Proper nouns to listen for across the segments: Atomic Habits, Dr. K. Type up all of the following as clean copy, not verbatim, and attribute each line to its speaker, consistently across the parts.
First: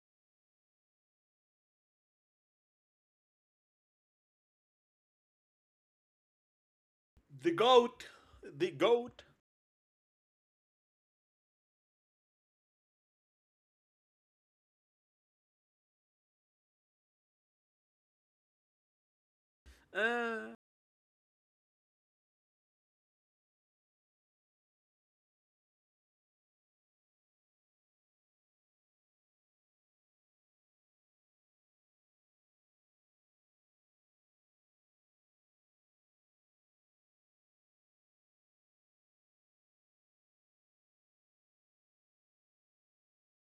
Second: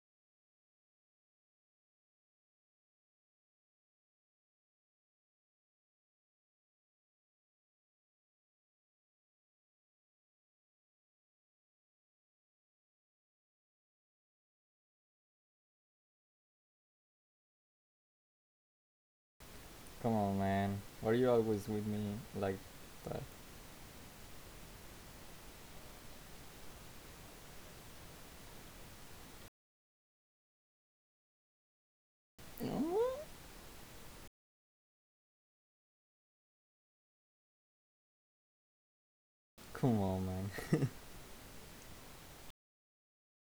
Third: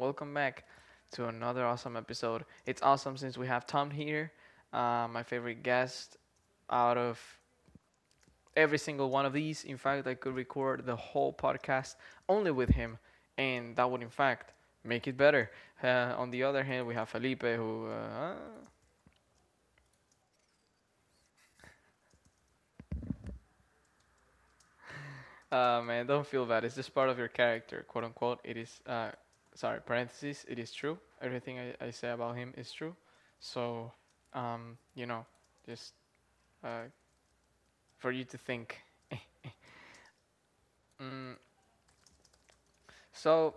Speaker 1: welcome back to another awesome episode. It's awesome since we have Tom here, my favorite guest out of
Speaker 2: The goat. The
Speaker 1: every single
Speaker 2: goat.
Speaker 1: one of these. In fact, I could record the whole podcast only with him, and that would, in fact, make it better. On the other hand, we have Felipe, who
Speaker 3: Come on,
Speaker 2: Uh,
Speaker 3: man. Why are you always with me like that?
Speaker 1: Man, don't feel bad. It's just part of your character, quote unquote. It is, sorry, parentheses, it is true. Everything I say about him is true. So, um, you know, just uh, for you to think.
Speaker 3: Come on, man.
Speaker 1: Mm. So,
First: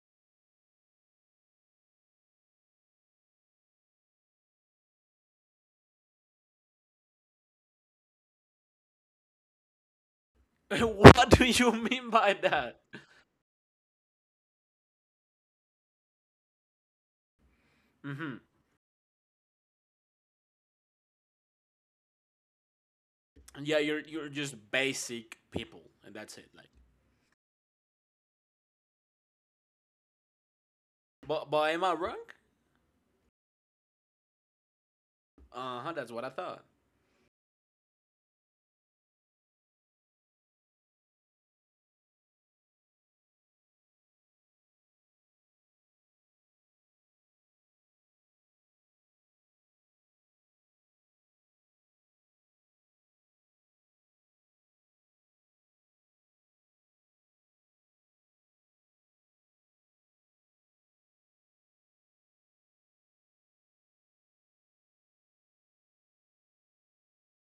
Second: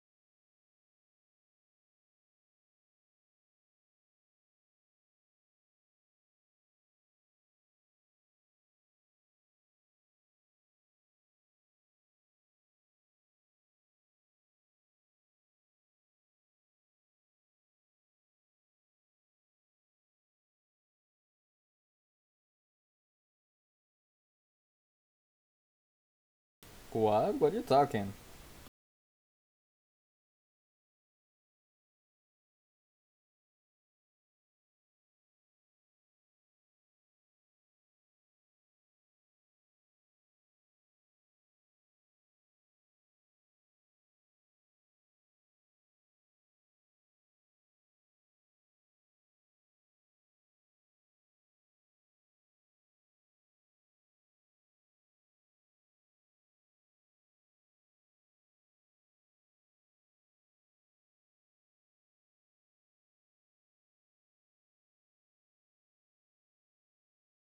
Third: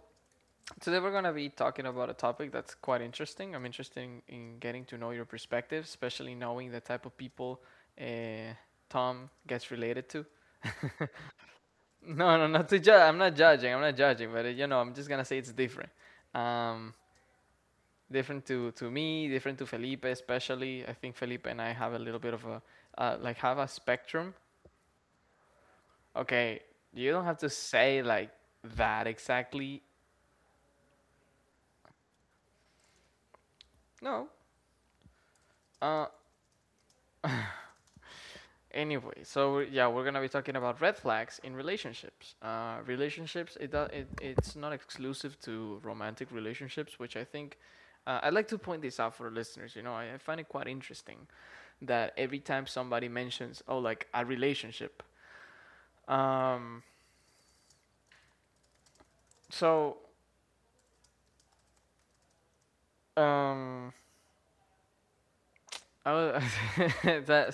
Speaker 1: today we're going to be talking about a topic that's quite interesting. I'm interested in getting to know your perspective, especially knowing the type of people uh, Tom gets related to.
Speaker 2: what do you mean by
Speaker 1: No, no, not to
Speaker 2: that?
Speaker 1: judge. I'm not judging. I'm not judging, but, I'm just going to say it's different. Um,
Speaker 2: hmm
Speaker 1: different to me, different to Felipe, especially. I think Felipe and I have a little bit of a have a
Speaker 2: Yeah, you're
Speaker 1: spectrum.
Speaker 2: just basic people, and that's it.
Speaker 1: Okay,
Speaker 2: Like,
Speaker 1: you don't
Speaker 3: What?
Speaker 1: have to
Speaker 3: What are you
Speaker 1: say
Speaker 3: talking?
Speaker 1: like that exactly.
Speaker 2: but am I wrong?
Speaker 1: No.
Speaker 2: Uh huh.
Speaker 1: Uh.
Speaker 2: That's what I thought.
Speaker 1: Anyway, so yeah, we're gonna be talking about red flags in relationships. Relationships. It does. It's not exclusive to romantic relationships, which I think. I'd like to point this out for listeners. You know, I find it quite interesting that every time somebody mentions, oh, like a relationship, um, so Um, I was that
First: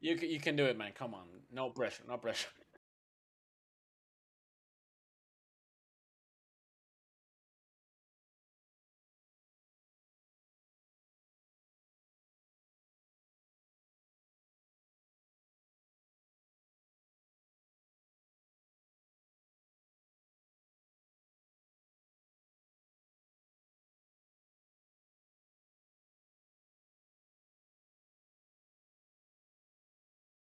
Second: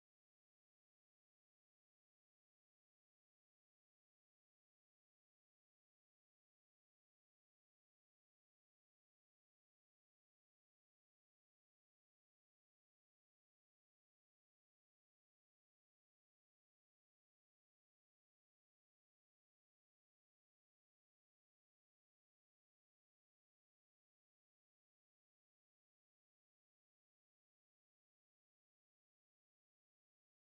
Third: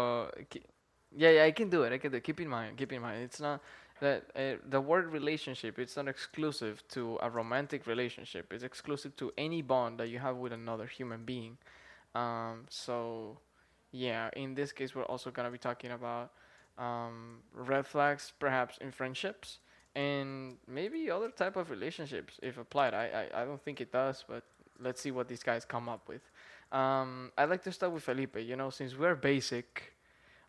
Speaker 2: You can
Speaker 1: ki-
Speaker 2: do it, man. Come on.
Speaker 1: yeah, yeah, I can
Speaker 2: No
Speaker 1: do it. I
Speaker 2: pressure.
Speaker 1: can do
Speaker 2: No
Speaker 1: it.
Speaker 2: pressure.
Speaker 1: Keep in mind, it's not that the word relationship. It's not exclusive to a romantic relationship. It's exclusive to any bond that you have with another human being. Um, so, yeah, in this case, we're also going to be talking about red flags, perhaps in friendships and maybe other type of relationships if applied. I don't think it does, but let's see what these guys come up with. I'd like to start with Felipe. You know, since we're basic,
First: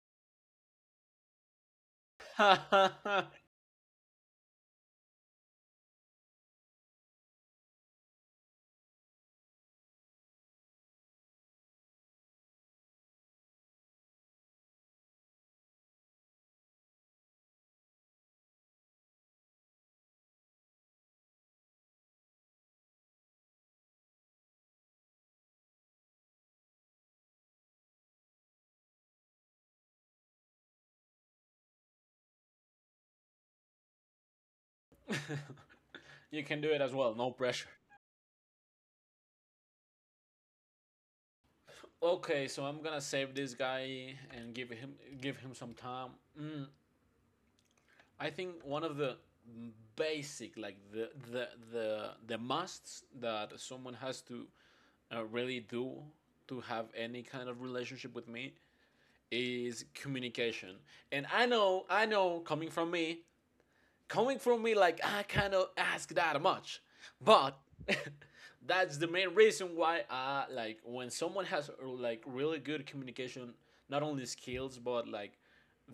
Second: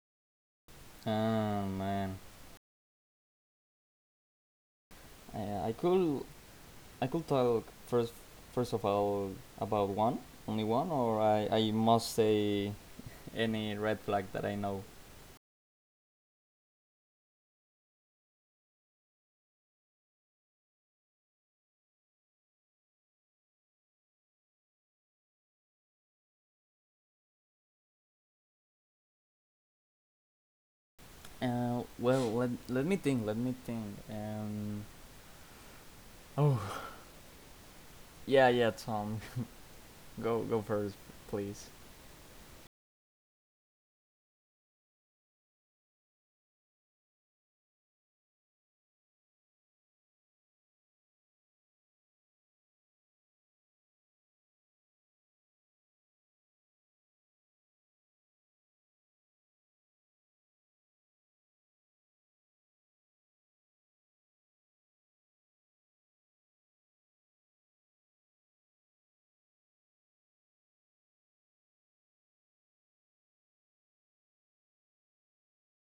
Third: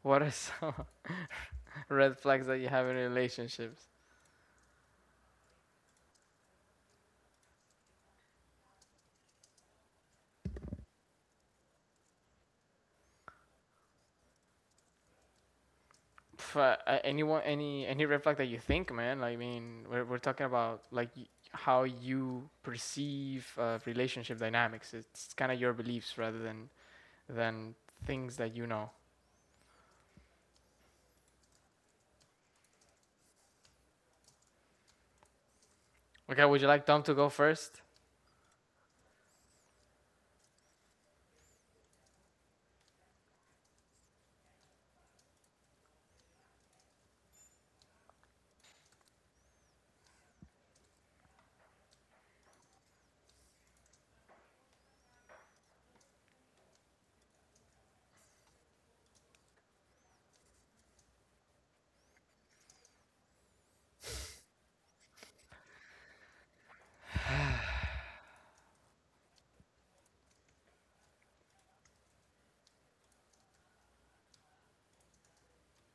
Speaker 1: what are some
Speaker 3: Oh,
Speaker 1: red
Speaker 3: man.
Speaker 1: flags that you have in relationships?
Speaker 3: I, I could I could talk first first of all about one, only one, or I must say any red flag that I know.
Speaker 1: Anyone, any red flag that you think, man. Like, I mean, we're talking about like how you perceive relationship dynamics. It's kind of your beliefs rather than than things that you know.
Speaker 3: Well, let me think. Let me think.
Speaker 2: You
Speaker 1: Okay, would
Speaker 2: can
Speaker 1: you
Speaker 2: do
Speaker 3: Oh.
Speaker 2: it
Speaker 1: like
Speaker 2: as
Speaker 1: Tom to
Speaker 2: well.
Speaker 1: go
Speaker 2: No pressure.
Speaker 1: first?
Speaker 3: Yeah, yeah, Tom. Go first, please.
Speaker 2: Okay, so I'm gonna save this guy and give him some time. Mm, I think one of the basic, like the musts that someone has to really do to have any kind of relationship with me is communication. And I know, coming from me, like I cannot ask that much, but that's the main reason why, like when someone has, like really good communication, not only skills but like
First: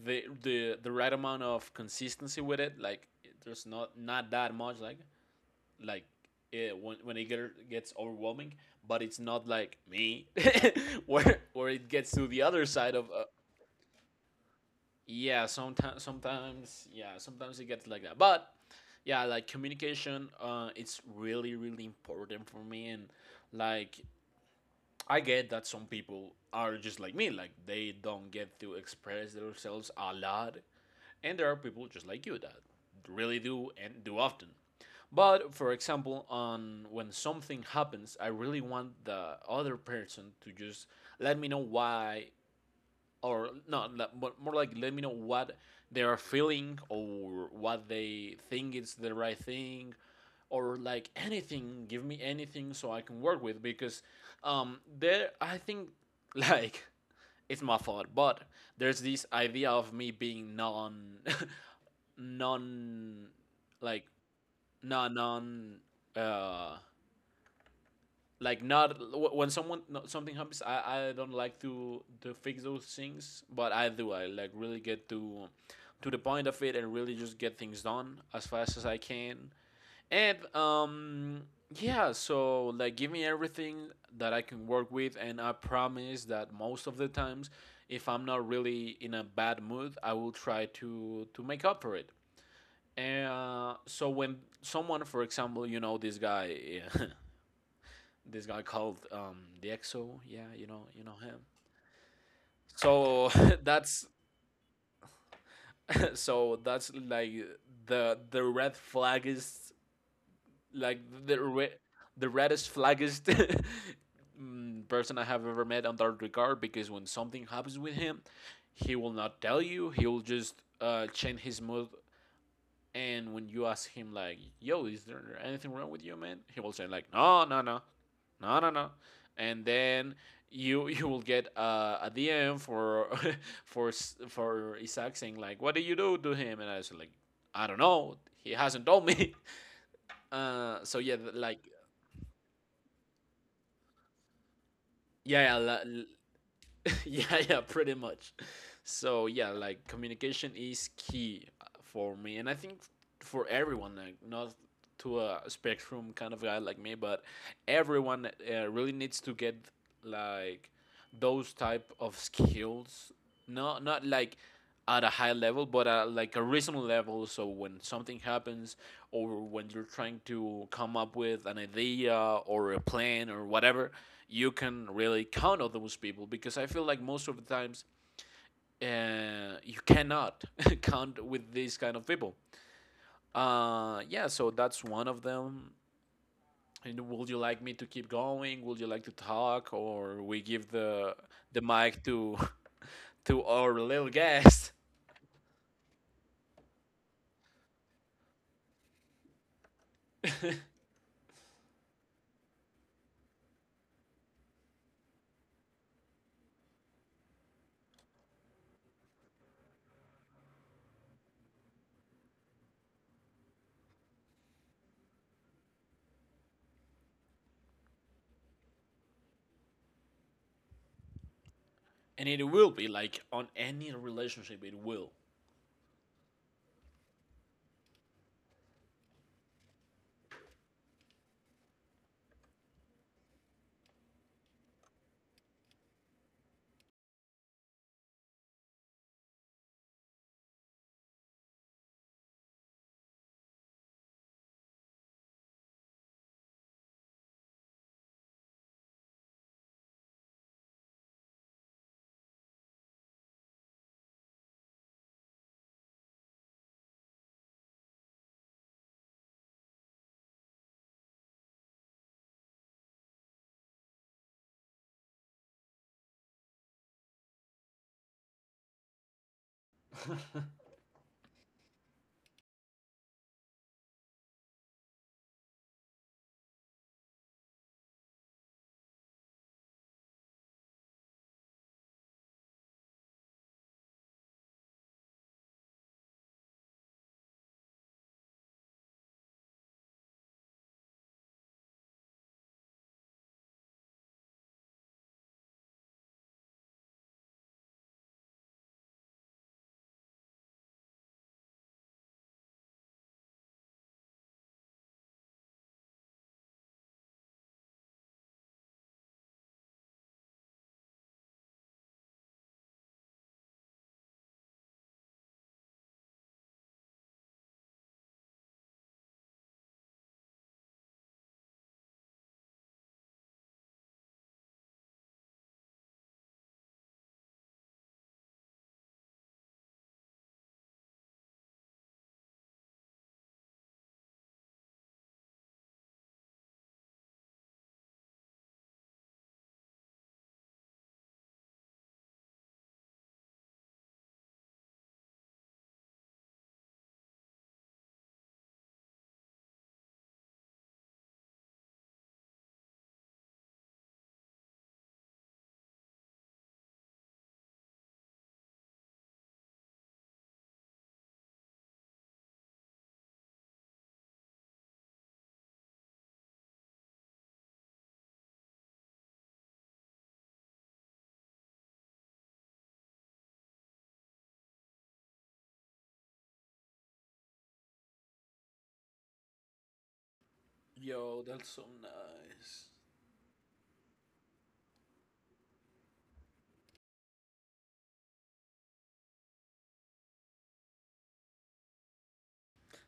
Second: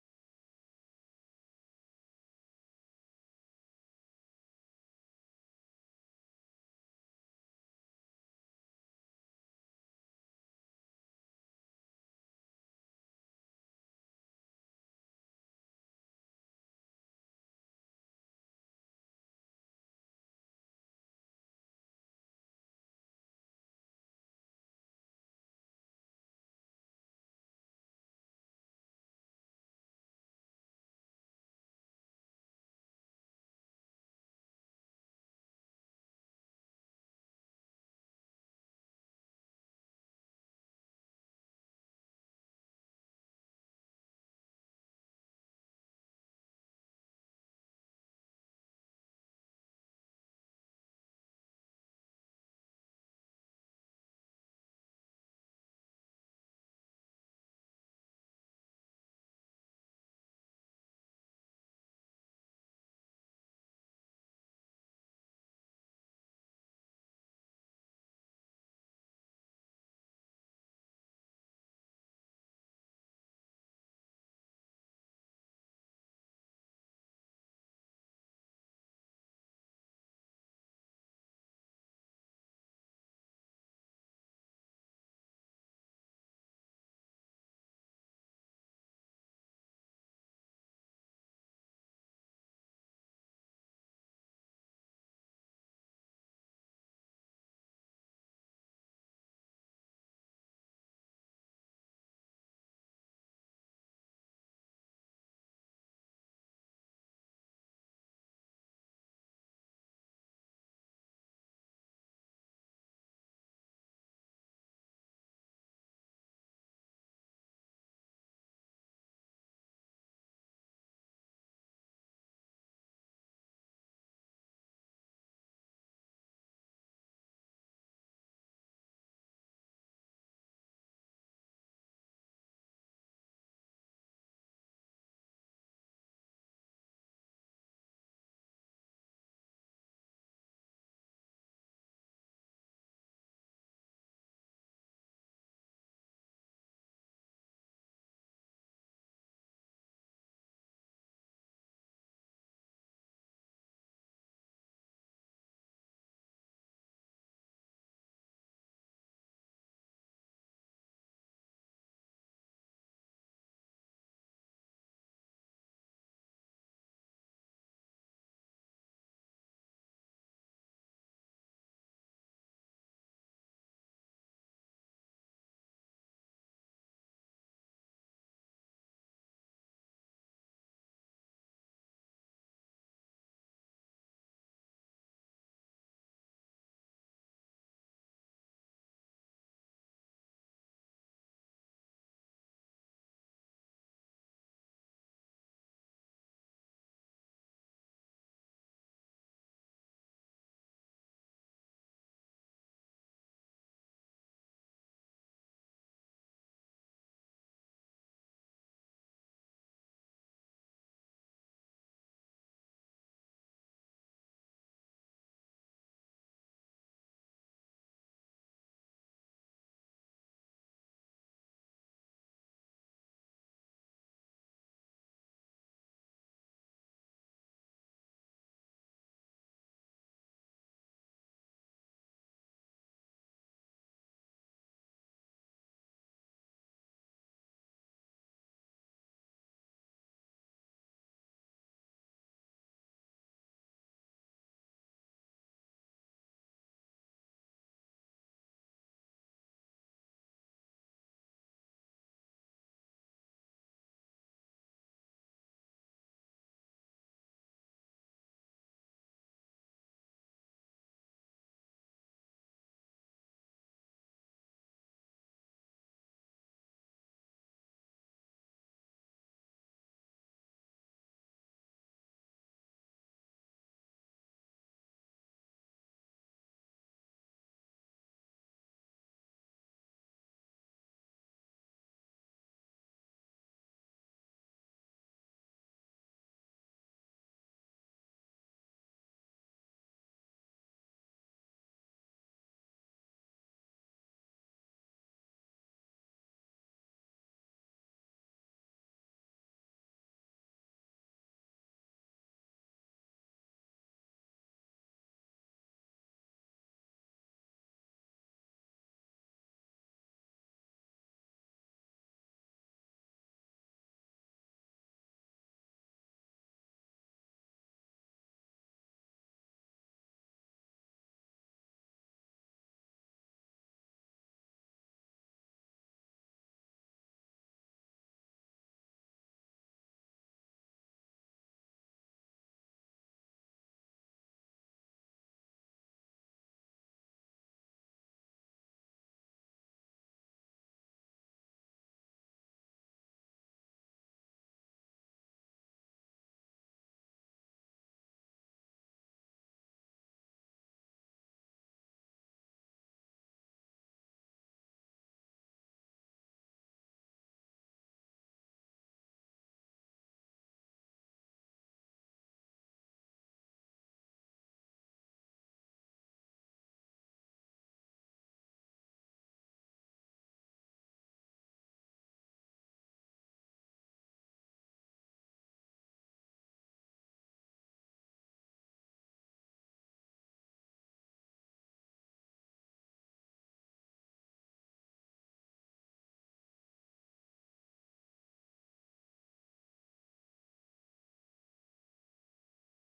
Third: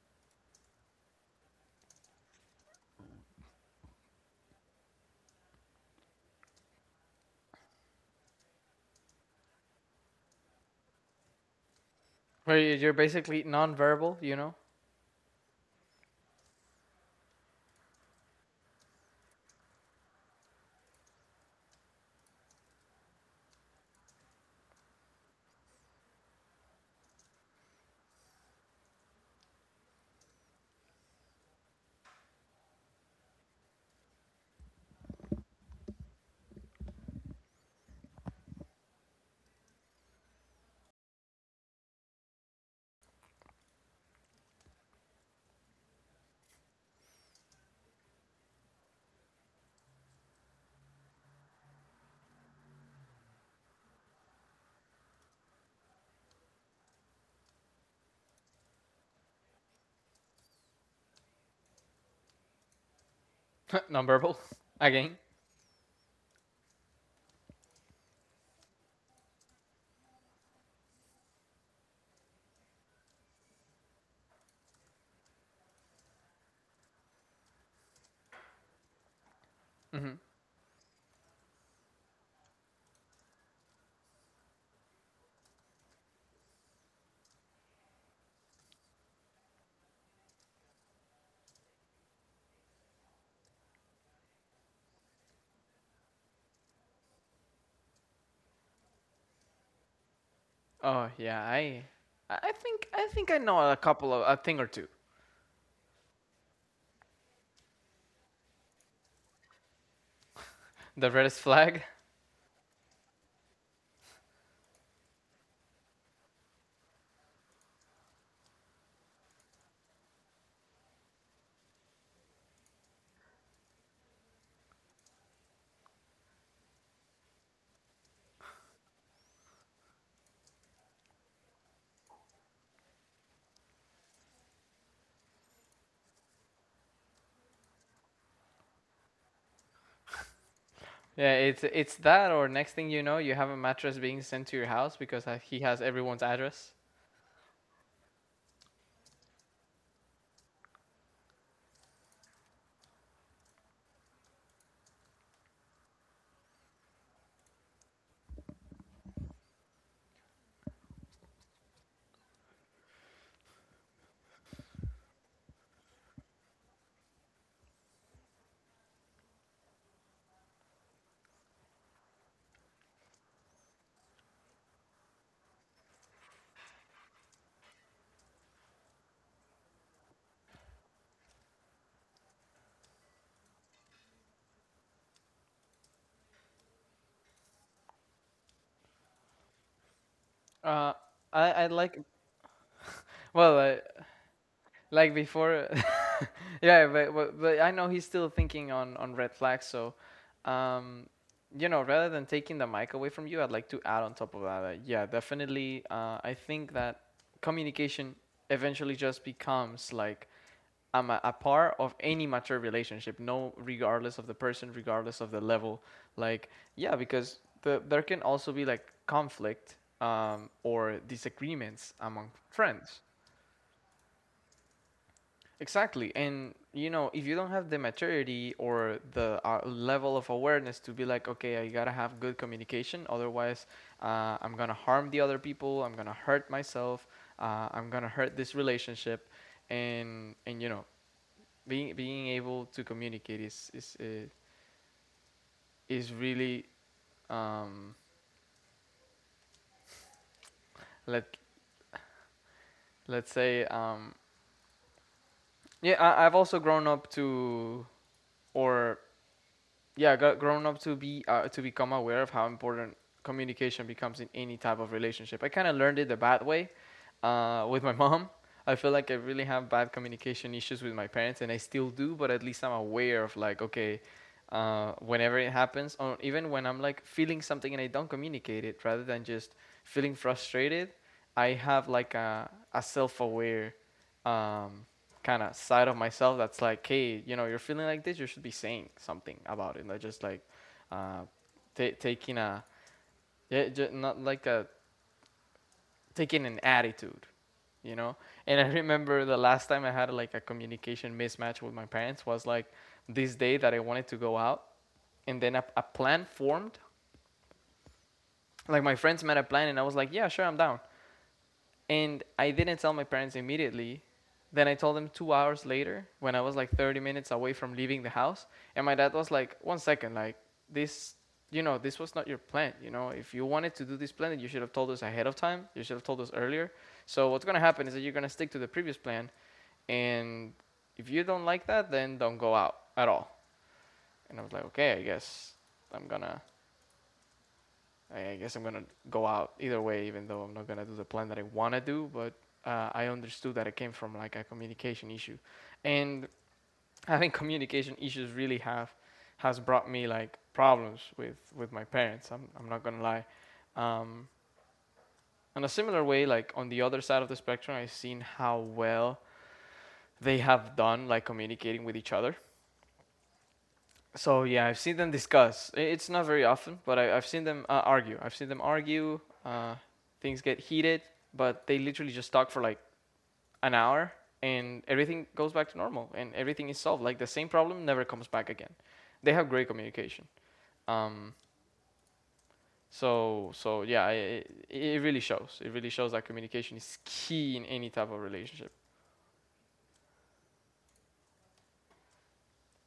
Speaker 2: the right amount of consistency with it. Like there's not that much like, when when it gets overwhelming, but it's not like me where it gets to the
Speaker 1: Where
Speaker 2: other
Speaker 1: you're
Speaker 2: side of,
Speaker 1: basically nonverbal, you know?
Speaker 2: yeah, sometimes, sometimes, yeah, sometimes it gets like that. But yeah, like communication, it's really, really important for me. And like, I get that some people are just like me, like they don't get to express themselves a lot, and there are people just like you that really do and do often. But for example, on when something happens, I really want the other person to just let me know why, or not, but more like let me know what they are feeling or what they think is the right thing, or like anything, give me anything so I can work with. Because there, I think, like it's my fault, but there's this idea of me being non, non, like
Speaker 1: Nonverbal
Speaker 2: non
Speaker 1: again.
Speaker 2: non uh like not, when someone no, something happens, I don't like to fix those things, but I do, I like really get to the point of it and really just get things done as fast as I can.
Speaker 1: Hmm.
Speaker 2: And yeah, so like give me everything that I can work with, and I promise that most of the times, if I'm not really in a bad mood, I will try to make up for it. And so when someone, for example, you know, this guy, yeah, this guy called the Exo. Yeah, you
Speaker 1: Oh
Speaker 2: know him.
Speaker 1: yeah,
Speaker 2: So
Speaker 1: I know a
Speaker 2: that's
Speaker 1: couple of a thing or two.
Speaker 2: so that's like the red flag is, like,
Speaker 1: The reddest
Speaker 2: the
Speaker 1: flag.
Speaker 2: the reddest flaggest person I have ever met on that regard. Because when something happens with him, he will not tell you. He will just change his mood. And when you ask him like, "Yo, is there anything wrong with you, man?" He will say like, "No, no, no, no, no, no," and then you you will get a DM for for for Isaac saying like, "What did you do to him?" And I was like, "I don't know. He hasn't told me." So yeah,
Speaker 1: Yeah,
Speaker 2: like
Speaker 1: it's that or next thing you know, you have a mattress being sent to your house because
Speaker 2: yeah,
Speaker 1: he has
Speaker 2: yeah,
Speaker 1: everyone's address.
Speaker 2: yeah, yeah, pretty much. So yeah, like communication is key, for me, and I think for everyone. Like, not to a spectrum kind of guy like me, but everyone really needs to get like those type of skills. Not like at a high level, but at like a reasonable level. So when something happens, or when you're trying to come up with an idea or a plan or whatever, you can really count on those people, because I feel like most of the times, you cannot count with these kind of people. Yeah, so that's one of them. And would you like me to keep going? Would you like to talk, or we give
Speaker 1: Uh, I
Speaker 2: the
Speaker 1: I like,
Speaker 2: mic to to
Speaker 1: well,
Speaker 2: our little guest?
Speaker 1: like before, yeah, but I know he's still thinking on red flags. So, um, rather than taking the mic away from you, I'd like to add on top of that. Yeah, definitely. I think that communication eventually just becomes like I'm a part of any mature relationship, no, regardless of the person, regardless of the level. Like, yeah, because there can also be like conflict or disagreements
Speaker 2: And
Speaker 1: among
Speaker 2: it will be
Speaker 1: friends.
Speaker 2: like on any relationship, it will.
Speaker 1: Exactly. And if you don't have the maturity or the level of awareness to be like, okay, I gotta have good communication, otherwise, I'm gonna harm the other people, I'm gonna hurt myself, I'm gonna hurt this relationship. And being able to communicate is is really um, let let's say yeah, I've also grown up to or yeah got grown up to be to become aware of how important communication becomes in any type of relationship. I kind of learned it the bad way with my mom. I feel like I really have bad communication issues with my parents, and I still do. But at least I'm aware of like, okay, whenever it happens, or even when I'm like feeling something and I don't communicate it, rather than just feeling frustrated, I have like a self aware um, kind of side of myself that's like, hey, you're feeling like this, you should be saying something about it. Not just like uh, ta taking a, yeah, ju- not like a taking an attitude, you know. And I remember the last time I had like a communication mismatch with my parents was like this day that I wanted to go out, and then a plan formed. Like my friends made a plan, and I was like, yeah, sure, I'm down. And I didn't tell my parents immediately. Then I told them 2 hours later when I was like 30 minutes away from leaving the house. And my dad was like, one second, like this, you know, this was not your plan. You know, if you wanted to do this plan, you should have told us ahead of time. You should have told us earlier. So what's going to happen is that you're going to stick to the previous plan. And if you don't like that, then don't go out at all. And I was like, okay, I guess I'm going to I guess I'm gonna go out either way, even though I'm not gonna do the plan that I wanna do. But I understood that it came from like a communication issue, and I think communication issues really have has brought me like problems with my parents. I'm not gonna lie. Um, in a similar way, like on the other side of the spectrum, I've seen how well they have done like communicating with each other. So yeah, I've seen them discuss. It's not very often, but I've seen them argue. I've seen them argue. Uh, things get heated, but they literally just talk for like an hour, and everything goes back to normal, and everything is solved. Like the same problem never comes back again. They have great communication.
Speaker 2: Yo,
Speaker 1: Um,
Speaker 2: that's so nice.
Speaker 1: yeah, it really shows. It really shows that communication is key in any type of relationship.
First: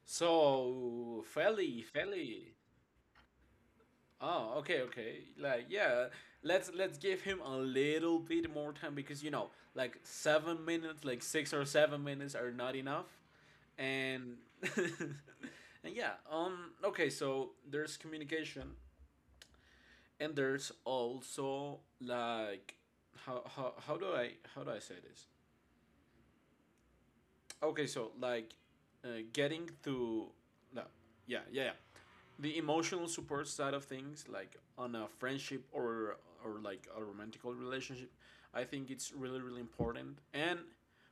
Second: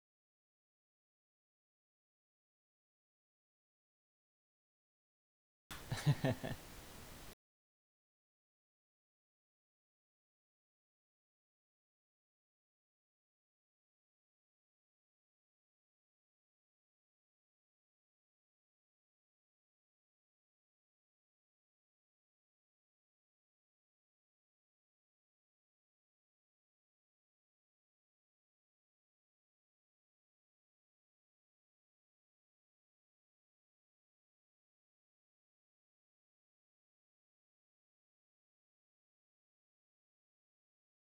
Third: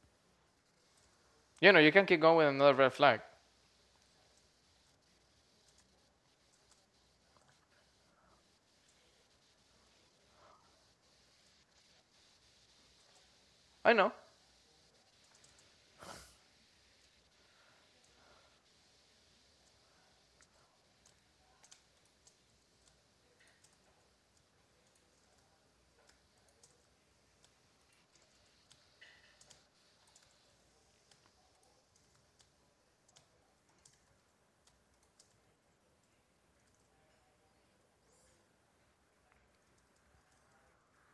Speaker 2: So,
Speaker 1: You know,
Speaker 2: Feli,
Speaker 1: you can not keep going with
Speaker 2: Feli,
Speaker 1: another red flag.
Speaker 2: oh, okay, okay. Like, yeah,
Speaker 3: uh,
Speaker 2: let's give him a little bit more time, because you know, like 7 minutes, like 6 or 7 minutes are not enough.
Speaker 1: I know.
Speaker 2: And and yeah, okay, so there's communication, and there's also like how how do I say this? Okay, so like, getting to no, yeah, yeah, yeah, the emotional support side of things, like on a friendship or like a romantic relationship, I think it's really, really important. And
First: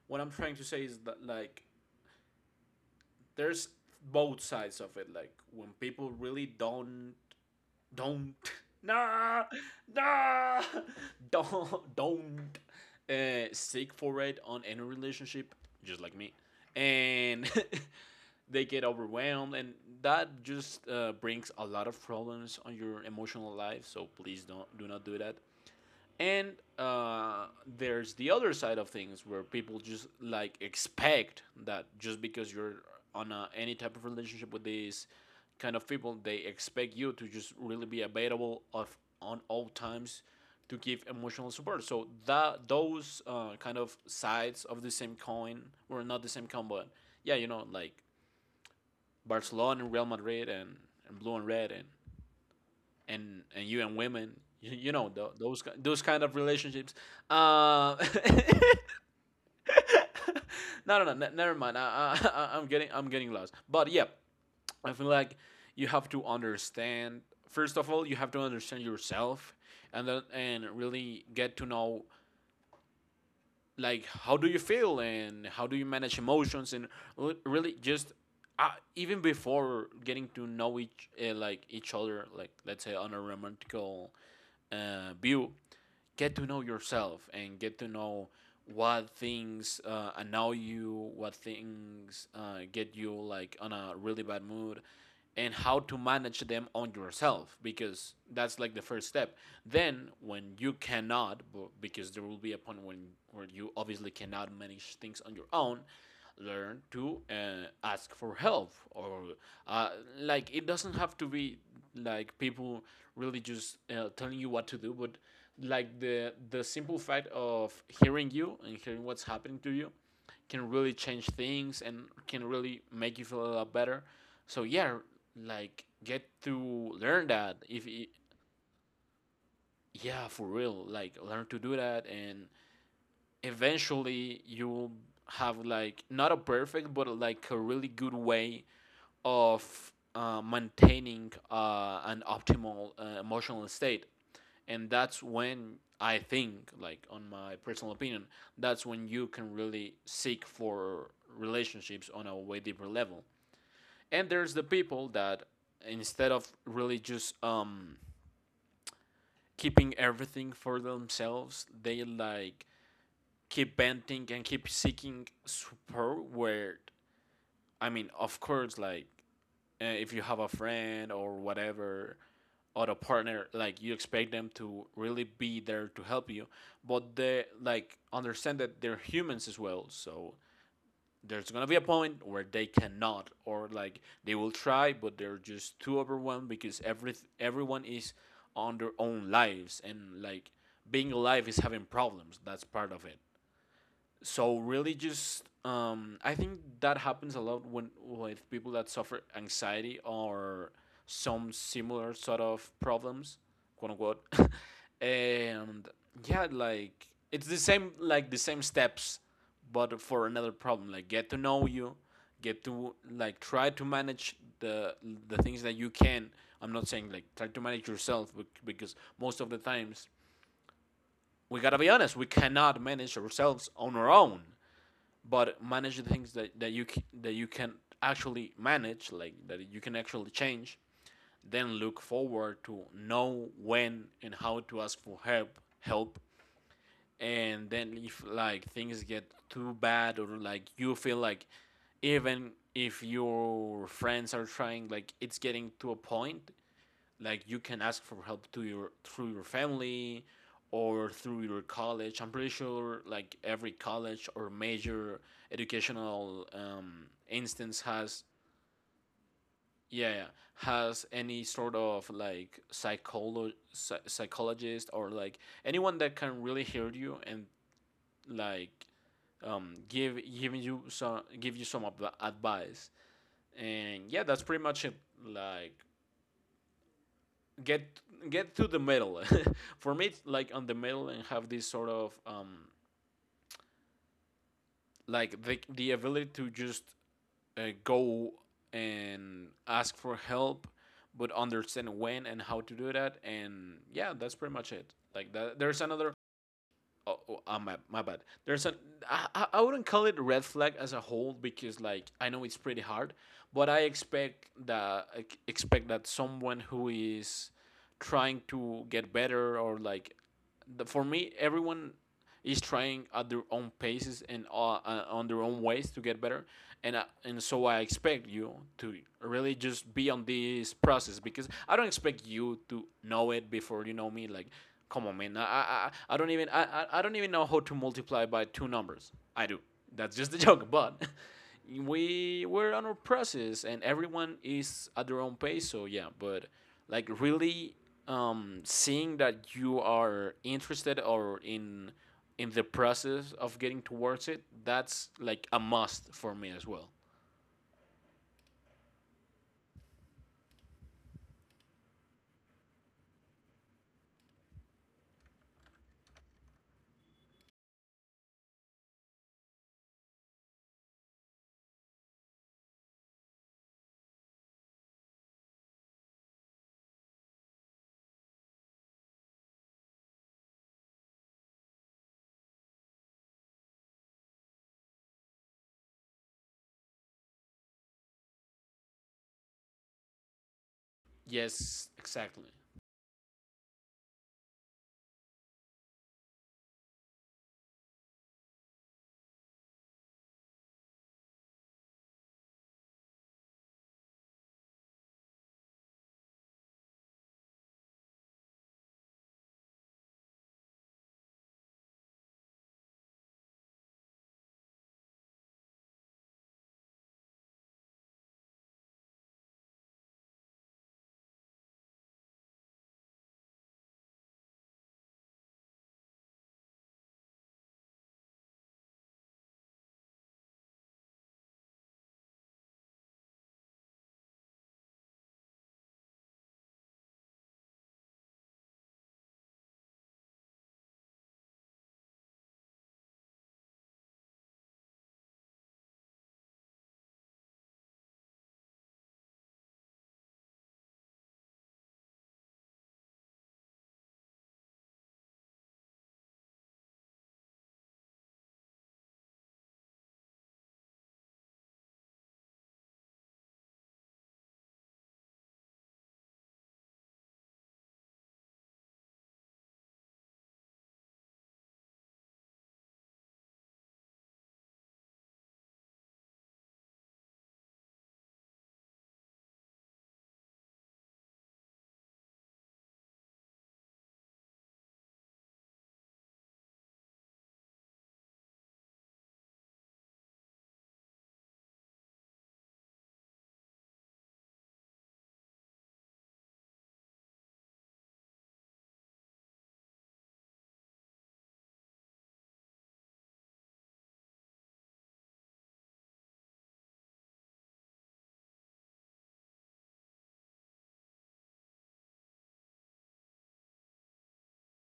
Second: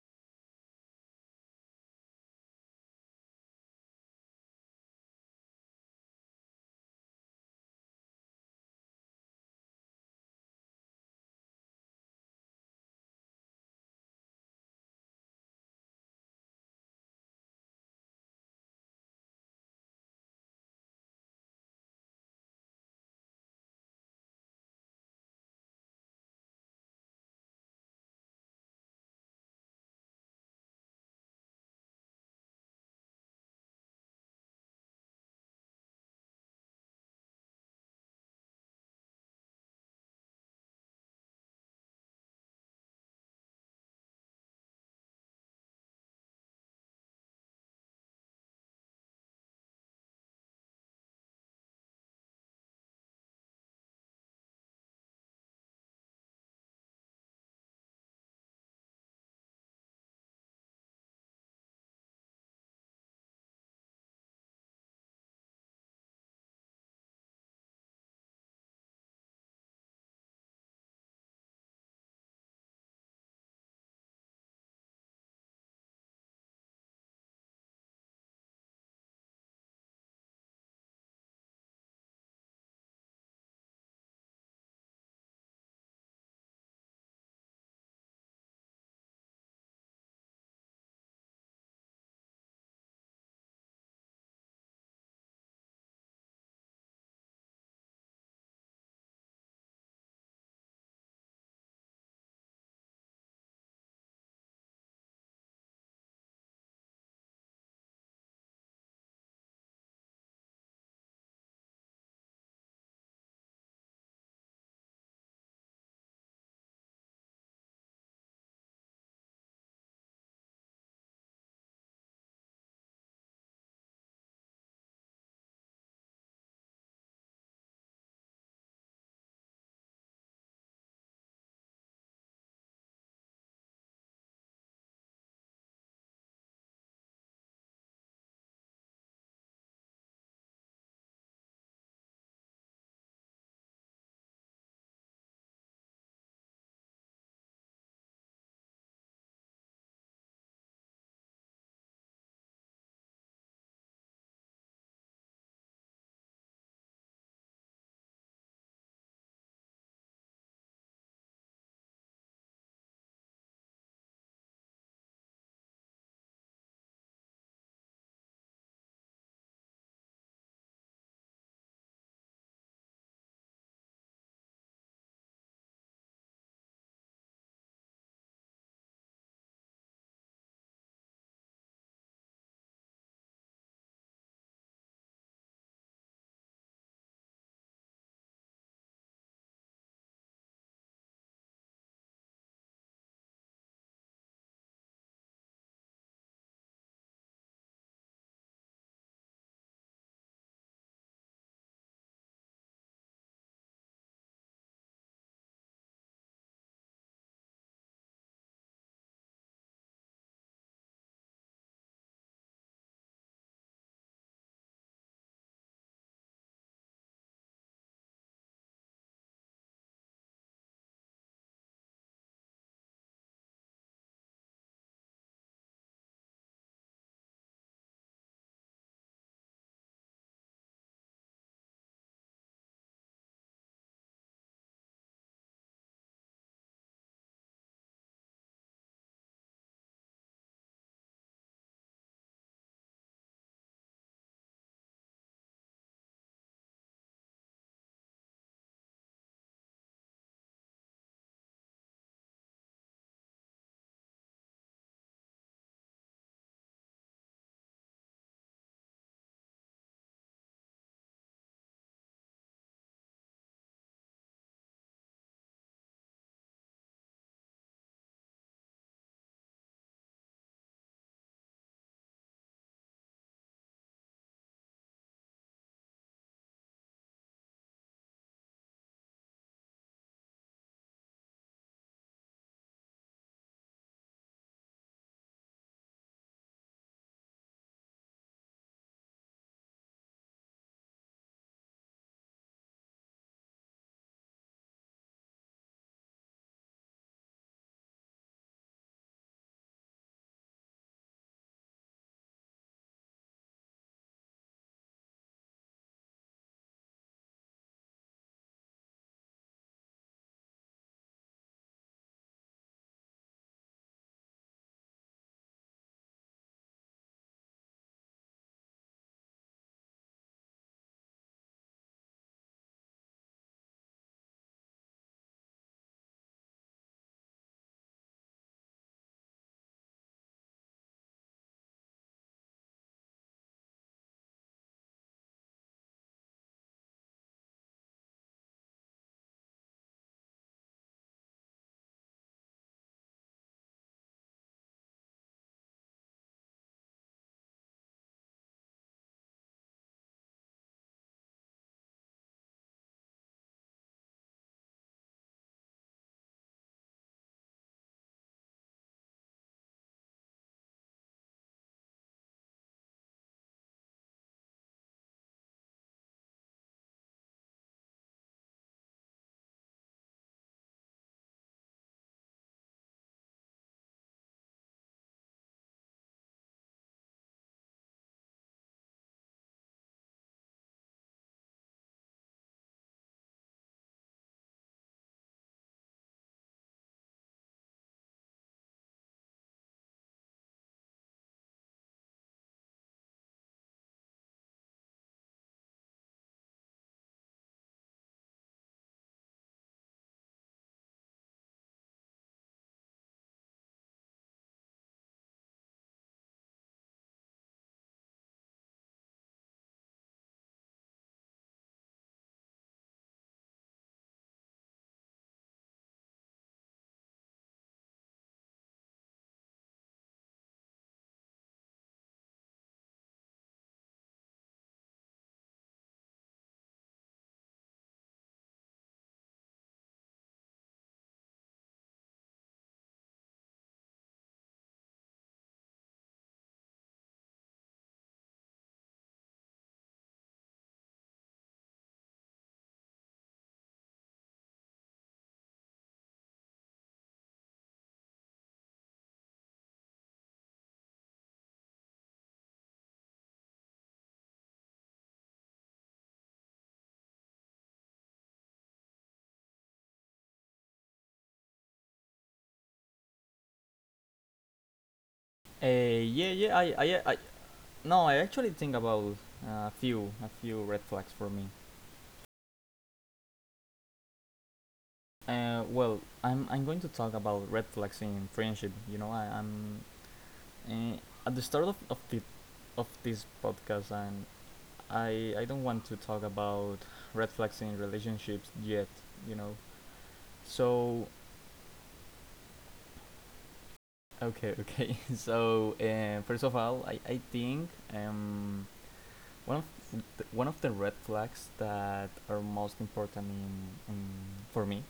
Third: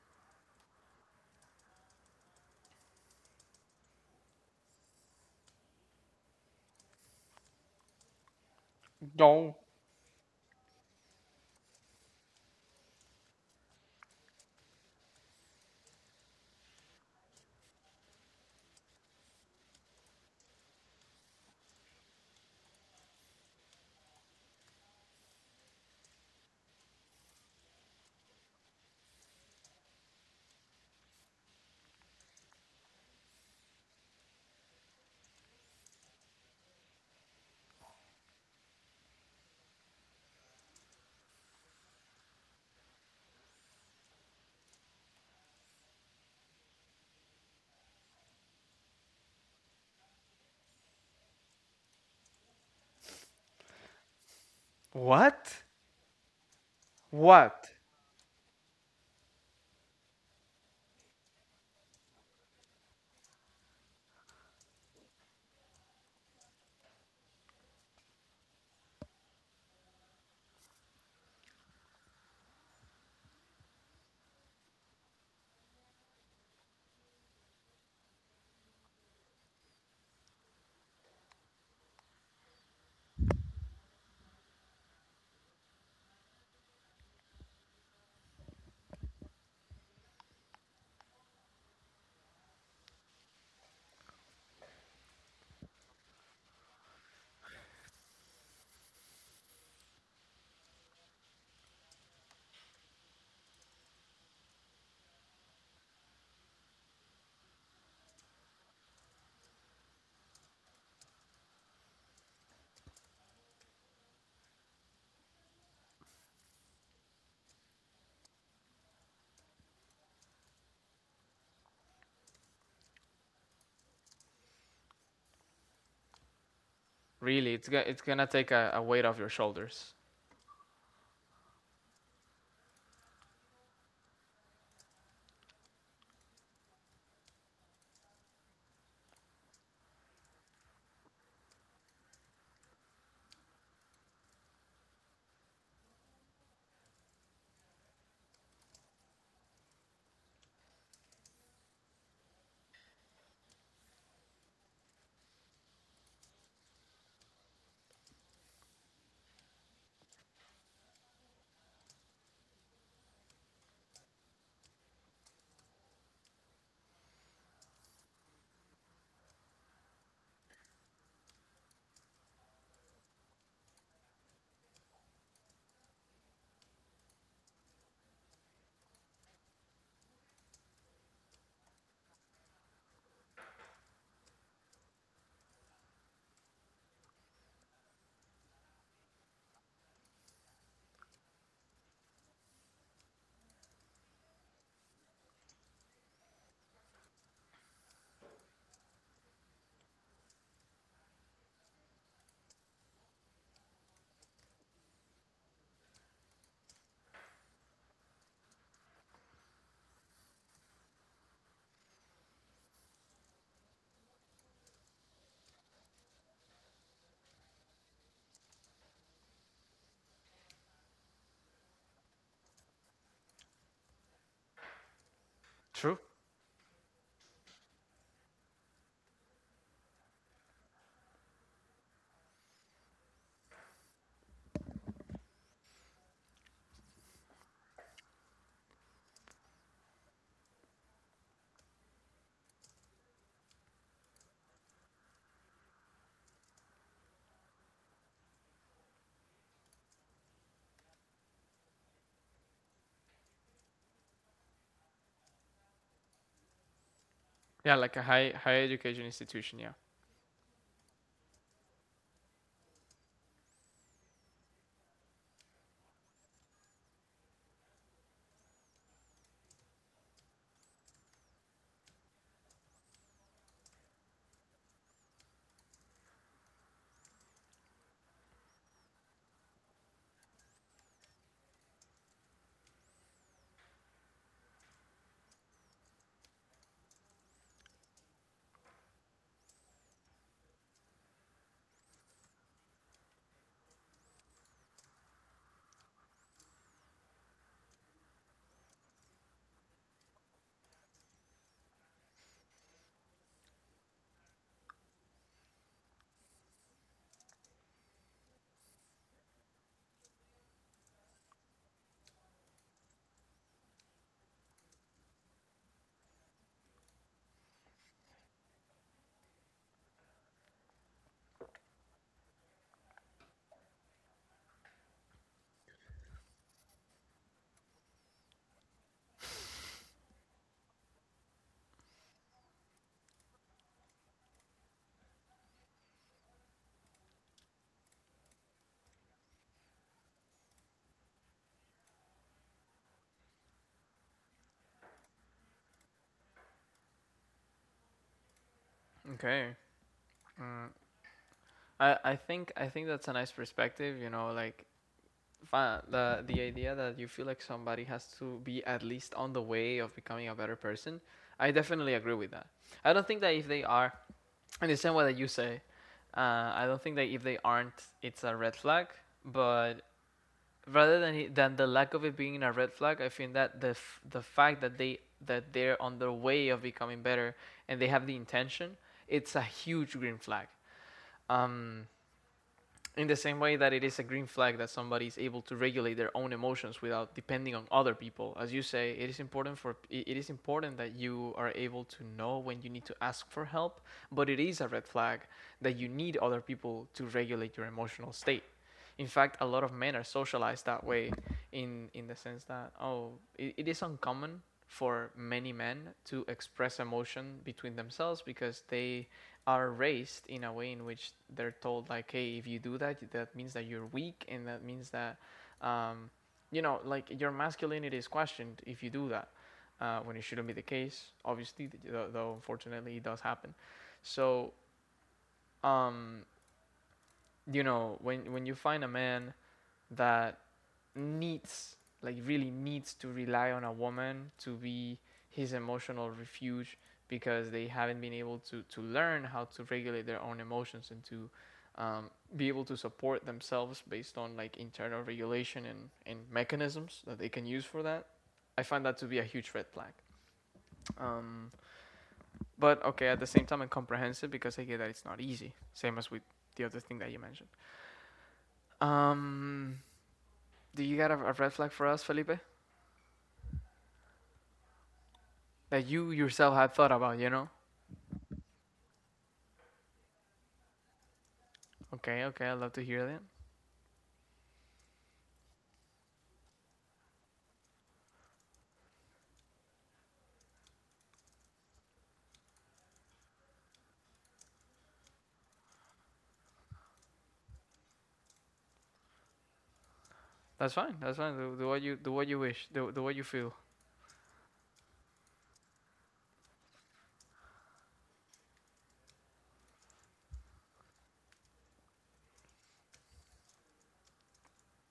Speaker 2: what I'm trying to say is that, like, there's both sides of it. Like when people really don't nah
Speaker 1: No.
Speaker 2: nah don't seek for it on any relationship, just like me, and they get overwhelmed, and that just brings a lot of problems on your emotional life. So please, don't, do not do that. And uh, there's the other side of things, where people just like expect that just because you're on a, any type of relationship with these kind of people, they expect you to just really be available of on all times to give emotional support. So that those, kind of sides of the same coin, were not the same coin, but yeah, you know, like Barcelona and Real Madrid, and blue and red, and you and women, you know those
Speaker 1: What?
Speaker 2: those kind of relationships.
Speaker 1: What?
Speaker 2: Uh, no, no, no, never mind. I'm getting, I'm getting lost. But yeah, I feel like you have to understand. First of all, you have to understand yourself, and then and really get to know, like, how do you feel and how do you manage emotions, and really just uh, even before getting to know each, like each other, like let's say on a romantical view, get to know yourself and get to know what things annoy you, what things get you like on a really bad mood, and how to manage them on yourself, because that's like the first step. Then, when you cannot, because there will be a point when where you obviously cannot manage things on your own, learn to ask for help, or uh, like it doesn't have to be like people really just telling you what to do, but like the simple fact of hearing you and hearing what's happening to you can really change things and can really make you feel a lot better. So yeah, like get to learn
Speaker 1: Really,
Speaker 2: that if
Speaker 1: it's
Speaker 2: y-
Speaker 1: gonna take a weight off your shoulders.
Speaker 2: yeah, for real, like learn to do that. And eventually you will have like not a perfect but like a really good way of maintaining an optimal emotional state. And that's when, I think, like on my personal opinion, that's when you can really seek for relationships on a way deeper level. And there's the people that, instead of really just keeping everything for themselves, they, like, keep venting and keep seeking support, where, I mean, of course, like, if you have a friend or whatever, or a partner, like you expect them to really be there to help you, but they like, understand that they're humans as well. So there's gonna be a point where they cannot, or like they will try, but they're just too overwhelmed, because everyone is on their own lives, and like being alive is having problems, that's part of it. So really just, I think that happens a lot when with people that suffer anxiety or some similar sort of problems, quote unquote. And yeah, like it's the same, like the same steps, but for another problem. Like get to know you, get to like try to manage the things that you can. I'm not saying like try to manage yourself, because most of the times, we gotta be honest, we cannot manage ourselves on our own. But
Speaker 1: True.
Speaker 2: manage the that you can actually manage, like that you can actually change. Then look forward to know when and how to ask for help and then if like things get too bad, or like you feel like even if your friends are trying, like it's getting to a point, like you can ask for help to your through your family, or through your college. I'm pretty sure like every college or major educational,
Speaker 1: Yeah,
Speaker 2: instance
Speaker 1: like a
Speaker 2: has
Speaker 1: high education institution. Yeah.
Speaker 2: yeah, yeah, has any sort of like psychologist, or like anyone that can really hear you and like, give giving you some give you some adv- advice. And yeah, that's pretty much it. Like get to the middle. For me, it's like on the middle, and have this sort of, like the ability to just go and ask for help, but understand when and how to do that. And yeah, that's pretty much it. Like that, there's another. Oh, oh my, my bad There's I wouldn't call it a red flag as a whole, because like I know it's pretty hard. But I expect that expect that someone who is trying to get better, or like for me, everyone is trying at their own paces and on their own ways to get better. And so I expect you to really just be on this process, because I don't expect you to know it before you know me. Like, come on, man, I don't even know how to multiply by two numbers I do That's just a joke. But we're on our process, and everyone is at their own pace, so yeah. But like, really, seeing that you are interested, or in the process of getting towards it, that's like a must for me as well.
Speaker 1: Okay. Mm. I think that's a nice perspective. You know, like the idea that you feel like somebody has to be at least on the way of becoming a better person. I definitely agree with that. I don't think that if they are, and the same way that you say, I don't think that if they aren't, it's a red flag. But rather than than the lack of it being a red flag, I think that the fact that they're on their way of becoming better and they have the intention, it's a huge green flag. Um,
Speaker 2: Yes, exactly.
Speaker 1: in the same way that it is a green flag that somebody is able to regulate their own emotions without depending on other people, as you say, it is important for it is important that you are able to know when you need to ask for help, but it is a red flag that you need other people to regulate your emotional state. In fact, a lot of men are socialized that way, in the sense that, oh, it is uncommon for many men to express emotion between themselves because they are raised in a way in which they're told, like, hey, if you do that, that means that you're weak and that means that um, like your masculinity is questioned if you do that, when it shouldn't be the case, obviously, though unfortunately it does happen. So um, when you find a man that needs really needs to rely on a woman to be his emotional refuge, because they haven't been able to learn how to regulate their own emotions and to um, be able to support themselves based on like internal regulation and mechanisms that they can use for that. I find that to be a huge red flag. Um, but okay, at the same time, I'm comprehensive because I get that it's not easy. Same as with the other thing that you mentioned. Um, do you got a red flag for us, Felipe? That you
Speaker 3: yeah,
Speaker 1: yourself
Speaker 3: yeah.
Speaker 1: had thought
Speaker 3: I
Speaker 1: about, you know?
Speaker 3: No, I actually think about a few red flags for me.
Speaker 1: Okay, okay, I'd love to hear that.
Speaker 3: Well, I'm going to talk about red flags in friendship. You know, I, I'm uh, at the start of this podcast, and I don't want to talk about red flags in relationships yet. You know,
Speaker 1: That's fine.
Speaker 3: so
Speaker 1: That's fine. Do what you wish. Do what you feel.
Speaker 3: okay, okay. First of all, I think um one of one of the red flags that are most important in for me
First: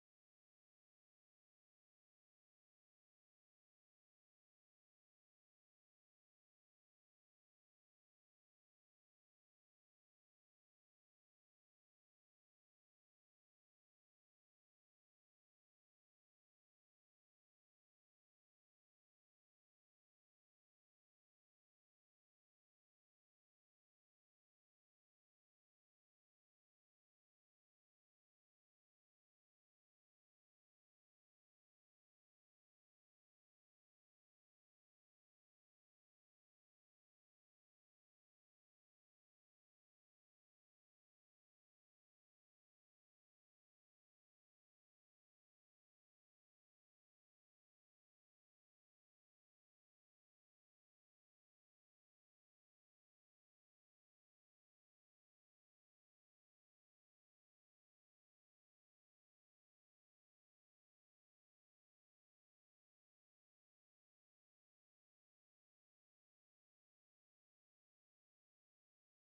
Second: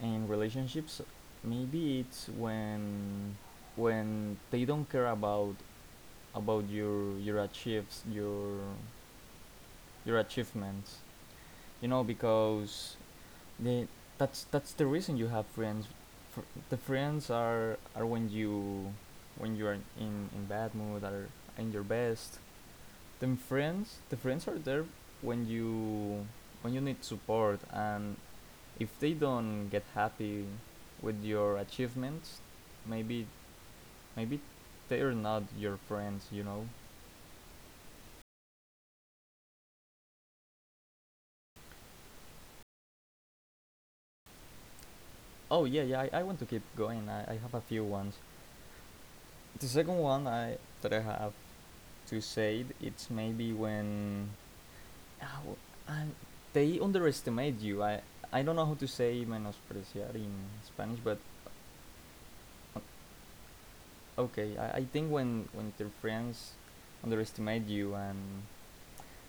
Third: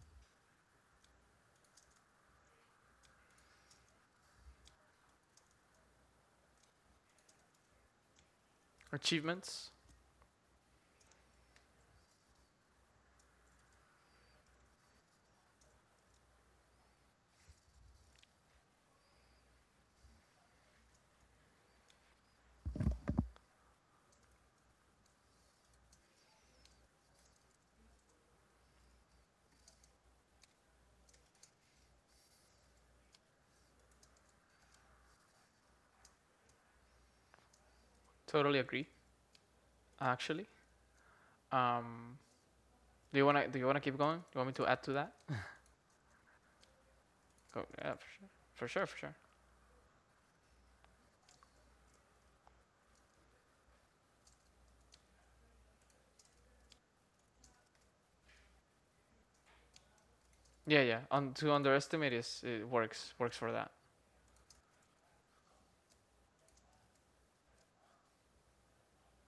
Speaker 3: in relationships, maybe it's when they don't care about about
Speaker 1: Achievements.
Speaker 3: your achievements, you know, because they that's the reason you have friends. Fr- the friends are, when you when you are in bad mood, are in your best, then friends the friends are there when you when you need support, and if they don't get happy with your achievements, maybe maybe they're not your friends, you know.
Speaker 1: Totally agree. Actually, um, do you wanna keep going? Do you want me to add to that?
Speaker 3: Oh yeah, yeah. I want to keep going. I have a
Speaker 1: Go,
Speaker 3: few
Speaker 1: yeah, for
Speaker 3: ones.
Speaker 1: sure, for sure, for sure.
Speaker 3: The second one I that I have to say, it's maybe when ah, w- I- they underestimate you. I don't know how to say menospreciar in
Speaker 1: Yeah, yeah.
Speaker 3: Spanish, but
Speaker 1: On to underestimate is it works works for that.
Speaker 3: okay. I think when their friends underestimate you,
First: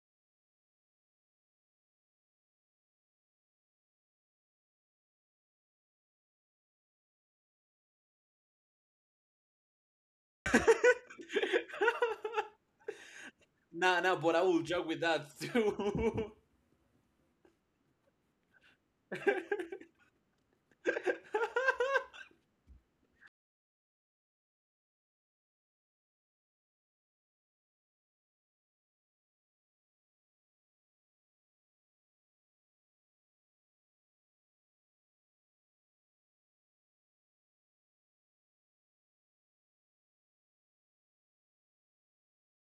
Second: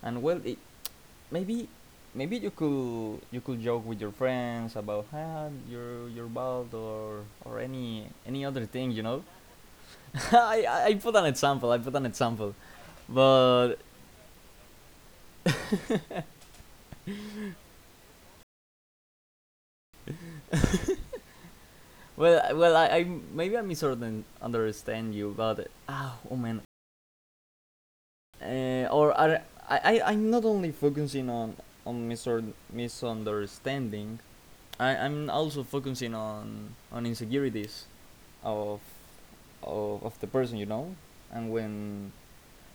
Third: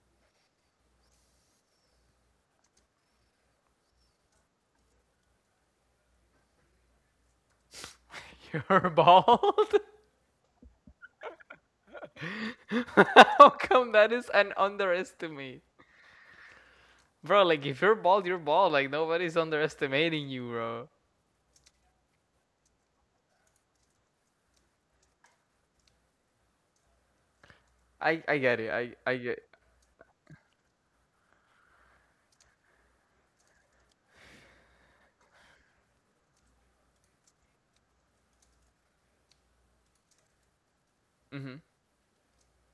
Speaker 3: and well, I maybe maybe you could joke with your friends about your bald or any other
Speaker 1: You're
Speaker 3: thing, you know.
Speaker 1: bald.
Speaker 3: I put an example I put an example.
Speaker 1: How
Speaker 3: But
Speaker 1: come
Speaker 2: Nah,
Speaker 1: that
Speaker 2: nah,
Speaker 1: is
Speaker 2: but I
Speaker 1: an
Speaker 2: will joke with that
Speaker 1: underestimate,
Speaker 2: too.
Speaker 1: bro? Like if you're bald, you're bald. Like nobody's underestimating you, bro.
Speaker 3: well I maybe I misunderstand understand you, but ah, oh man.
Speaker 1: I get it.
Speaker 3: Uh,
Speaker 1: I
Speaker 3: or
Speaker 1: I get.
Speaker 3: are, I I'm not only focusing on misunderstanding, I I'm also focusing on of of the person, you know. And
Speaker 1: Mm-hmm.
Speaker 3: when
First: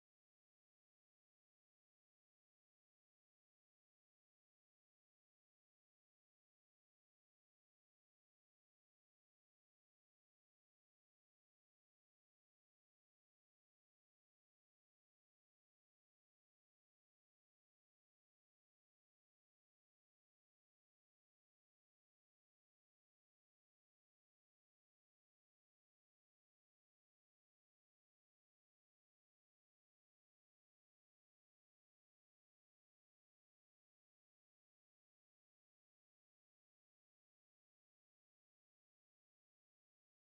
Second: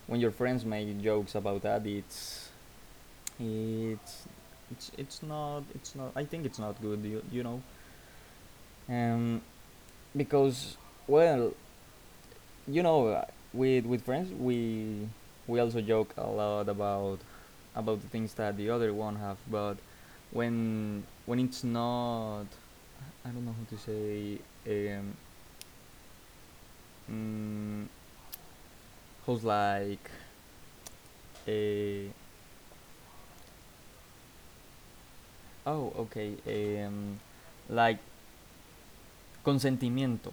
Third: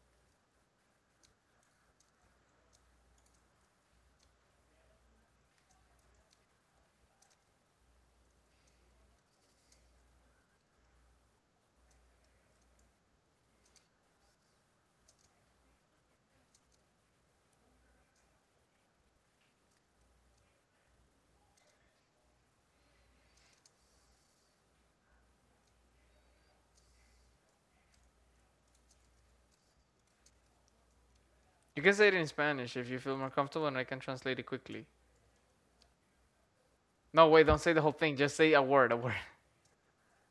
Speaker 3: when your friends make jokes about that, it's it's not. I think it's not good. You know, um, because, well, you know, with friends we also joke a lot about the things that the other one have, but when it's not, I don't know how to say, um, mm, how's like,
Speaker 1: You can
Speaker 3: uh,
Speaker 1: say it in Spanish if you feel more comfortable, and I can translate it quickly.
Speaker 3: oh, okay, um,
Speaker 1: No, wait, don't say the whole
Speaker 3: like
Speaker 1: thing. Just say a word.
Speaker 3: consentimiento,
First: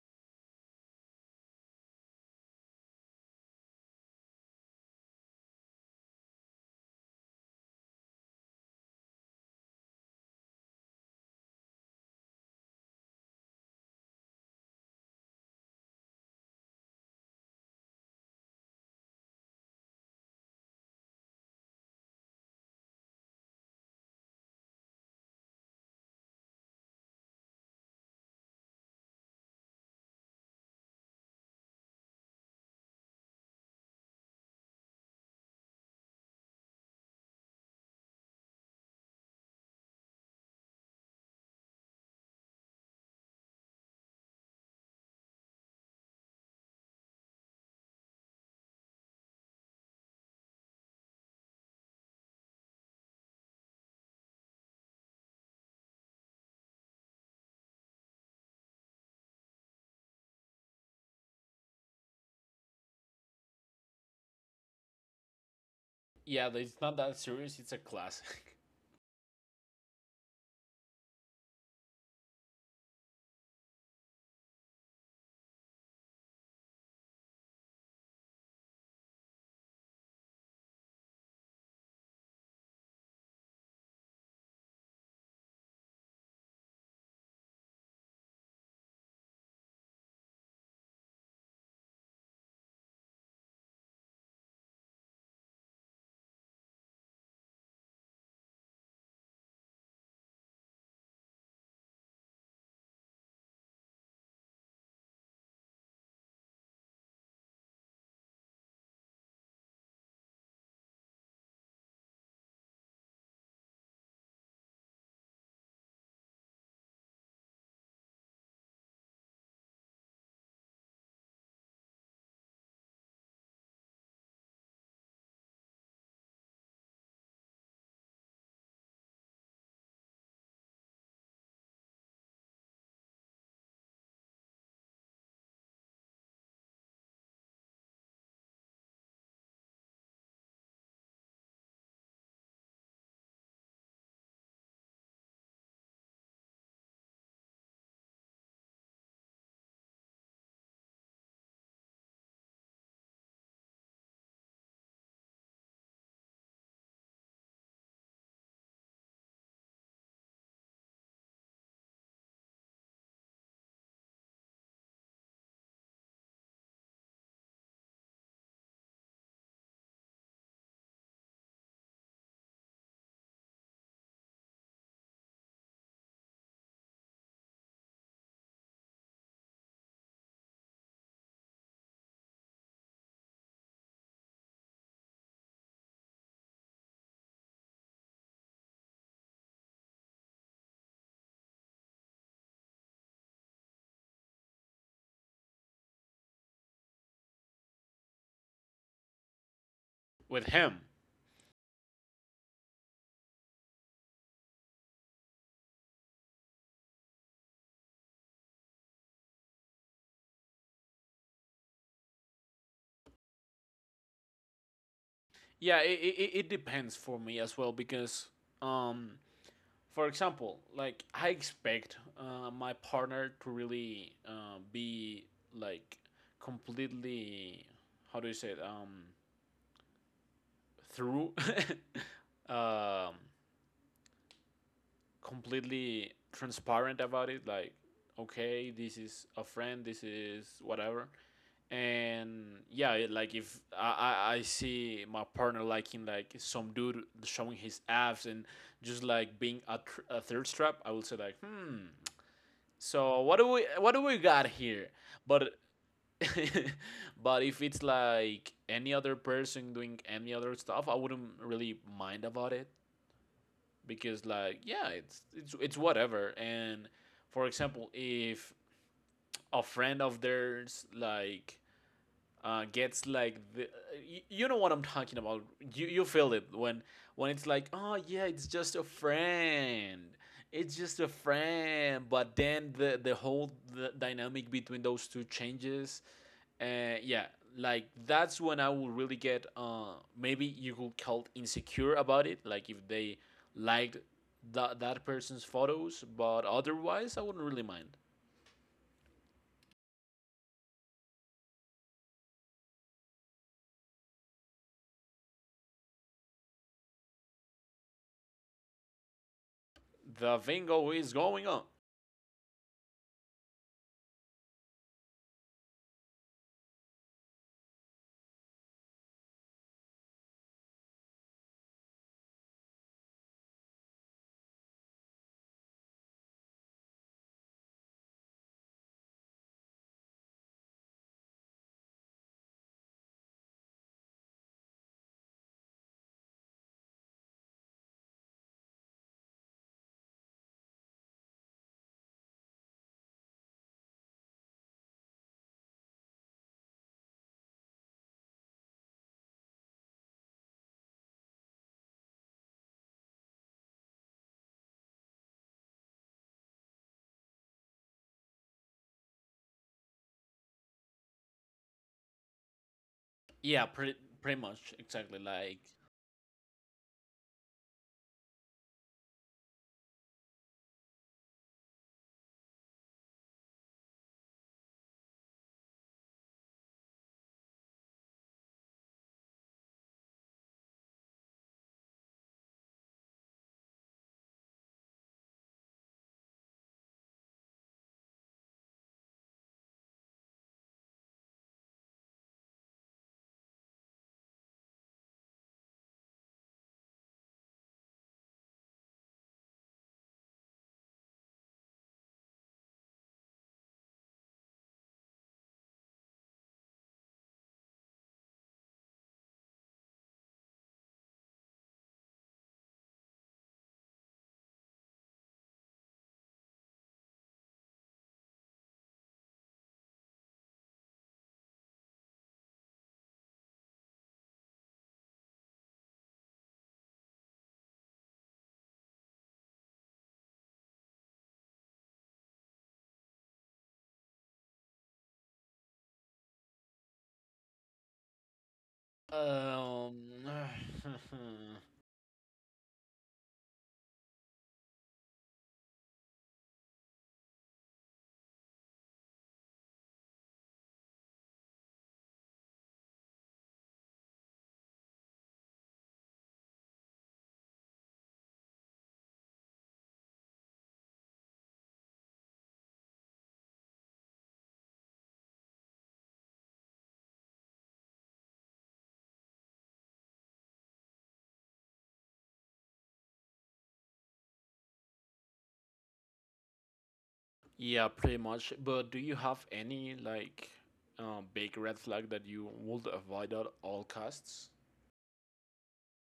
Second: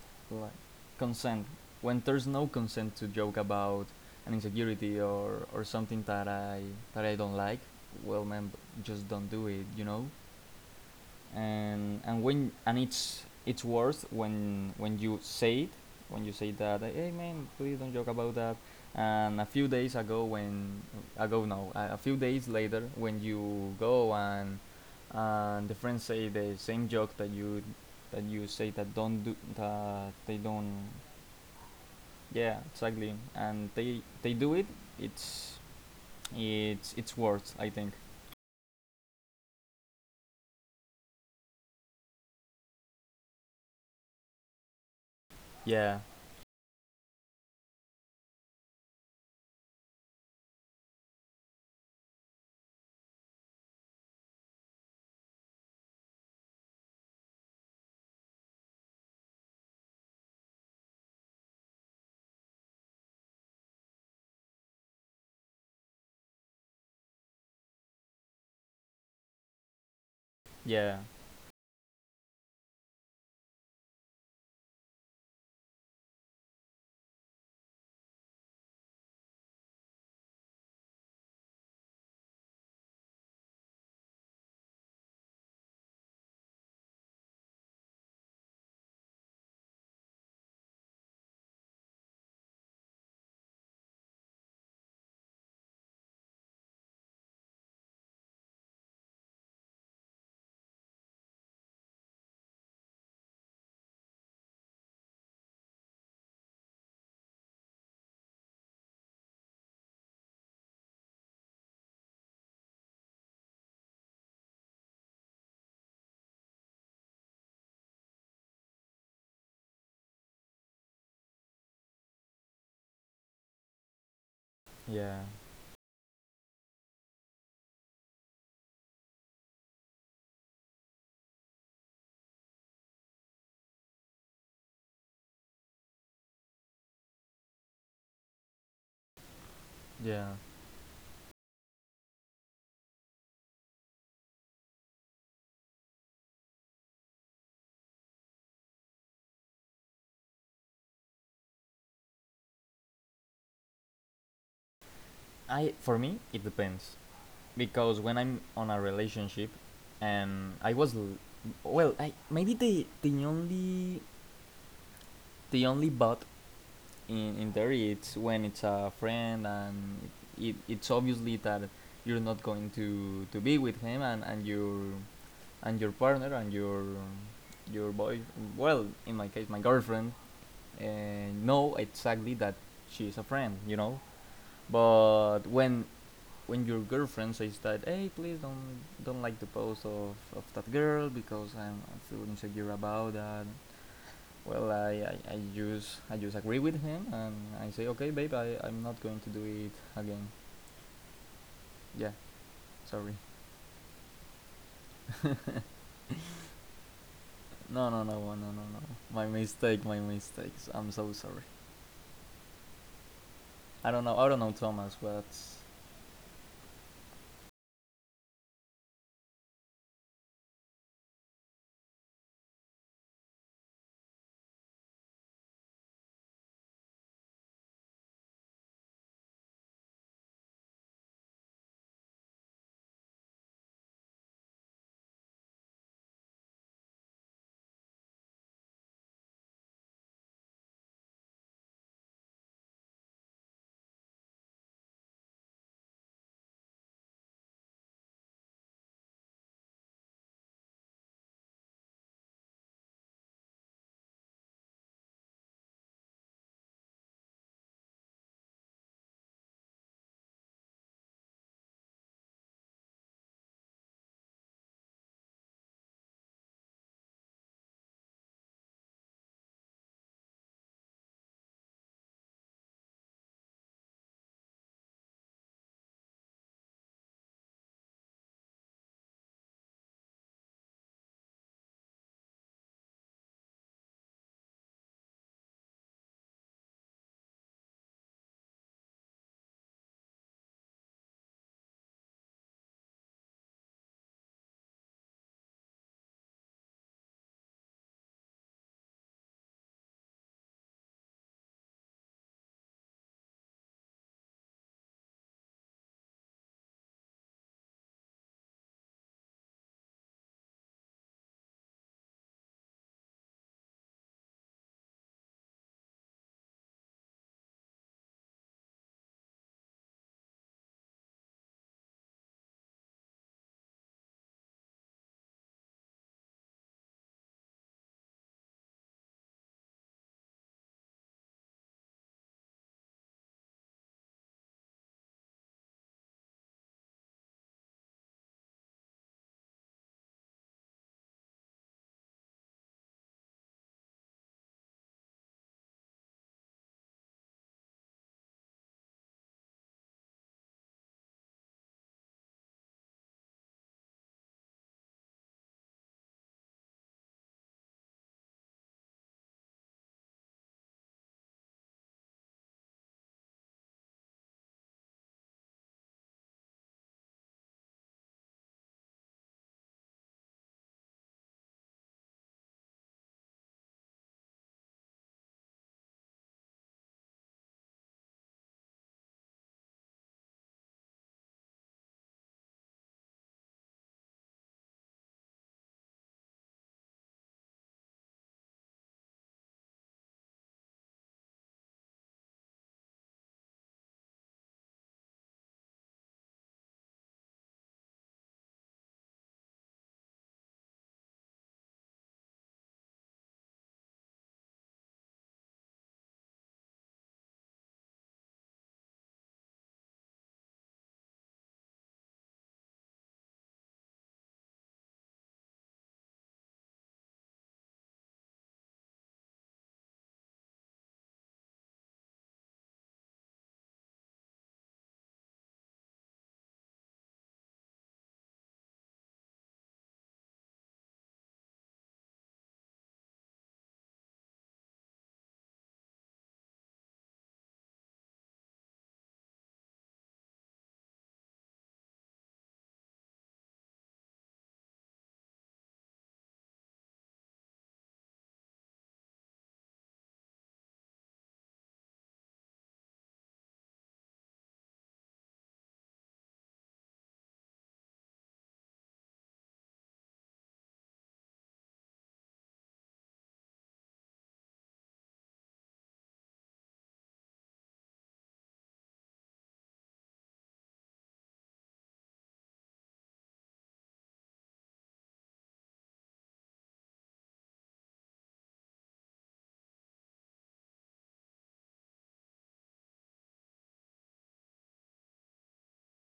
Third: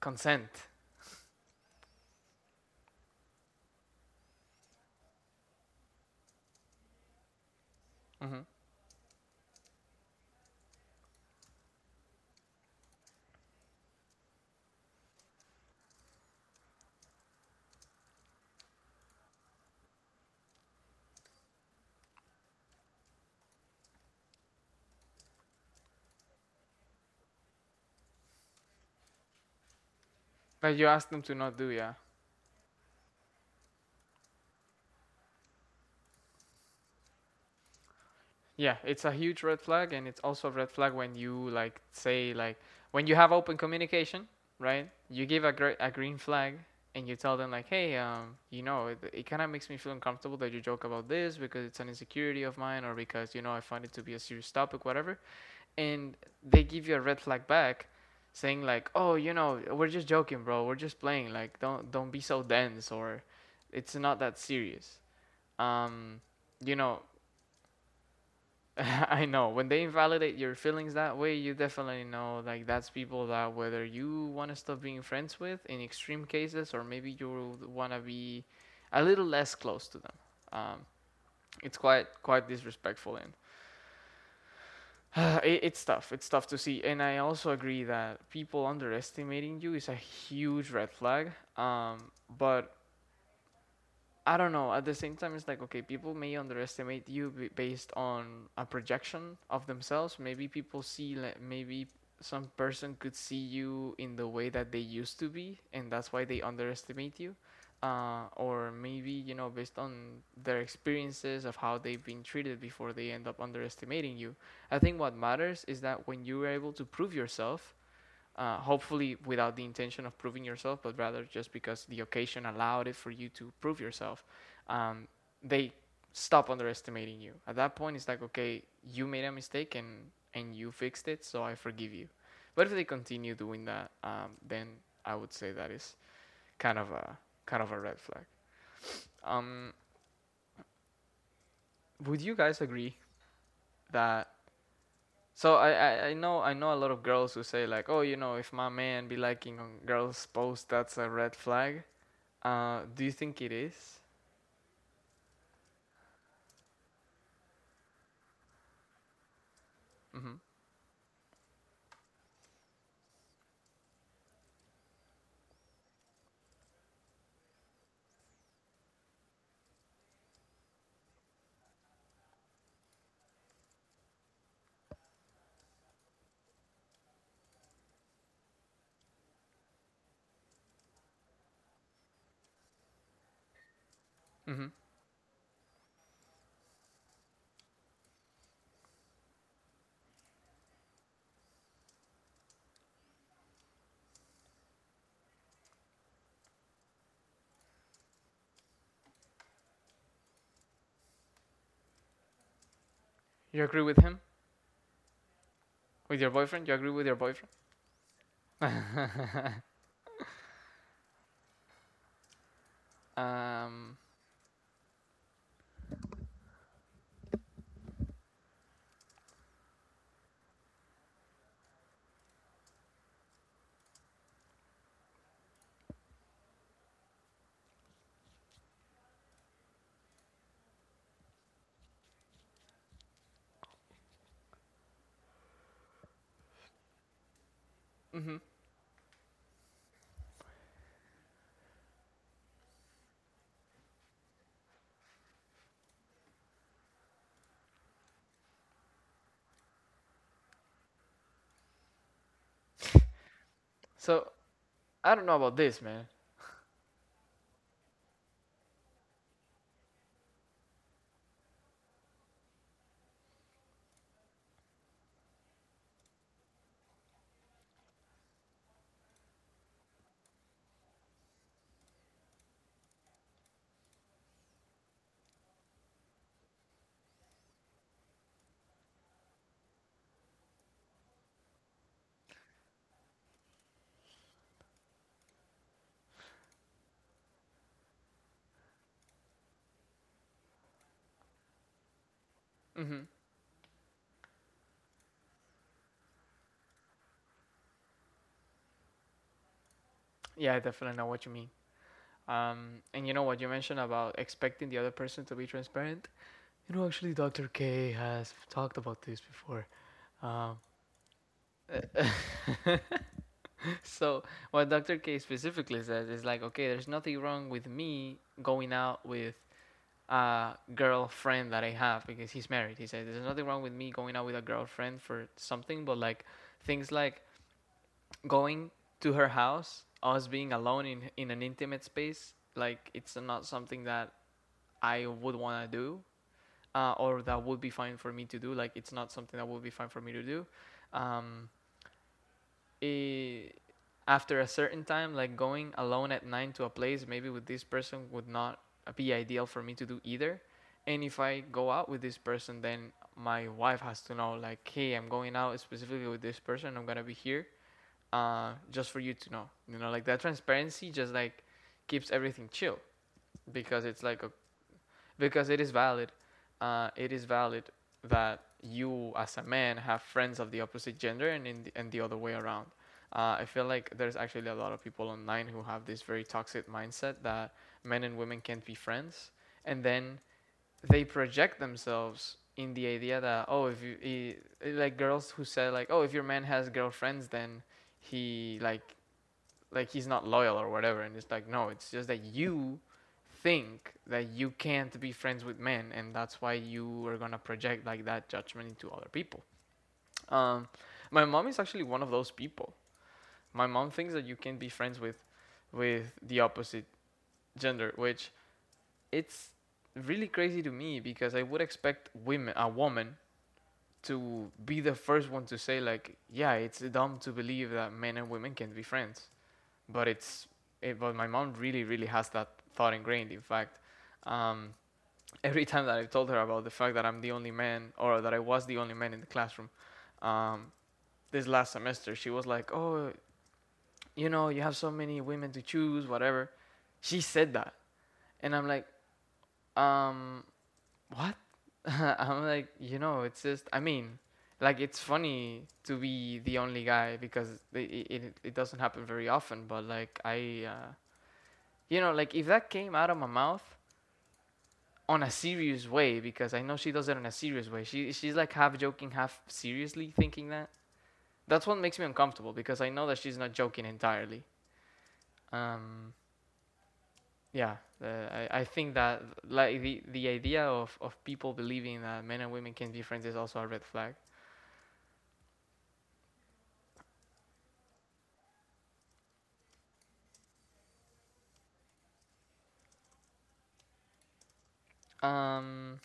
Speaker 1: Consent.
Speaker 3: like consent, when there's no consent to joke about an insecurity or something that I don't like. Well,
Speaker 1: Hmm.
Speaker 3: man, just don't do it, you know. And it's worse when you say it, when you say that, like, hey man, please don't joke about that. And a few days ago when ago no a a few days later, when you go, and the friends say the same joke that you say that, don't do that, they
Speaker 1: That you
Speaker 3: don't.
Speaker 1: ask them to not do, yeah.
Speaker 3: Yeah, exactly. And they do it. It's it's worth, I think.
Speaker 1: Yeah, it's a huge red flag, and it's also a red flag when you say like when you have open communication, right? You give a
Speaker 3: Yeah,
Speaker 1: green flag, and you tell them like, hey, you know, it kind of makes me feel uncomfortable that you joke about this because it's an insecurity of mine, or because you know I find it to be a serious topic, whatever. And they give you a red flag back, saying like, oh, you know, we're just joking, bro, we're just playing, like, don't be so dense, or it's not that serious um
Speaker 2: Yeah,
Speaker 1: you
Speaker 2: it's not
Speaker 1: know.
Speaker 2: that serious. It's a classic.
Speaker 1: I know when they invalidate your feelings
Speaker 3: yeah,
Speaker 1: that way, you definitely know like that's people that whether you want to stop being friends with in extreme cases, or maybe you want to be a little less close to them um it's quite disrespectful and it's tough. It's tough to see, and I also agree that people underestimating you is a huge red flag. But I don't know. At the same time, it's like, okay, people may underestimate you based on a projection of themselves. Maybe people see, like, maybe some person could see you in the way that they used to be, and that's why they underestimate you. Or maybe, you know, based on their experiences of how they've been treated before, they end up underestimating you. I think what matters is that when you are able to prove yourself, hopefully without the intention of proving yourself, but rather just because the occasion allowed it for you to prove yourself, um,
Speaker 3: yeah,
Speaker 1: they stop underestimating you. At that point, it's like, okay, you made a mistake, and you fixed it, so I forgive you. But if they continue doing that, then I would say that is kind of a kind of a red flag. Um,
Speaker 3: yeah.
Speaker 1: would you guys agree that? So I know I know a lot of girls who say like, oh, you know, if my man be liking on girls' posts, that's a red flag. Do you think it is?
Speaker 3: I, for me, it depends, because when I'm on a relationship,
Speaker 1: Mm-hmm.
Speaker 3: and I was l- well, I maybe the only but in there, it's when it's a friend, and it it's obviously that you're not going to be with him and your partner and your boy, well, in my case, my girlfriend, and know exactly that she's a friend, you know.
Speaker 1: Mm-hmm.
Speaker 3: But when your girlfriend says that, hey, please don't like the post of that girl because I'm, I feel insecure about that. Well, I just agree with him, and I say, okay, babe, I I'm not going to do it again.
Speaker 2: With him.
Speaker 3: Yeah, sorry.
Speaker 1: You agree with him? With your boyfriend? You agree with your boyfriend?
Speaker 3: No, no, no, no, no, no, no. My mistake, my mistakes. I'm so sorry. I
Speaker 1: Um.
Speaker 3: don't know. I don't know, Thomas. What's.
Speaker 2: Yeah, it depends for me as well, because, um, for example, like I expect my partner to really be like completely — how do you say it? Through — um, completely transparent about it. Like,
Speaker 1: Hmm.
Speaker 2: okay, this is a friend, this is whatever. And yeah, like if I, I see my partner liking like some dude showing his abs, and just like being a, a third strap, I will say like, hmm, so what do we
Speaker 1: So
Speaker 2: got here?
Speaker 1: I don't know about
Speaker 2: But
Speaker 1: this, man.
Speaker 2: but if it's like any other person doing any other stuff, I wouldn't really mind about it, because like, yeah, it's whatever. And, for example, if a friend of theirs like gets like you know what I'm talking about. You feel it when it's like, oh yeah, it's just a friend. It's just a friend, but then the whole the dynamic between those two changes. Yeah, like, that's when I will really get, maybe you could call it insecure about it, like if
Speaker 1: Mm-hmm.
Speaker 2: they liked that person's photos. But otherwise, I wouldn't really mind.
Speaker 1: Yeah, I definitely know what you mean. And you know what you mentioned about expecting the other person to be transparent. You know, actually, Dr. K has talked about this before.
Speaker 2: The
Speaker 1: Um,
Speaker 2: bingo is going on.
Speaker 1: so what Dr. K specifically says is like, okay, there's nothing wrong with me going out with girlfriend that I have because he's married. He says there's nothing wrong with me going out with a girlfriend for something, but like things like going to her house, us being alone in an intimate space, like it's not something that I would want to do, or that would be fine for me to do. Like it's not something that would be fine for me to do. Um, eh, After a certain time, like going alone at night to a place, maybe with this person would not be ideal for me to do either. And if I go out with this person, then my wife has to know, like, hey, I'm going out specifically with this person. I'm gonna be here, just for you to know. You know, like that transparency just like keeps everything chill
Speaker 2: Yeah,
Speaker 1: because it's like, okay,
Speaker 2: pretty much exactly,
Speaker 1: because it
Speaker 2: like,
Speaker 1: is valid. It is valid that you as a man have friends of the opposite gender, and in the, and the other way around. I feel like there's actually a lot of people online who have this very toxic mindset that men and women can't be friends, and then they project themselves in the idea that, oh, if you, like, girls who say like, oh, if your man has girlfriends, then he like he's not loyal or whatever, and it's like, no, it's just that you think that you can't be friends with men, and that's why you are gonna project like that judgment into other people um, my mom is actually one of those people. My mom thinks that you can be friends with the opposite gender, which it's really crazy to me because I would expect women, a woman, to be the first one to say like, yeah, it's dumb to believe that men and women can not be friends, but but my mom really has that thought ingrained. In fact, um, every time that I've told her about the fact that I'm the only man, or that I was the only man in the classroom, um, this last semester she was like, "Oh, you know, you have so many women to choose, whatever." She said that, and I'm like,
Speaker 2: um
Speaker 1: um, "What?" I'm like, you know, it's just, I mean, like it's funny to be the only guy because it doesn't happen very often. But like I. You know, like if that came out of my mouth on a serious way, because I know she does it in a serious way. She's like half joking, half seriously thinking that. That's what makes me uncomfortable because I know that she's not joking entirely. Um, yeah, I think that like the idea of people believing that men and women can be friends is also a red flag.
Speaker 2: yeah, pretty much. But do you have any like big red flag that you would avoid at all costs?
Speaker 1: Um,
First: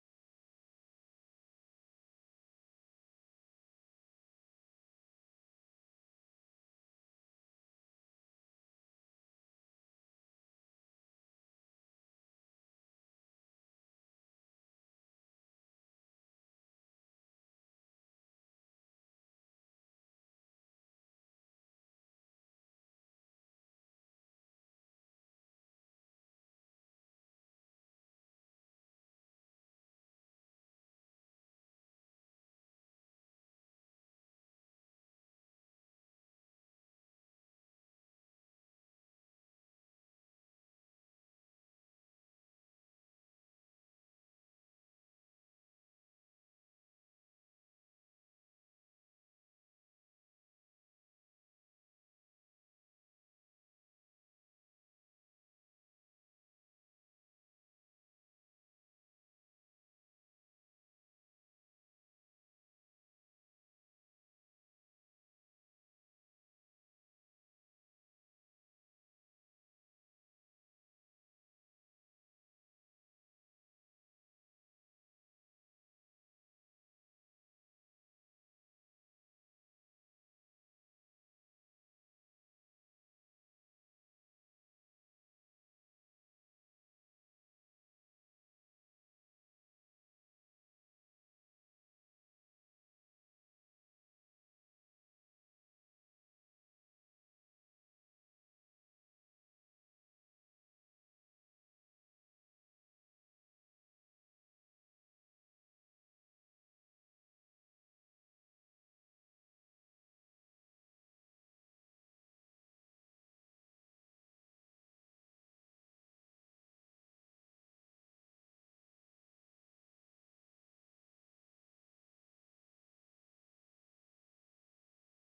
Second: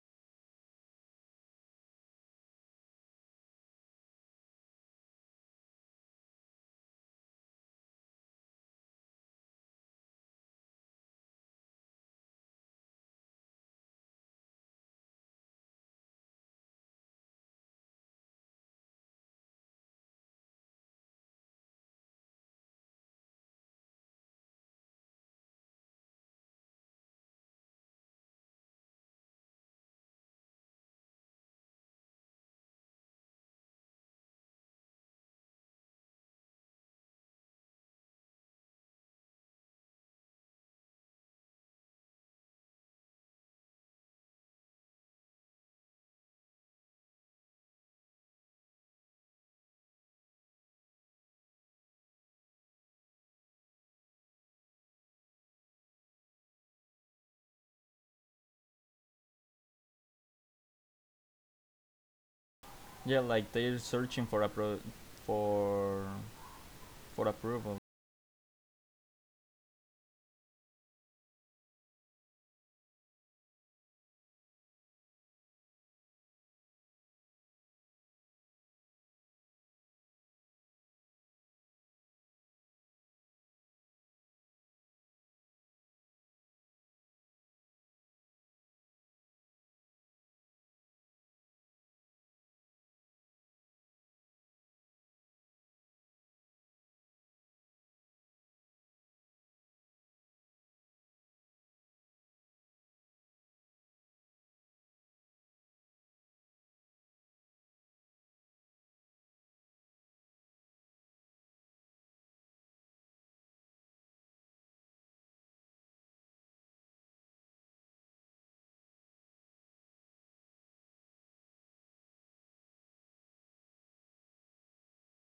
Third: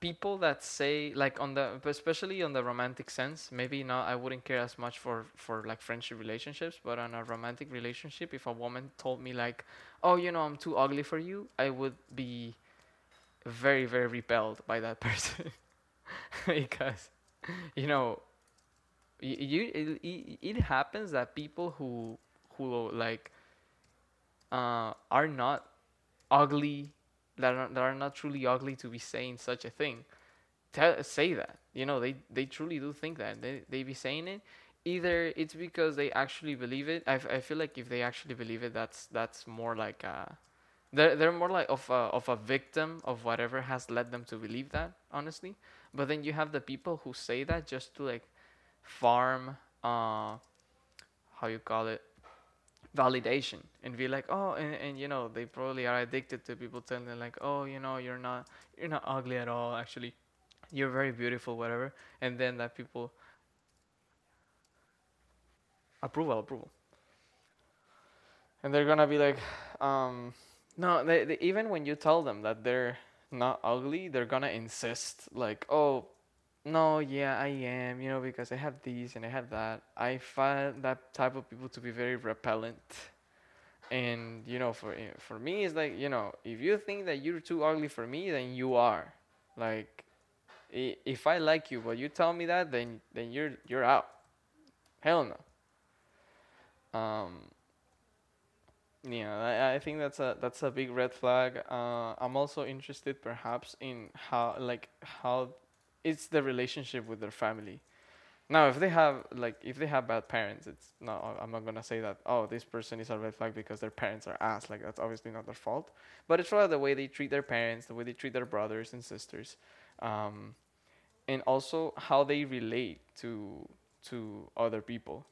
Speaker 1: people that say like on the especially on the romantic sense, maybe not, I wouldn't care as much for like friendship relationships, but on a romantic relationship, if a woman told me like, oh, you know, I'm too ugly for you, I would be very repelled by that person because, you know, you it happens that people who like are not ugly, that are not truly ugly to be saying such a thing, tell, say that. You know, they truly do think that. They be saying it. Either it's because they actually believe it. I feel like if they actually believe it, that's more like a, they're more like of a victim of whatever has led them to believe that. Honestly, but then you have the people who say that just to like farm, uh how you call it, validation, and be like, oh, and you know they probably are addicted to people telling them like, oh, you know, you're not ugly at all, actually, you're very beautiful, whatever. And then that people
Speaker 3: Yeah, like they're searching for for
Speaker 1: approval, approval,
Speaker 3: for approval.
Speaker 1: and they're gonna be like, um, no, they, even when you tell them that they're not ugly, they're gonna insist like, oh, no, yeah, I am, you know, because I have these and I have that. I find that type of people to be very repellent. And you know, for for me, it's like, you know, if you think that you're too ugly for me, then you are. Like, if I like you, but you tell me that, then you're out. Hell no. Yeah, I think that's a big red flag. I'm also interested, perhaps, in how how it's the relationship with their family. Now, if they have like if they have bad parents, it's no. I'm not gonna say that. Oh, this person is a red flag because their parents are ass. Like that's obviously not their fault. But it's rather the way they treat their parents, the way they treat their brothers and sisters, um, and also how they relate to other people.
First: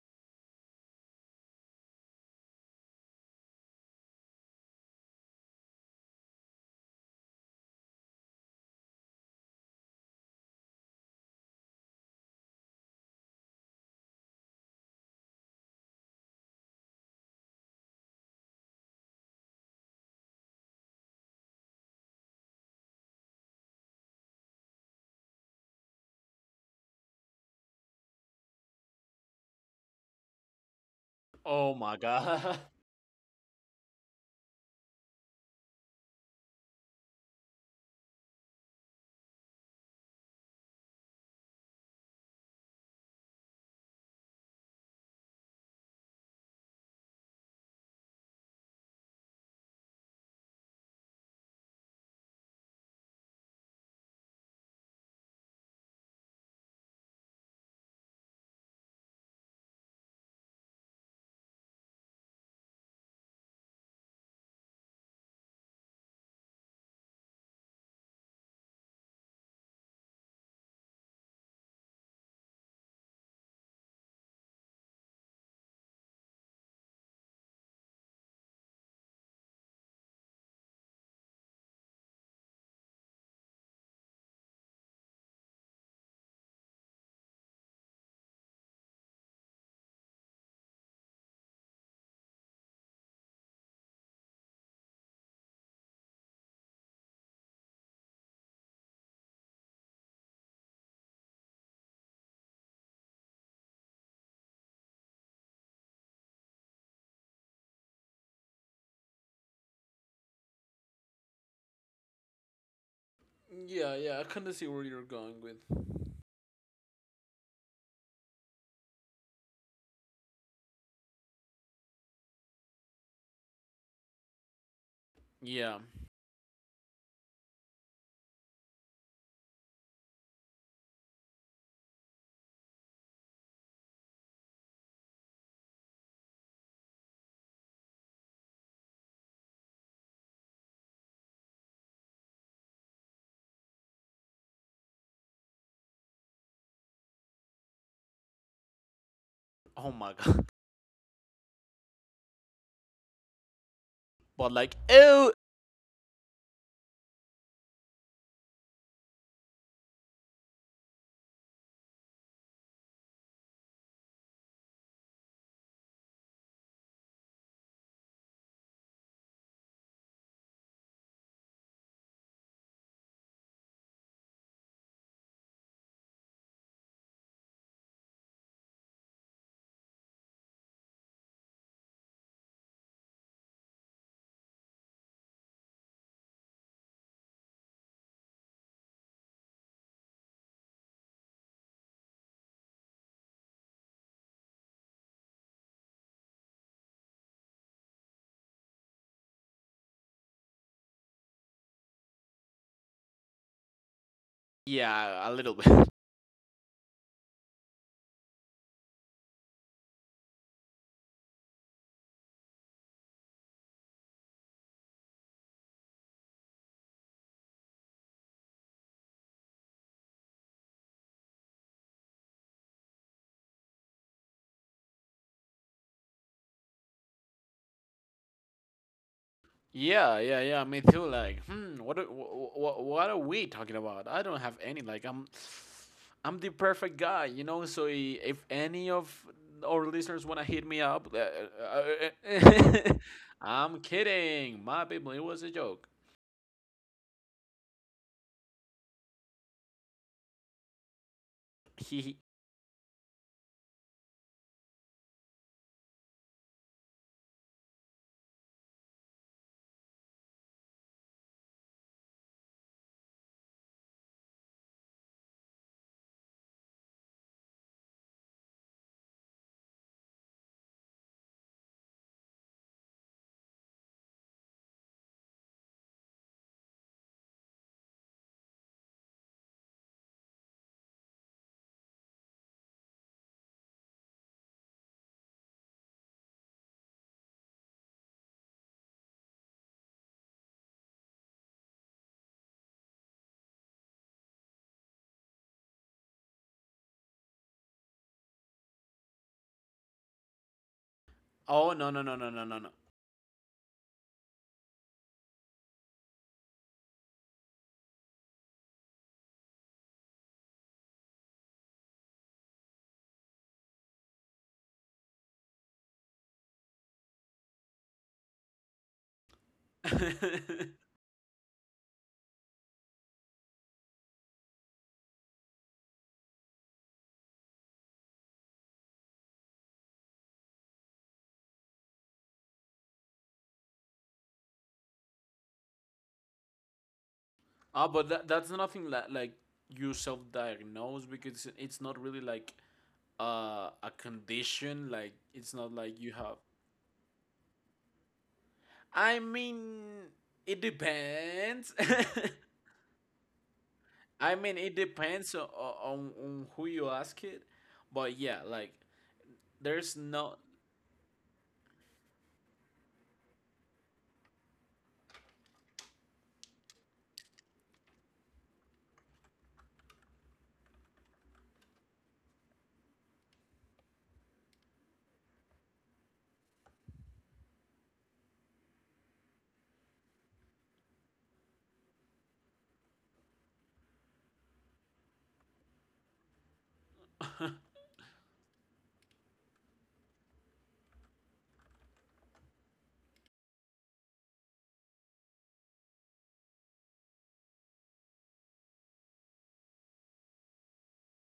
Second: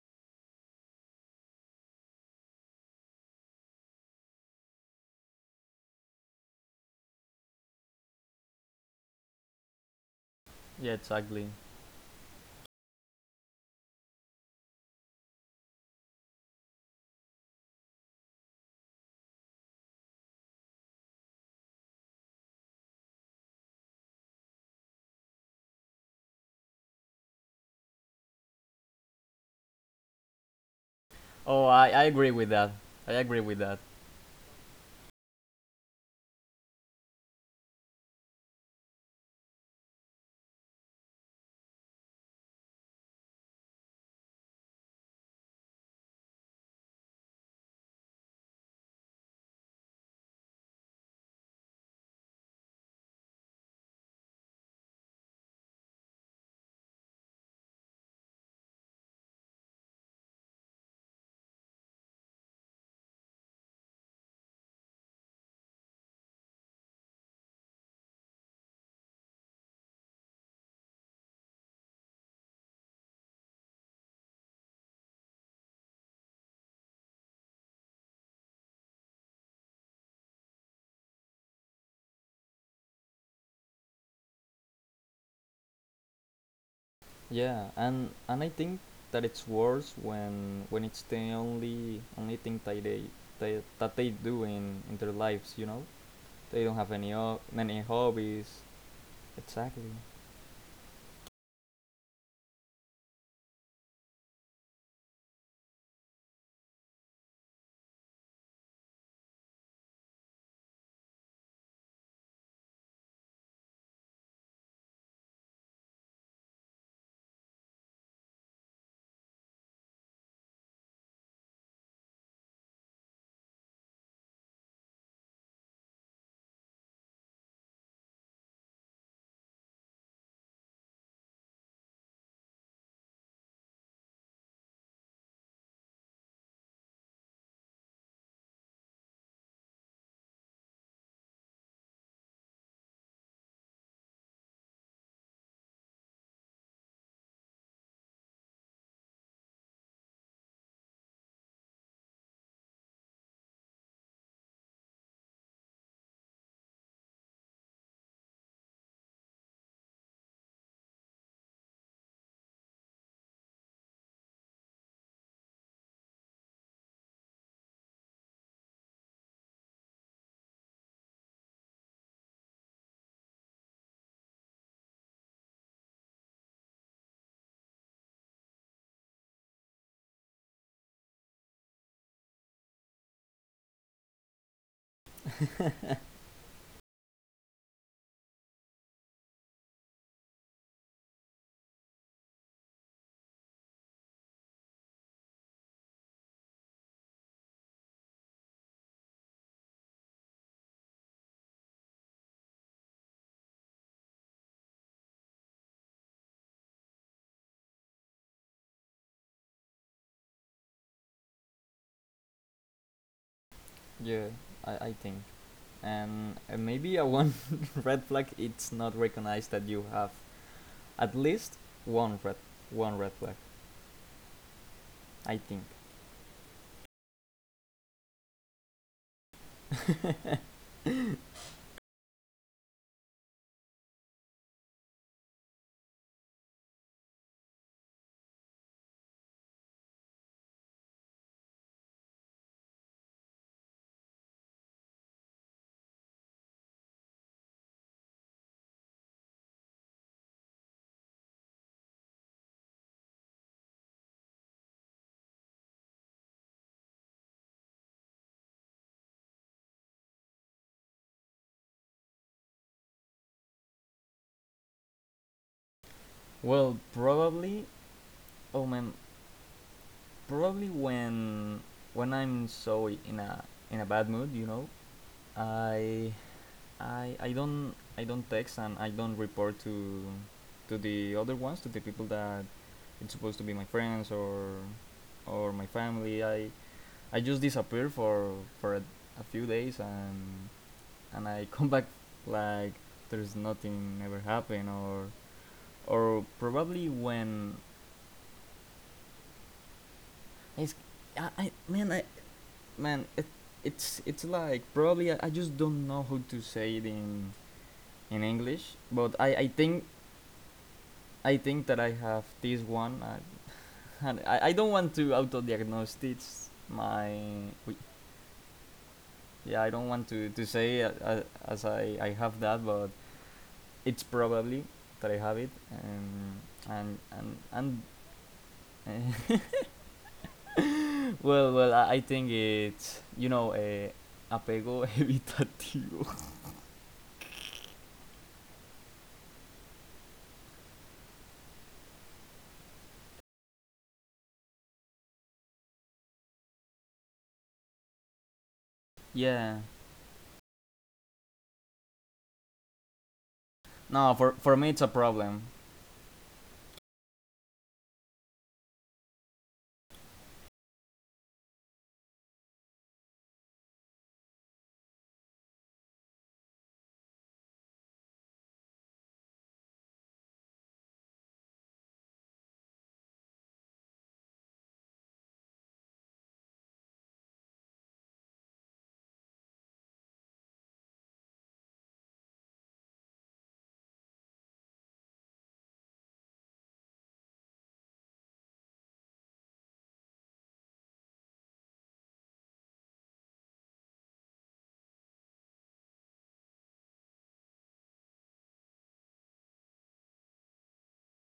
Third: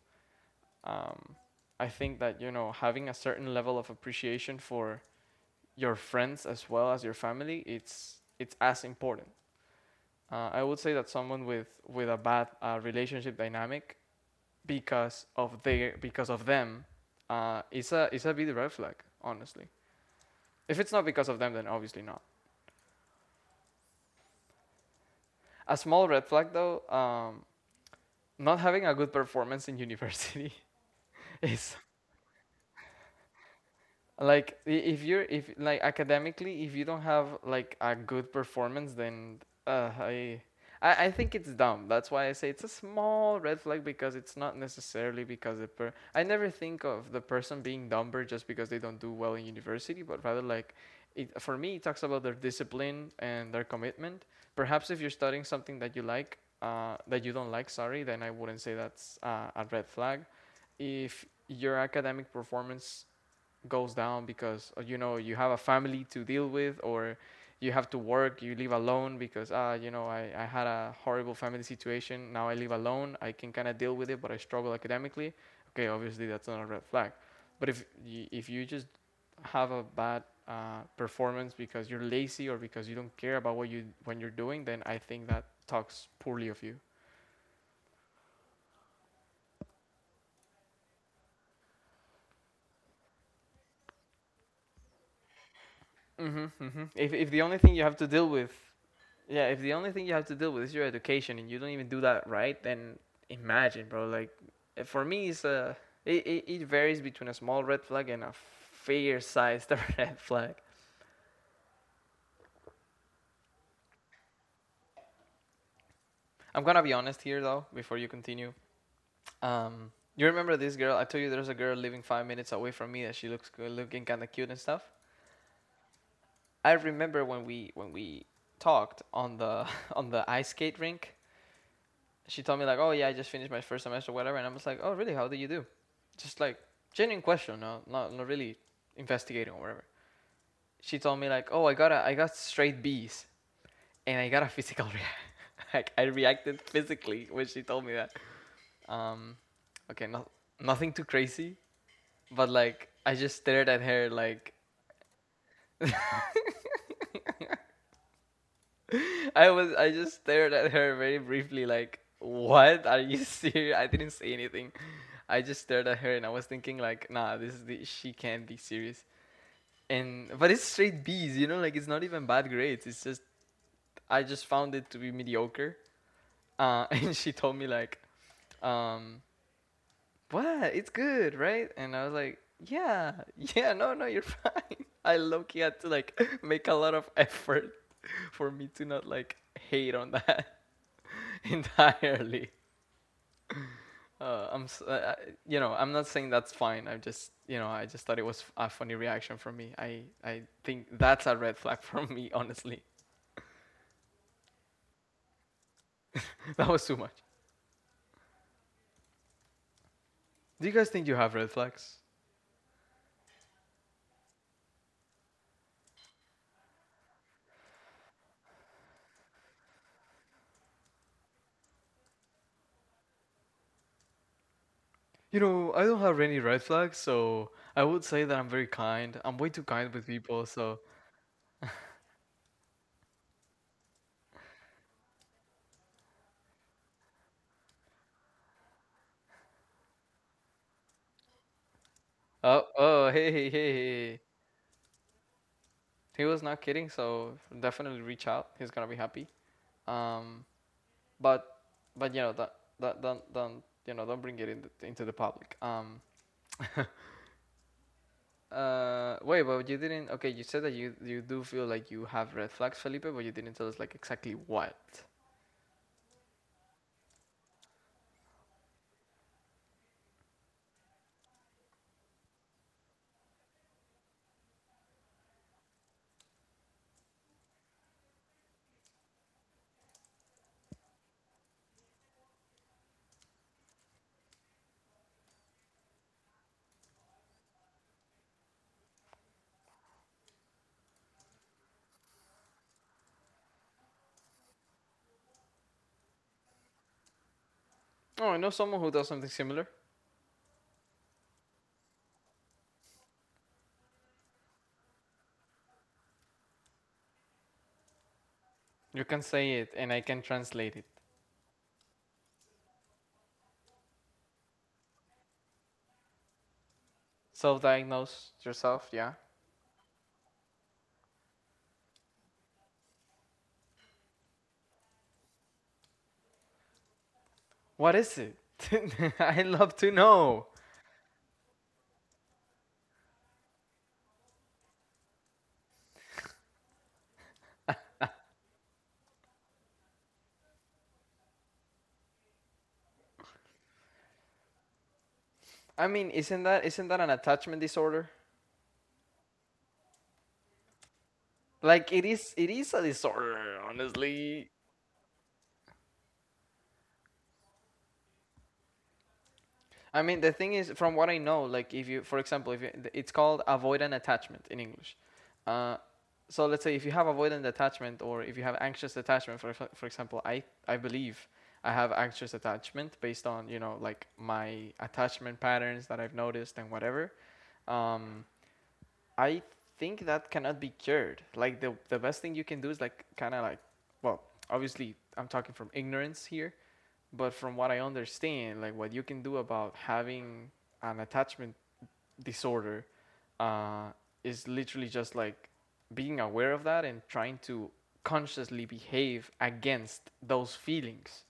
Speaker 1: Um, I think that, you know, having a certain level of appreciation for your friends as well as your family, it's as important. I would
Speaker 3: Yeah,
Speaker 1: say that someone
Speaker 3: exactly.
Speaker 1: with a bad relationship dynamic because of their because of them is a big red flag. Honestly, if it's not because of them, then obviously not. A small red flag though, not having a good performance in university
Speaker 3: Oh,
Speaker 2: Oh
Speaker 1: is
Speaker 3: I,
Speaker 2: my
Speaker 3: I agree with
Speaker 2: god.
Speaker 3: that. I agree with that.
Speaker 1: like if you're if like academically, if you don't have like a good performance, then uh, I, I think it's dumb. That's why I say it's a small red flag because it's not necessarily because the per. I never think of the person being dumber just because they don't do well in university, but rather like, it for me it talks about their discipline and their commitment. Perhaps if you're studying something that you like, that you don't like, sorry, then I wouldn't say that's a red flag if your academic performance goes down because you know you have a family to deal with, or you have to work, you live alone. Because you know, I had a horrible family situation, now I live alone, I can kind of deal with it, but I struggle academically. Okay, obviously that's not a red flag. But if you just have a bad performance because you're lazy or because you don't care about what you when you're doing, then I think that talks poorly of you.
Speaker 3: Yeah, and I think that it's worse when it's the only thing that they do in their lives. You know, they don't have
Speaker 1: If the only thing
Speaker 3: many
Speaker 1: you have to deal with.
Speaker 3: hobbies.
Speaker 1: Yeah, if the
Speaker 3: Exactly.
Speaker 1: only thing you have to deal with is your education and you don't even do that right, then imagine, bro. Like, for me, it's a it varies between a small red flag and a fair-sized red flag.
Speaker 2: Yeah, yeah, I kind of see where you're going with.
Speaker 1: I'm gonna be honest here though, before you continue. You remember this girl? I told you there's a girl living 5 minutes away from me that she looks good, looking kind of cute and stuff.
Speaker 2: Yeah.
Speaker 1: I remember when we talked on the on the ice skate rink. She told me like, "Oh yeah, I just finished my first semester, whatever," and I was like, "Oh really? How did you do?" Just like genuine question, no, not really investigating or whatever. She told me like, "Oh, I got straight B's, and I got a physical reaction. Like I reacted physically when she told me that." Um,
Speaker 2: Oh
Speaker 1: okay,
Speaker 2: my
Speaker 1: not
Speaker 2: god.
Speaker 1: nothing too crazy, but like I just stared at her
Speaker 2: But
Speaker 1: like.
Speaker 2: like, oh,
Speaker 1: I just stared at her very briefly like, what, are you serious? I didn't say anything, I just stared at her and I was thinking like, nah, this is the, she can't be serious. And but it's straight B's, you know, like it's not even bad grades. It's just I just found it to be mediocre. And she told me like, um, what? It's good, right? And I was like, yeah, yeah, no, no, you're fine. I low key had to like make a lot of effort for me to not like hate on that entirely. uh, I'm, uh, you know, I'm not saying that's fine. I just, you know, I just thought it was a funny reaction from me. I think that's a red flag from me, honestly.
Speaker 2: yeah, a little bit.
Speaker 1: That was too much. Do you guys think you have red flags?
Speaker 3: Yeah, I think. And maybe a one red flag. It's not recognized that you have at least one red one red flag. I
Speaker 1: You
Speaker 3: think.
Speaker 1: know, I don't have any red flags, so I would say that I'm very kind. I'm way too kind with
Speaker 2: Yeah, yeah,
Speaker 1: people,
Speaker 2: yeah.
Speaker 1: so.
Speaker 2: Me too. Like, hmm, what are we talking about? I don't have any. Like, I'm the perfect guy, you know. So if any of our listeners wanna hit me up,
Speaker 1: Oh, oh, hey, hey, hey,
Speaker 2: I'm
Speaker 1: hey, hey.
Speaker 2: kidding, my people. It was a joke.
Speaker 1: He was not kidding, so definitely reach out. He's gonna be happy. Um, but, but
Speaker 2: He.
Speaker 1: you know, that, that, don't, you know, don't bring it in into the public. Wait, but you didn't. Okay, you said that you do feel like you have red flags, Felipe, but you didn't tell us like exactly what.
Speaker 3: Well, probably. Oh man, probably when I'm so in a bad mood, you know, I I don't, I don't text, and I don't report to the other ones, to the people that it's supposed to be my friends or my family. I just disappear for a few days, and I come back like there's nothing ever happened, or probably when
Speaker 1: Oh, I know someone who does something similar.
Speaker 3: it's
Speaker 2: Oh, no, no,
Speaker 3: I
Speaker 2: no, no, no, no,
Speaker 3: man it, it's like, probably, I just don't know how to say it in English,
Speaker 1: You
Speaker 3: but
Speaker 1: can say it, and I can translate it.
Speaker 3: I think that I have this one. I don't want to auto-diagnose this, my
Speaker 1: Self-diagnose yourself. Yeah.
Speaker 3: yeah I don't
Speaker 2: no.
Speaker 3: want to say as I I have that, but it's probably that I have it, and and
Speaker 1: What is it?
Speaker 3: and.
Speaker 1: I'd love to know.
Speaker 3: Well, well, I think it's, you know, apego evitativo.
Speaker 2: Ah, but that's nothing like you self-diagnose, because it's not really like a condition. Like, it's not
Speaker 1: I
Speaker 2: like
Speaker 1: mean,
Speaker 2: you have.
Speaker 1: isn't that an attachment disorder?
Speaker 2: I
Speaker 3: Yeah.
Speaker 2: mean, it depends.
Speaker 1: Like it is. It is a disorder,
Speaker 3: No,
Speaker 2: I
Speaker 1: honestly.
Speaker 3: for
Speaker 2: mean,
Speaker 3: me
Speaker 2: it
Speaker 3: it's a
Speaker 2: depends
Speaker 3: problem.
Speaker 2: on who you ask it, but yeah, like, there's
Speaker 1: I mean, the
Speaker 2: no.
Speaker 1: thing is, from what I know, like if you, for example, if you, it's called avoidant attachment in English. Uh, so let's say if you have avoidant attachment or if you have anxious attachment, for example, I believe I have anxious attachment based on you know like my attachment patterns that I've noticed and whatever. Um, I think that cannot be cured. Like the best thing you can do is like kind of like, well, obviously I'm talking from ignorance here, but from what I understand, like what you can do about having an attachment disorder uh, is literally just like being aware of that and trying to consciously behave against those feelings.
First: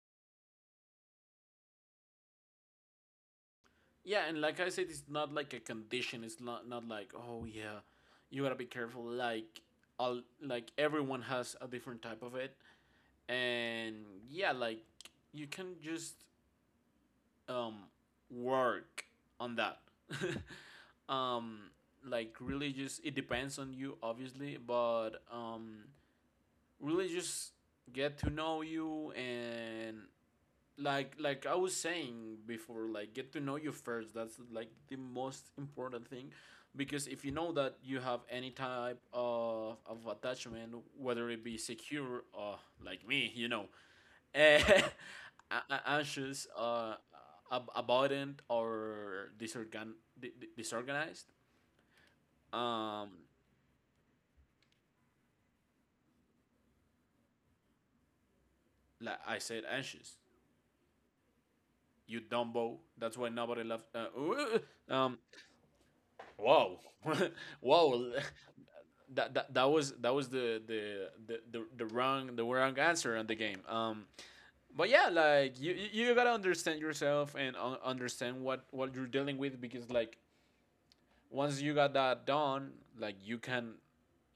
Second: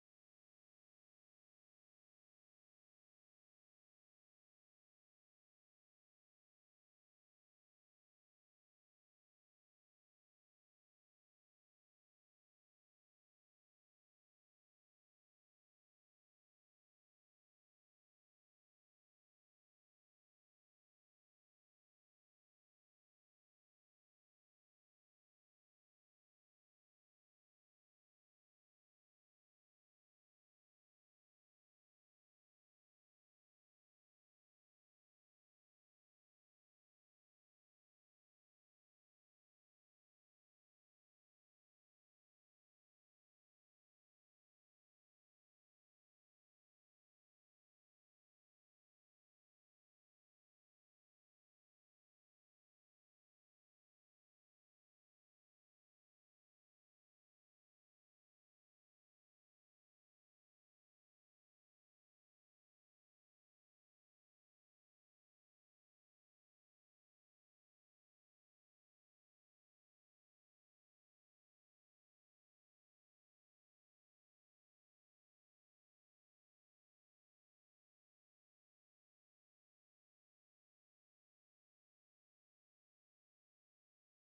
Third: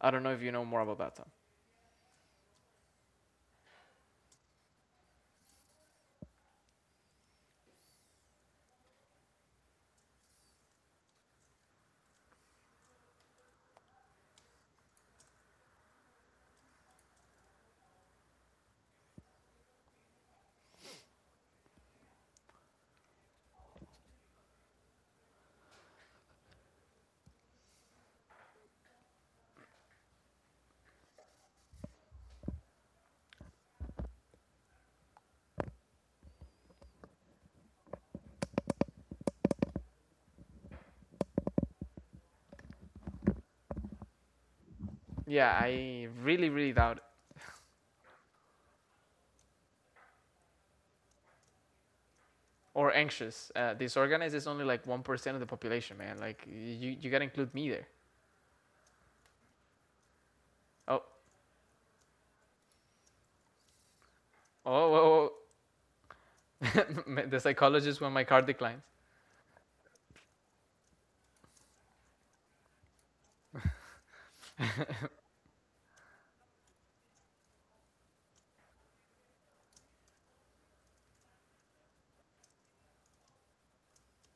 Speaker 1: I don't know if you know more about that, Tom.
Speaker 2: Yeah, and like I said, it's not like a condition. It's not like, oh yeah, you gotta be careful. Like, all, like, everyone has a different type of it, and yeah, like, you can just um work on that. um like, really, just, it depends on you obviously, but really just get to know you. And like I was saying before, like, get to know you first. That's like the most important thing, because if you know that you have any type of attachment, whether it be secure or like me, you know, eh,
Speaker 1: Yeah, I
Speaker 2: anxious,
Speaker 1: really, really doubt it.
Speaker 2: avoidant, or disorganized,
Speaker 1: Or
Speaker 2: um
Speaker 1: anxious. Disorganized is only like 1% of the population, man. Like you gotta include me there.
Speaker 2: like I said, anxious.
Speaker 1: Oh,
Speaker 2: You dumbo, that's why nobody left.
Speaker 1: oh,
Speaker 2: Uh, um
Speaker 1: oh,
Speaker 2: Whoa.
Speaker 1: oh. The psychologist when
Speaker 2: Whoa.
Speaker 1: my card declines.
Speaker 2: that, that that was the wrong the wrong answer on the game. But yeah, like, you gotta understand yourself, and understand what you're dealing with, because like once you got that done, like you can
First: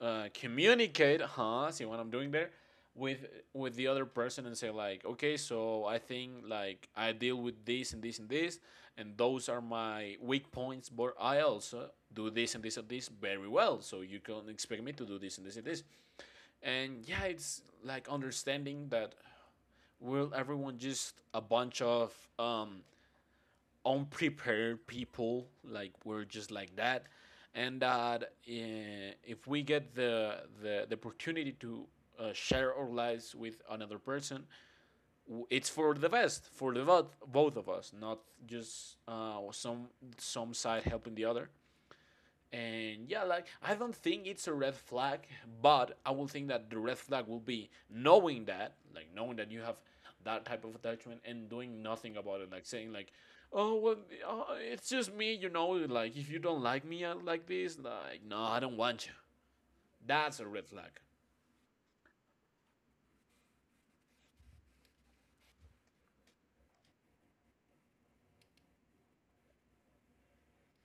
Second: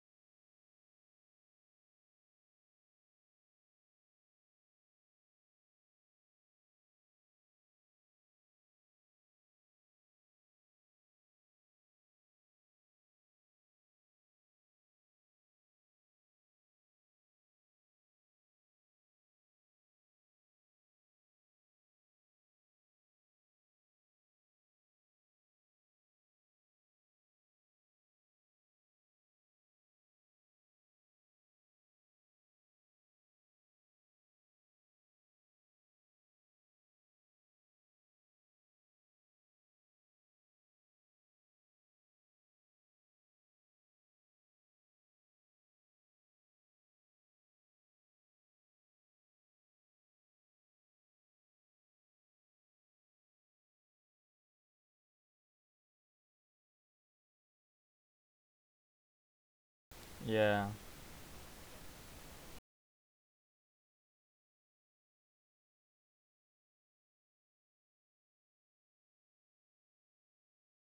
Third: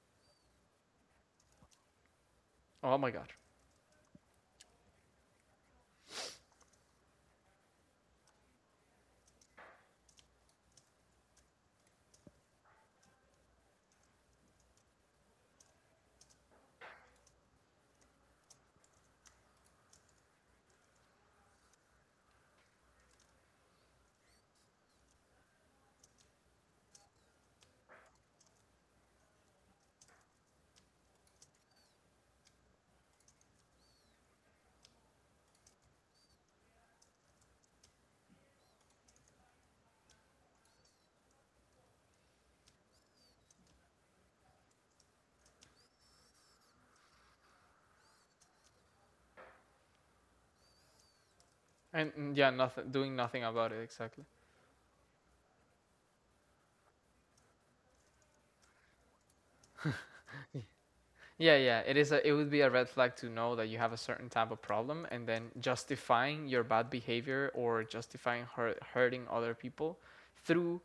Speaker 2: communicate. Huh? See what I'm doing there?
Speaker 1: Oh my
Speaker 2: With
Speaker 1: god.
Speaker 2: the other person, and say like, okay, so I think, like, I deal with this and this and this, and those are my weak points. But I also do this and this and this very well. So you can expect me to do this and this and this. And yeah, it's like understanding that we're — everyone — just a bunch of um, unprepared people. Like, we're just like that. And that, if we get the opportunity to share our lives with another person, it's for the best for the both of us, not just some side helping the other. And yeah, like, I don't think it's a red flag, but I will think that the red flag will be knowing that — like, knowing that you have that type of attachment and doing
Speaker 1: And
Speaker 2: nothing
Speaker 1: mm,
Speaker 2: about
Speaker 1: yeah,
Speaker 2: it — like,
Speaker 1: nothing
Speaker 2: saying
Speaker 1: doing
Speaker 2: like,
Speaker 1: nothing about
Speaker 2: "Oh
Speaker 1: it
Speaker 2: well,
Speaker 1: exactly.
Speaker 2: it's just me," you know, like, if you don't like me like this, like, no, I don't want you. That's a
Speaker 3: Yeah.
Speaker 2: red flag.
Speaker 1: Yeah, yeah. It is a it would be a red flag to know that you have a certain type of problem and then justifying your bad behavior or justifying hurting other people through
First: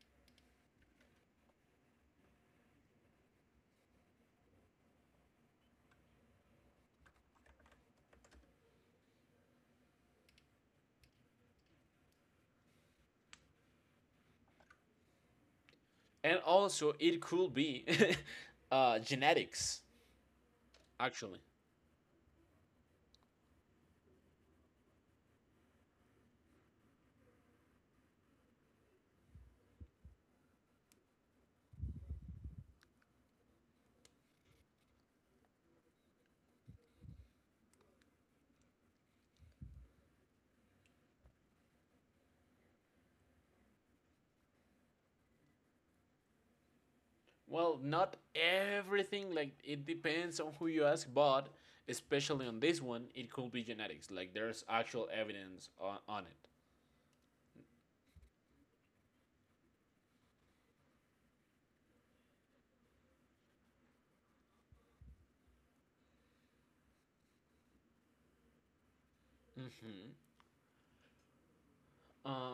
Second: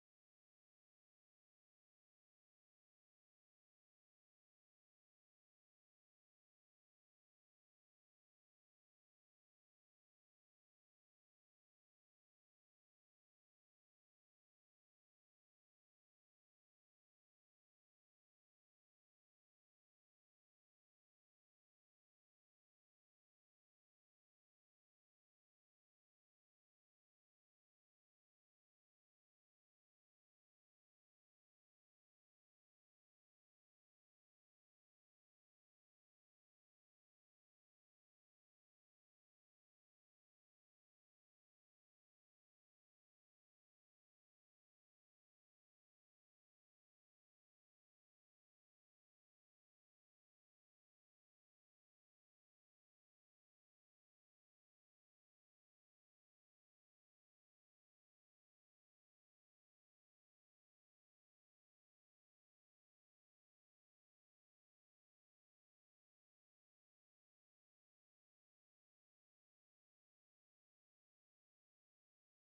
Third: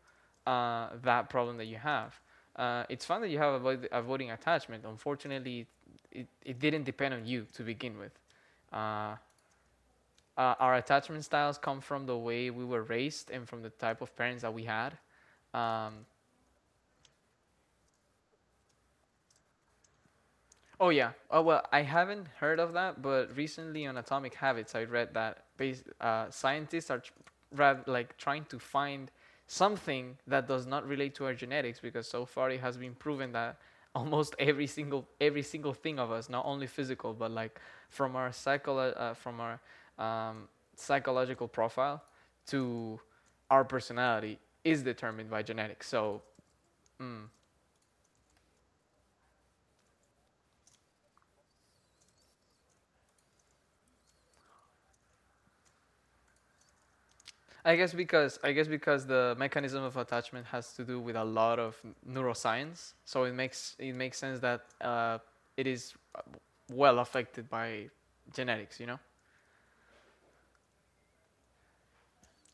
Speaker 1: that problem that you have. It's fun that you have avoiding attachment. Unfortunately, it didn't depend on you to begin with. Uh, our attachment styles come from the way we were raised and from the type of parents that we had. Um.
Speaker 2: And also, it could be genetics,
Speaker 1: Oh yeah.
Speaker 2: actually.
Speaker 1: Oh well, I haven't heard of that, but recently on Atomic Habits, I read that scientists are rather like trying to find something that does not relate to our genetics, because so far it has been proven that almost every single thing of us, not only physical, but like from our from our um, psychological profile to our personality is determined by genetics. So
Speaker 2: Well, not everything, like, it depends on who you ask, but especially on this one, it could be genetics. Like, there's actual evidence on it.
Speaker 1: I guess because the mechanism of attachment has to do with a lot of neuroscience, so it makes sense that it is well affected by genetics, you know.
Speaker 2: Mm-hmm.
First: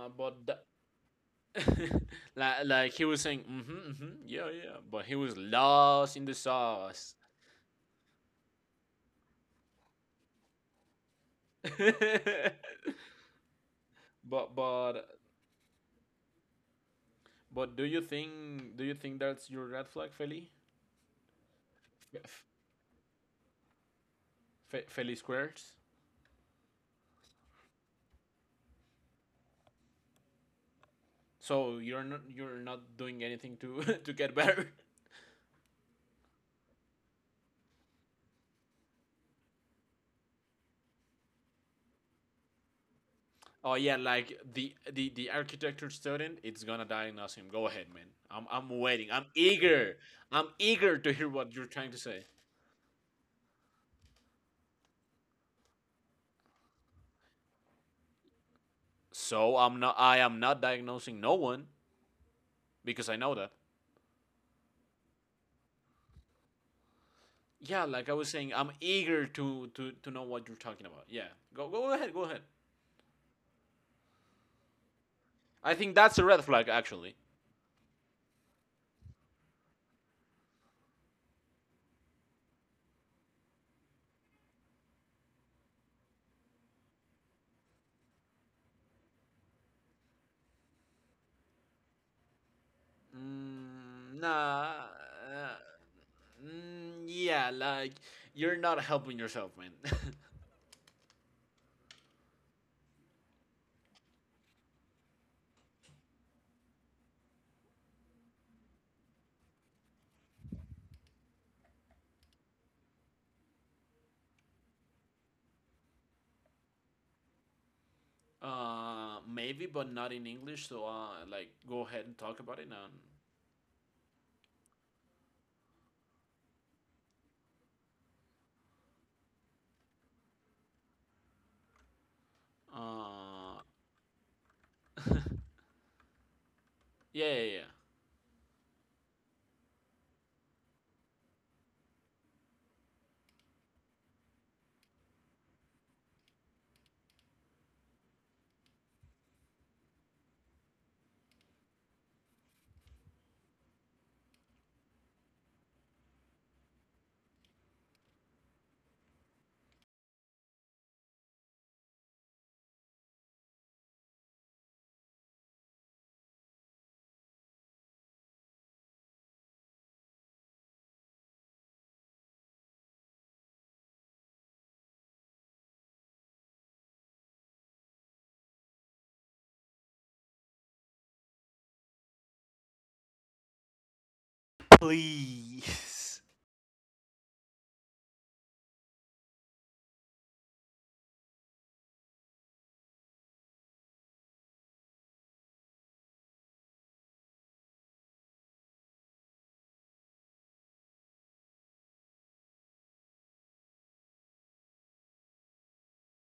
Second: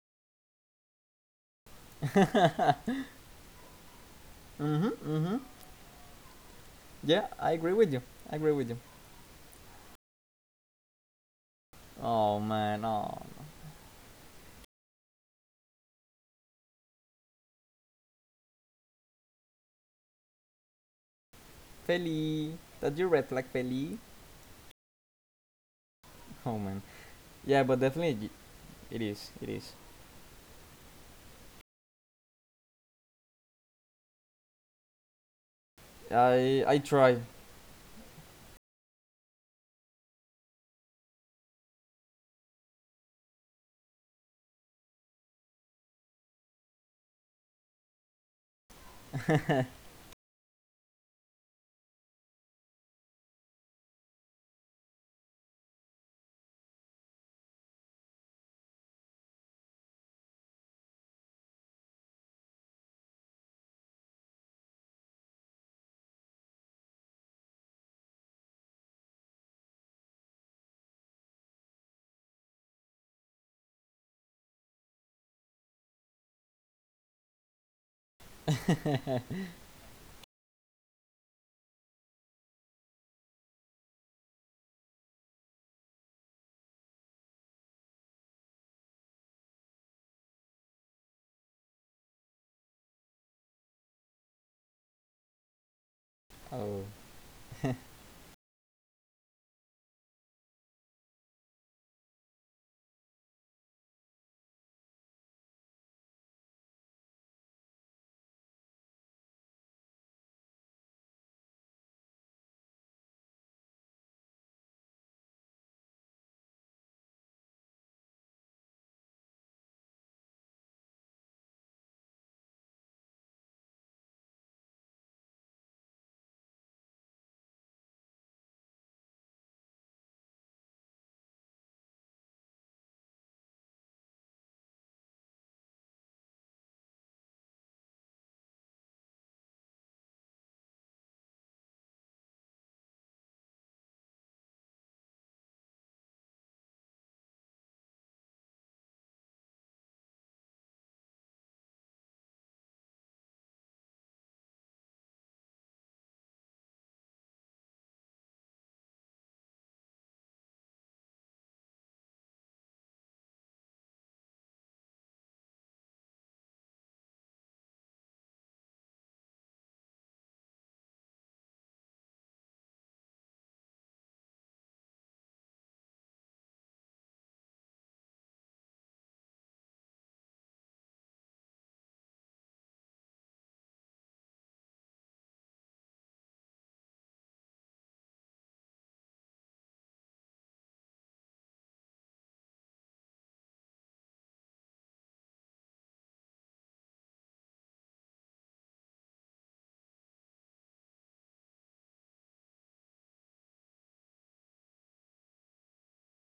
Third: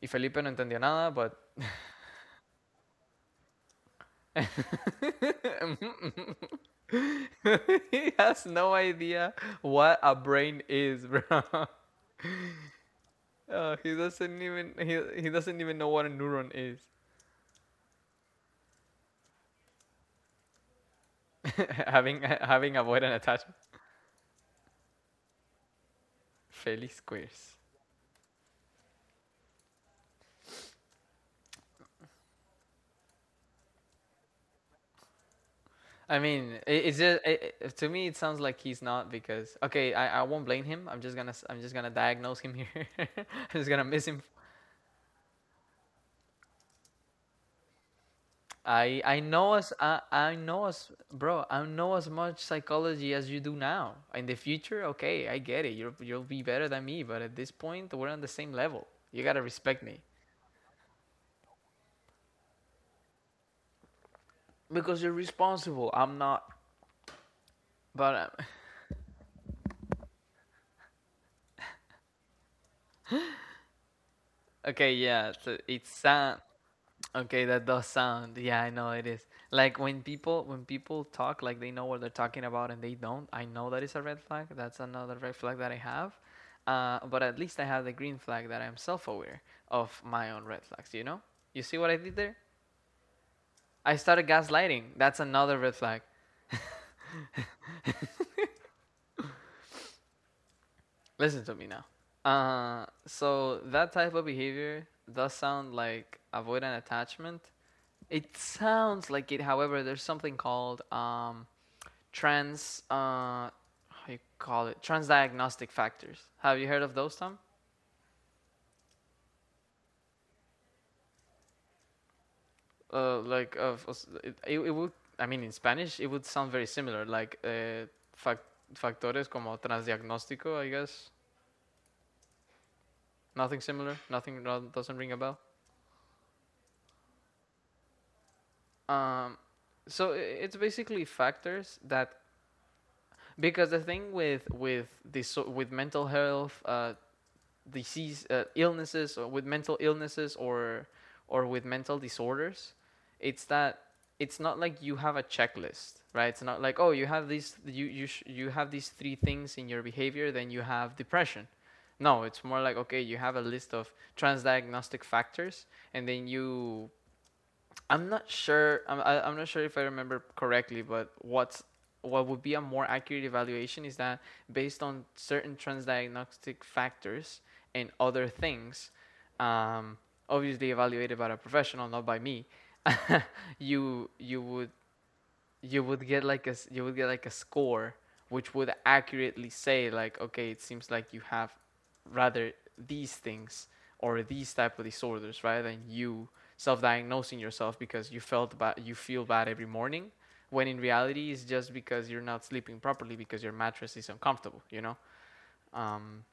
Speaker 1: Y Felipe
Speaker 2: but
Speaker 1: no
Speaker 2: the,
Speaker 1: entendía nada, but
Speaker 2: like he was saying, mm-hmm, mm-hmm, yeah, yeah,
Speaker 3: Mhm.
Speaker 2: but he was
Speaker 3: Mhm.
Speaker 2: lost in the sauce.
Speaker 3: Yeah, I agree with you.
Speaker 1: he
Speaker 3: I
Speaker 1: has
Speaker 3: agree with
Speaker 1: no
Speaker 3: you.
Speaker 1: idea what a brain is, bro.
Speaker 3: Oh man. Oh,
Speaker 2: but but
Speaker 1: He doesn't even know what a neuron is.
Speaker 2: but do you think, that's your red flag, Feli?
Speaker 1: Having
Speaker 2: F-
Speaker 3: Feli,
Speaker 1: having
Speaker 3: that you
Speaker 1: avoidant
Speaker 3: red flag,
Speaker 1: attachment.
Speaker 3: Feli.
Speaker 2: Fe- Feli squares.
Speaker 3: Oh man.
Speaker 1: Feliz queers.
Speaker 3: Yeah, but definitely it is. It is.
Speaker 2: So you're not doing anything to to get better.
Speaker 1: I mean,
Speaker 3: I
Speaker 1: it's
Speaker 3: try.
Speaker 1: just to me it sounds like he's not because okay, I won't blame him. I'm just I'm just gonna diagnose him here. I'm just
Speaker 2: Oh
Speaker 1: gonna
Speaker 2: yeah,
Speaker 1: miss him.
Speaker 2: like the architecture student, it's gonna diagnose him. Go ahead, man. I'm waiting. I'm eager.
Speaker 1: I
Speaker 2: I'm
Speaker 1: know as
Speaker 2: eager to hear
Speaker 1: bro.
Speaker 2: what
Speaker 1: I
Speaker 2: you're trying
Speaker 1: know
Speaker 2: to
Speaker 1: as
Speaker 2: say.
Speaker 1: much psychology as you do now. In the future, okay, I get it. You'll be better than me, but at this point, we're on the same level. You gotta
Speaker 2: So I'm
Speaker 1: respect
Speaker 2: not.
Speaker 1: me
Speaker 2: I am not diagnosing no one, because I know that.
Speaker 1: because you're responsible. I'm not.
Speaker 2: Yeah, like
Speaker 1: But
Speaker 2: I was saying, I'm eager to know what you're talking about. Yeah, go ahead, go ahead.
Speaker 1: okay, yeah, so
Speaker 2: I
Speaker 1: it's
Speaker 2: think that's a
Speaker 1: sad.
Speaker 2: red flag, actually.
Speaker 1: Okay, that does sound. Yeah, I know it is. Like when people talk like they know what they're talking about and they don't, I know that is a red flag. That's another red flag that I have. But at least I have the green flag that I'm self-aware of my own red flags, you know? You see what I did there? I
Speaker 2: Mm,
Speaker 1: started
Speaker 2: nah.
Speaker 1: gaslighting. That's another red flag.
Speaker 2: Uh,
Speaker 3: Oh.
Speaker 2: mm, yeah, like, you're not helping yourself, man.
Speaker 1: Listen to me now. So that type of behavior does sound like avoidant attachment. It sounds like it. However, there's something called trans how you call it, transdiagnostic factors. Have you heard of those, Tom?
Speaker 2: Maybe, but not in English. So, like, go ahead and talk about it. And,
Speaker 1: Like of it, it would. I mean in Spanish it would sound very similar, like fac- factores como transdiagnóstico, I guess.
Speaker 2: uh,
Speaker 1: Nothing similar, nothing, no, doesn't ring a bell.
Speaker 2: yeah, yeah, yeah.
Speaker 1: Um, so it's basically factors that, because the thing with this with mental health disease illnesses, or with mental illnesses, or with mental disorders, it's that it's not like you have a checklist, right? It's not like, oh, you have these you you you have these three things in your behavior, then you have depression. No, it's more like okay, you have a list of transdiagnostic factors, and then you. I'm not sure. I'm not sure if I remember correctly, but what would be a more accurate evaluation is that based on certain transdiagnostic factors and other things, um, obviously evaluated by a professional, not by me, you would you would
Speaker 2: Please.
Speaker 1: get like a you would get like a score, which would accurately say like okay, it seems like you have rather these things or these type of disorders rather than you self-diagnosing yourself because you feel bad every morning when in reality it's just because you're not sleeping properly because your mattress is uncomfortable, you know. um,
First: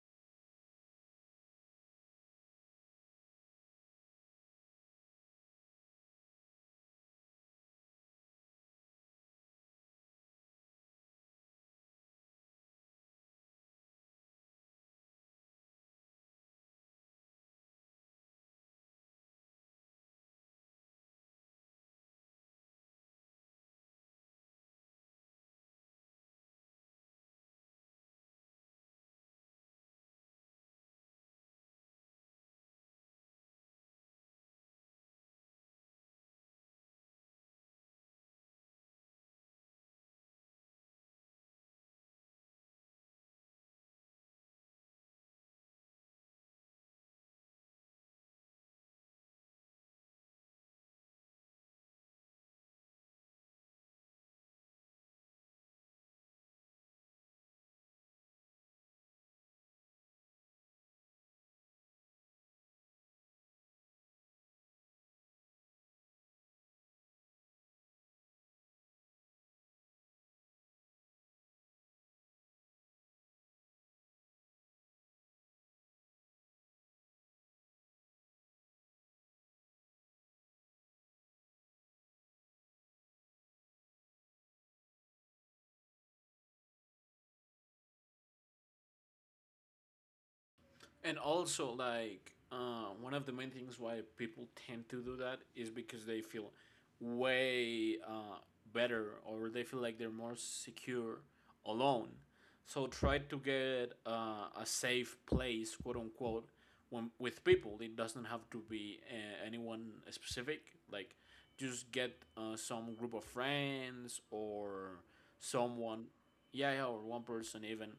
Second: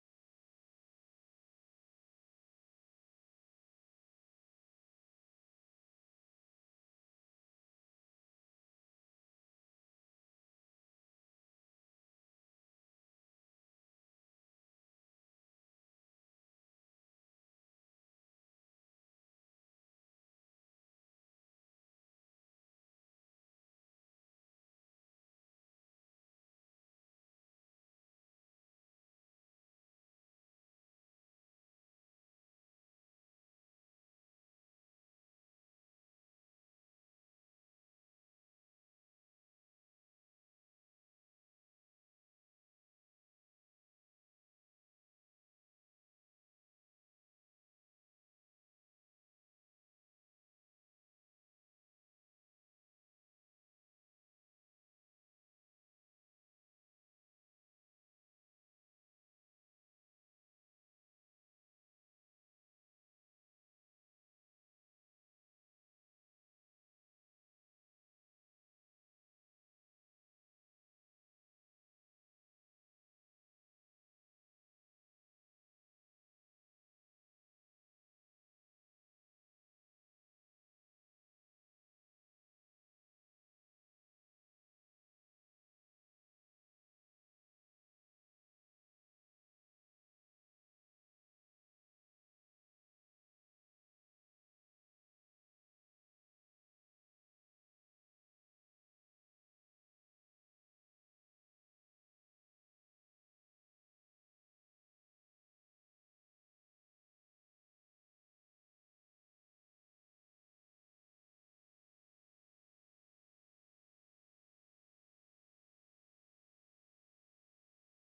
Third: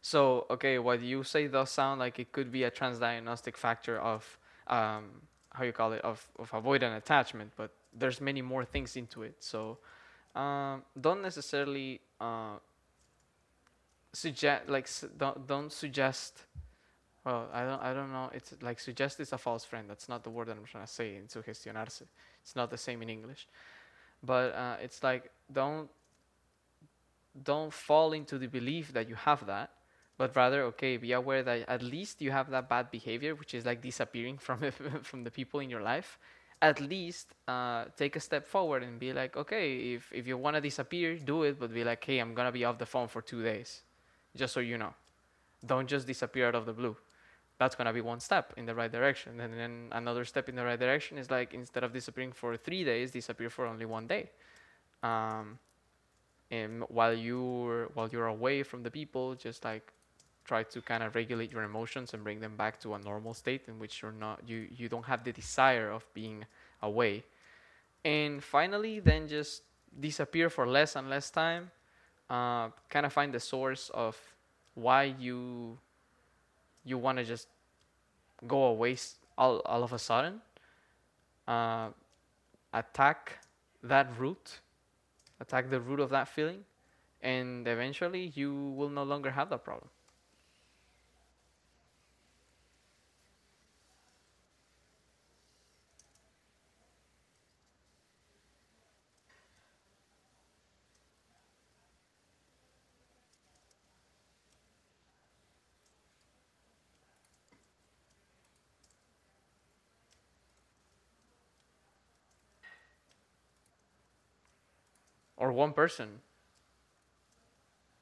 Speaker 1: so okay, what you say does sound like it could be a transdiagnostic factor of um, how you call it of avoidant attachment, but there's many more things into it. So, don't necessarily suggest like s- don't suggest. Well, I don't know. It's like suggest is a false friend. That's not the word that I'm trying to say in sugestionarse. It's not the same in English, but it's like don't fall into the belief that you have that, but rather, okay, be aware that at least you have that bad behavior, which is like disappearing from from the people in your life. At least take a step forward and be like, okay, if you want to disappear, do it, but be like, hey, I'm going to be off the phone for 2 days, just so you know. Don't just disappear out of the blue. That's going to be one step in the right direction. And then another step in the right direction is like, instead of disappearing for 3 days, disappear for only one day. Um, and while you're away from the people, just like try to kind of regulate your emotions and bring them back to a normal state in which you're not, you don't have the desire of being away, and finally then just disappear for less and less time. Kind of find the source of why you you want to just go away all of a sudden. uh, attack that root Attack the root of that feeling, and eventually you will no longer have that problem.
Speaker 2: And also, like, one of the main things why people tend to do that is because they feel way, better, or they feel like they're more secure alone. So try to get a safe place, quote unquote, when, with people. It doesn't have to be anyone specific. Like, just get some group of friends, or
Speaker 1: Or one
Speaker 2: someone,
Speaker 1: person.
Speaker 2: yeah, yeah, or one person even,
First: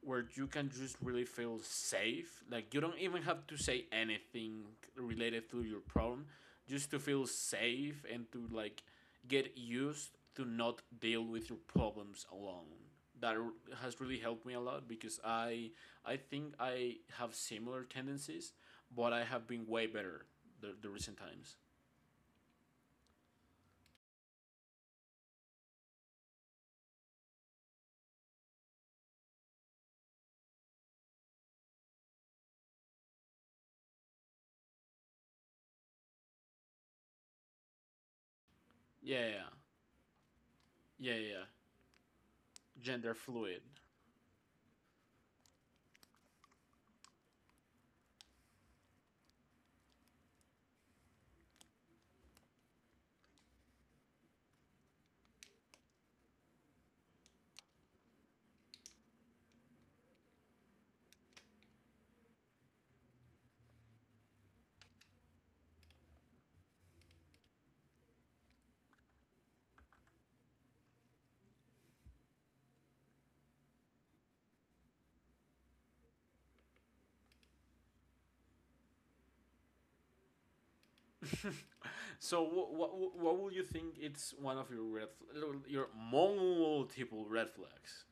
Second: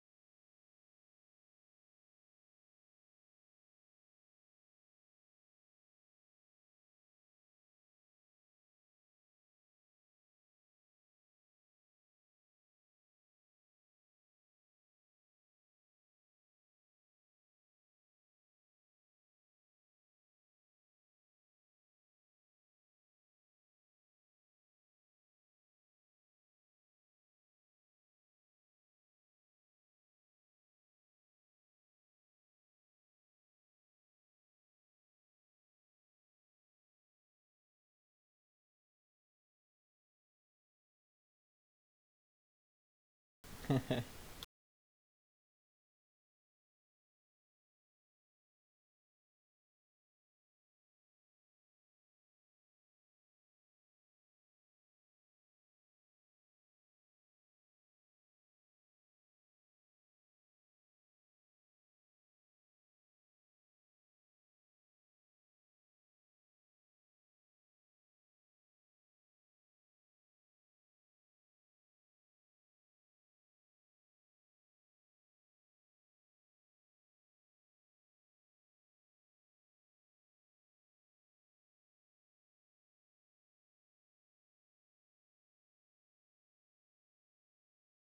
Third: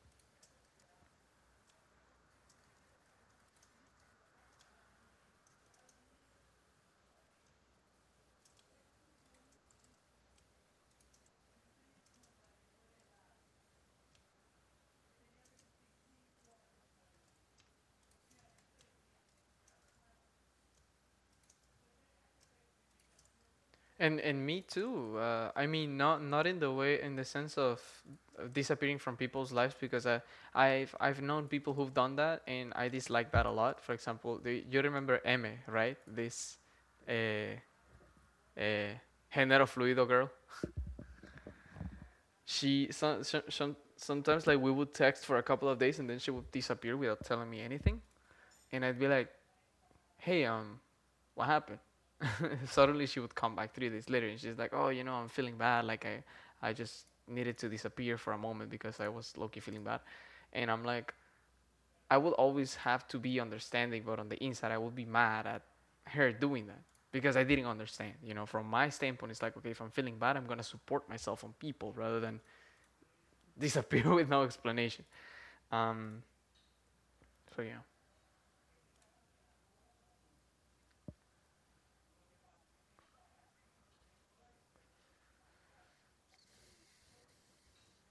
Speaker 2: where you can just really feel safe. Like, you don't even have to say anything related to your problem, just to feel safe and to, like, get used to not deal with your problems alone. That has really helped me a lot, because I think I have similar tendencies, but I have been way better the recent times.
Speaker 1: And me too. I mean, not in the way, in the sense of disappearing from people's lives, because I've known people who've done that, and I dislike that a lot. For example, you remember eme, right? This uh, uh,
Speaker 2: Yeah, yeah, yeah,
Speaker 1: género fluido girl.
Speaker 2: yeah. Yeah. Yeah.
Speaker 1: She
Speaker 2: Gender fluid.
Speaker 1: sometimes, like, we would text for a couple of days and then she would disappear without telling me anything, and I'd be like, "Hey, what happened?" Suddenly she would come back 3 days later and she's like, "Oh, you know, I'm feeling bad. Like I just needed to disappear for a moment because I was low-key feeling bad." And I'm like, I will always have to be understanding, but on the inside, I would be mad at her doing that, because I didn't understand. You know, from my standpoint, it's like, okay, if I'm feeling bad, I'm gonna support myself on people rather than disappear with no explanation. Um, so yeah.
Speaker 2: So what, what would you think it's one of your red your multiple red flags?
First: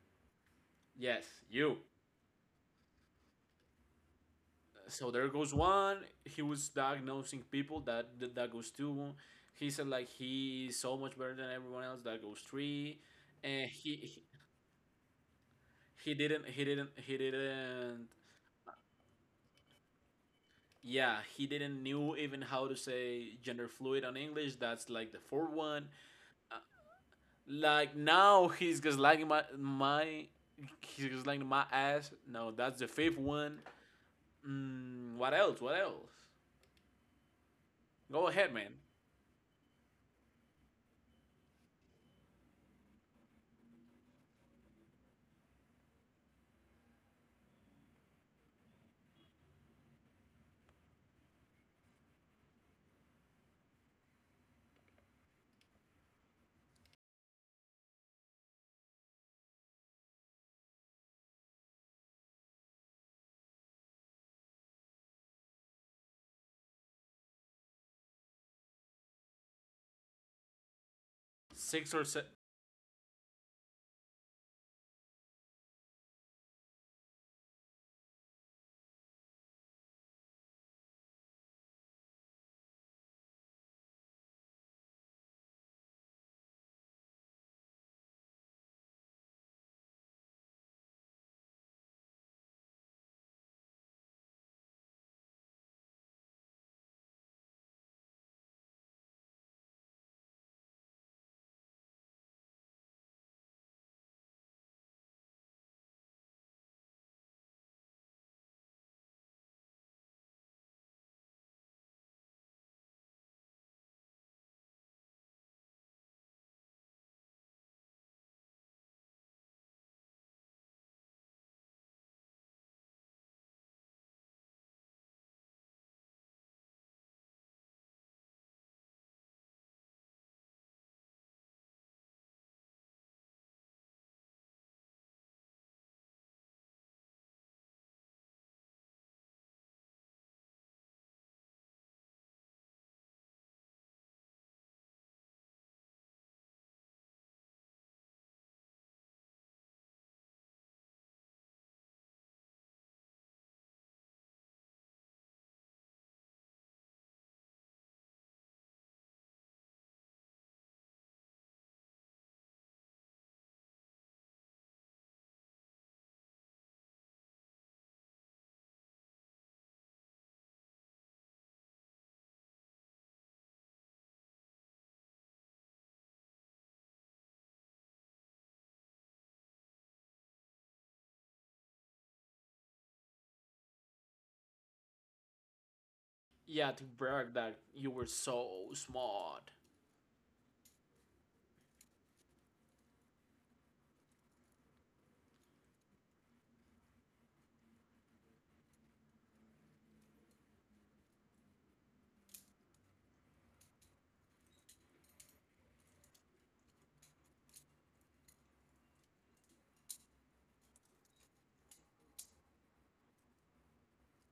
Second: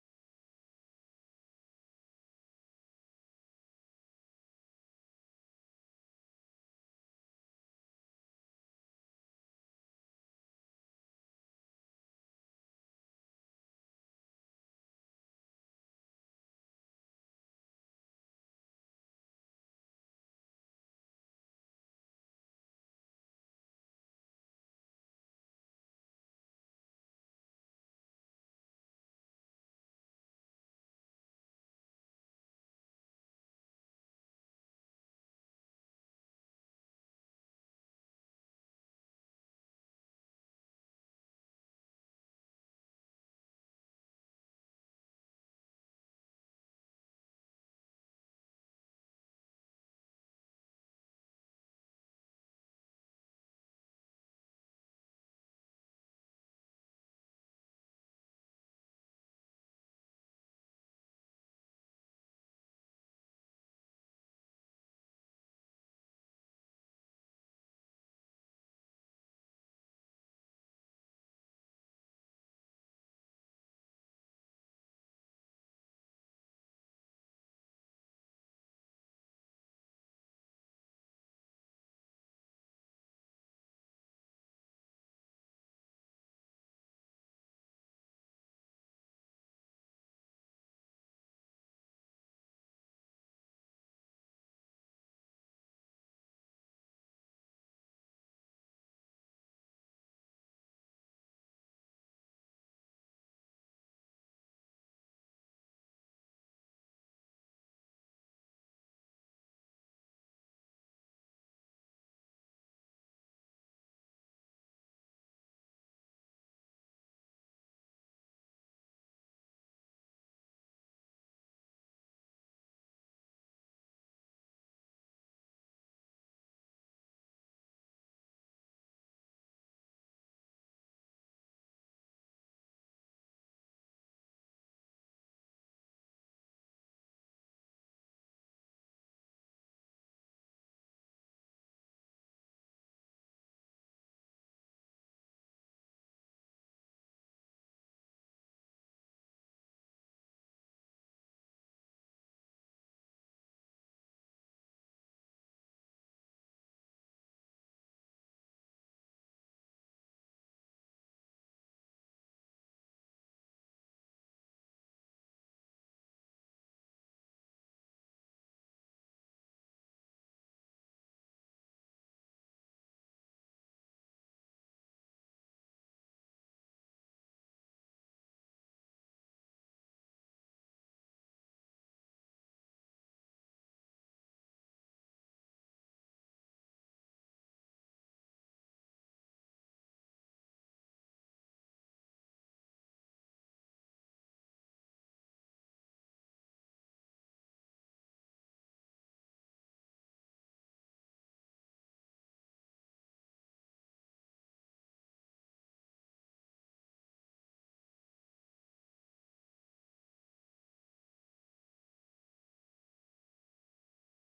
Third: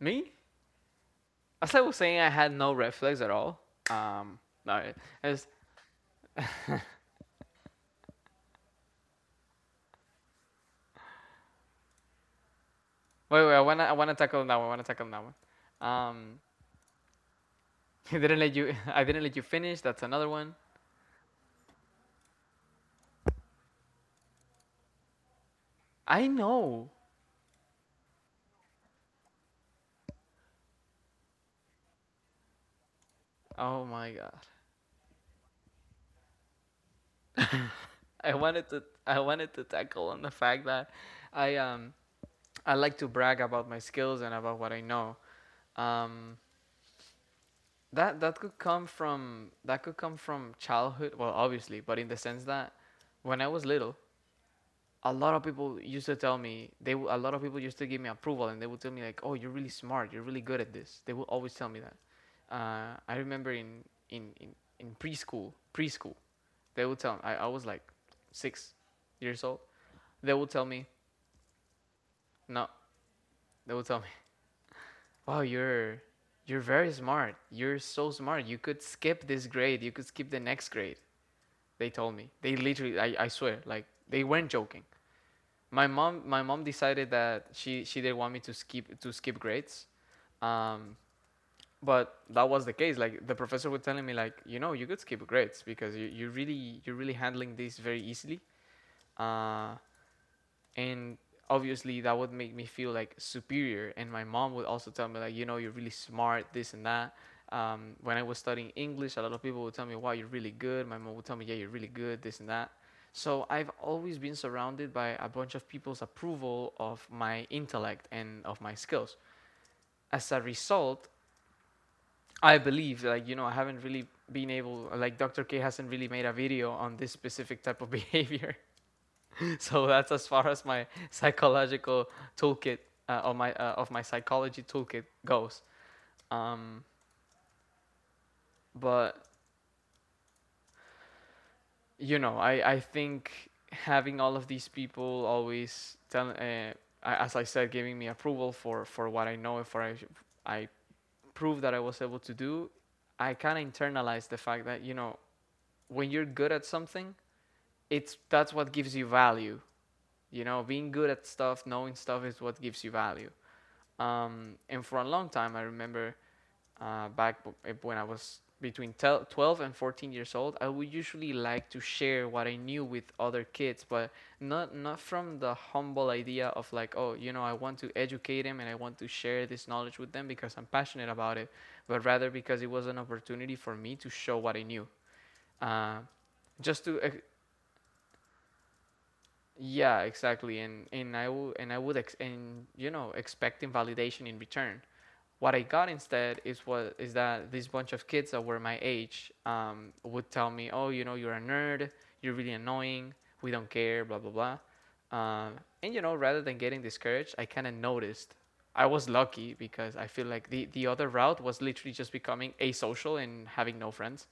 Speaker 1: Me,
Speaker 2: Yes,
Speaker 1: as
Speaker 2: you.
Speaker 1: I was saying, I had no red flags at all. Um, no. I-
Speaker 2: So there
Speaker 1: as
Speaker 2: goes one. He was diagnosing people. That that goes two. He said like he is so much better than everyone else. That goes three.
Speaker 1: Wait, wait. I
Speaker 2: And
Speaker 1: wanna,
Speaker 2: he
Speaker 1: I wanna
Speaker 2: he,
Speaker 1: tackle that one. I wanna tackle that one.
Speaker 2: he
Speaker 1: Um,
Speaker 2: didn't he didn't he didn't.
Speaker 1: I didn't let you. I didn't let you finish. That's another one.
Speaker 2: Yeah, he didn't knew even how to say gender fluid on English. That's like the fourth one.
Speaker 1: I know.
Speaker 2: Like, now he's just lagging my ass. No, that's the fifth one.
Speaker 1: Oh my god.
Speaker 2: Mm, what else? What else? Go
Speaker 1: I
Speaker 2: ahead,
Speaker 1: wanted
Speaker 2: man.
Speaker 1: to. I wanted to tackle on the fact that I um I like to brag about my skills and about what I know. Um, that could come from, childhood. Well, obviously, but in the sense that when I was little, a lot of people used to tell me, they a lot of people used to give me approval and they would tell me like, oh, you're really smart, you're really good at this. They would always tell me that. I remember in in in preschool. They would tell me, I was like 6 years old. They would tell me
Speaker 2: Six or seven.
Speaker 1: no. They would tell me wow, you're very smart. You're so smart. You could skip this grade. You could skip the next grade. They told me. They literally, I swear, like they weren't joking. My mom decided that she didn't want me to skip grades. um but that was the case. Like, the professor was telling me, like, you know, you could skip grades because you're really handling this very easily. uh and obviously, that would make me feel like superior. And my mom would also tell me, like, you know, you're really smart, this and that. When I was studying English, a lot of people would tell me, wow, you're really good. My mom would tell me, yeah, you're really good, this and that. So I've always been surrounded by a bunch of people's approval of my intellect and of my skills. As a result, I believe, like, you know, I haven't really been able, like Dr. K hasn't really made a video on this specific type of behavior, so that's as far as my psychological toolkit, of my psychology toolkit goes. Um, but, you know, I think having all of these people always tell, as I said, giving me approval for what I know, if I proved that I was able to do, I kind of internalized the fact that, you know, when you're good at something, it's that's what gives you value. You know, being good at stuff, knowing stuff is what gives you value. And for a long time, I remember back when I was between 12 and 14 years old, I would usually like to share what I knew with other kids, but not from the humble idea of like, oh, you know, I want to educate them and I want to share this knowledge with them because I'm passionate about it, but rather because it was an opportunity for me to show what I knew. Uh,
Speaker 2: Yeah, to
Speaker 1: just to ex-
Speaker 2: brag that you were so smart.
Speaker 1: yeah, exactly. And and expecting validation in return. What I got instead is what is that this bunch of kids that were my age would tell me, "Oh, you know, you're a nerd. You're really annoying. We don't care. Blah blah blah." Um, and, you know, rather than getting discouraged, I kind of noticed. I was lucky because I feel like the other route was literally just becoming asocial and having no friends.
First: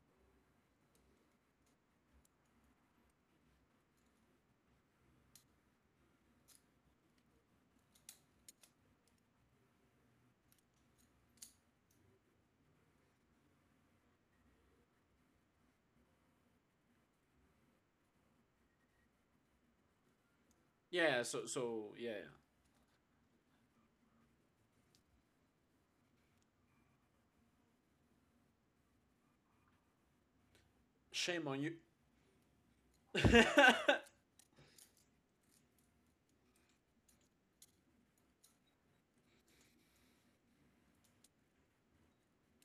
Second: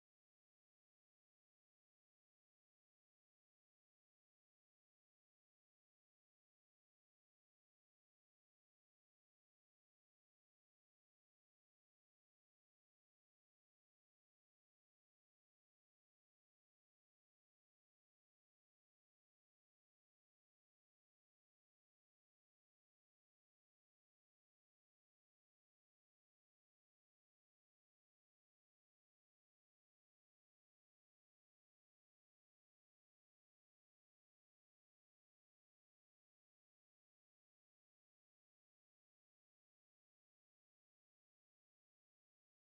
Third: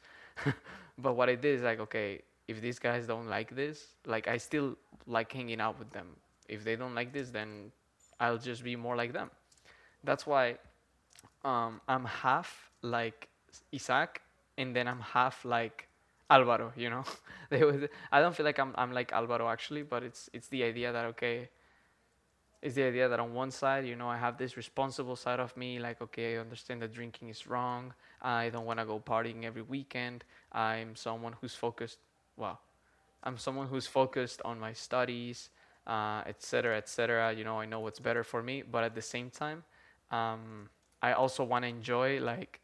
Speaker 1: But what I did is like, okay, if these guys don't like this, like I still like hanging out with them. If they don't like this, then I'll just be more like them. That's why I'm half like Isaac, and then I'm half like Alvaro. You know, they would, I don't feel like I'm like Alvaro actually, but it's the idea that,
Speaker 2: Yeah. So
Speaker 1: okay,
Speaker 2: so yeah.
Speaker 1: it's the idea that on one side, you know, I have this responsible side of me, like, okay, I understand that drinking is wrong. I don't want to go partying every weekend. I'm someone
Speaker 2: Shame
Speaker 1: who's
Speaker 2: on you.
Speaker 1: focused. Wow. I'm someone who's
Speaker 2: but
Speaker 1: focused on my studies, et cetera, et cetera. You know, I know what's better for me, but at the same time, um, I also want to enjoy, like,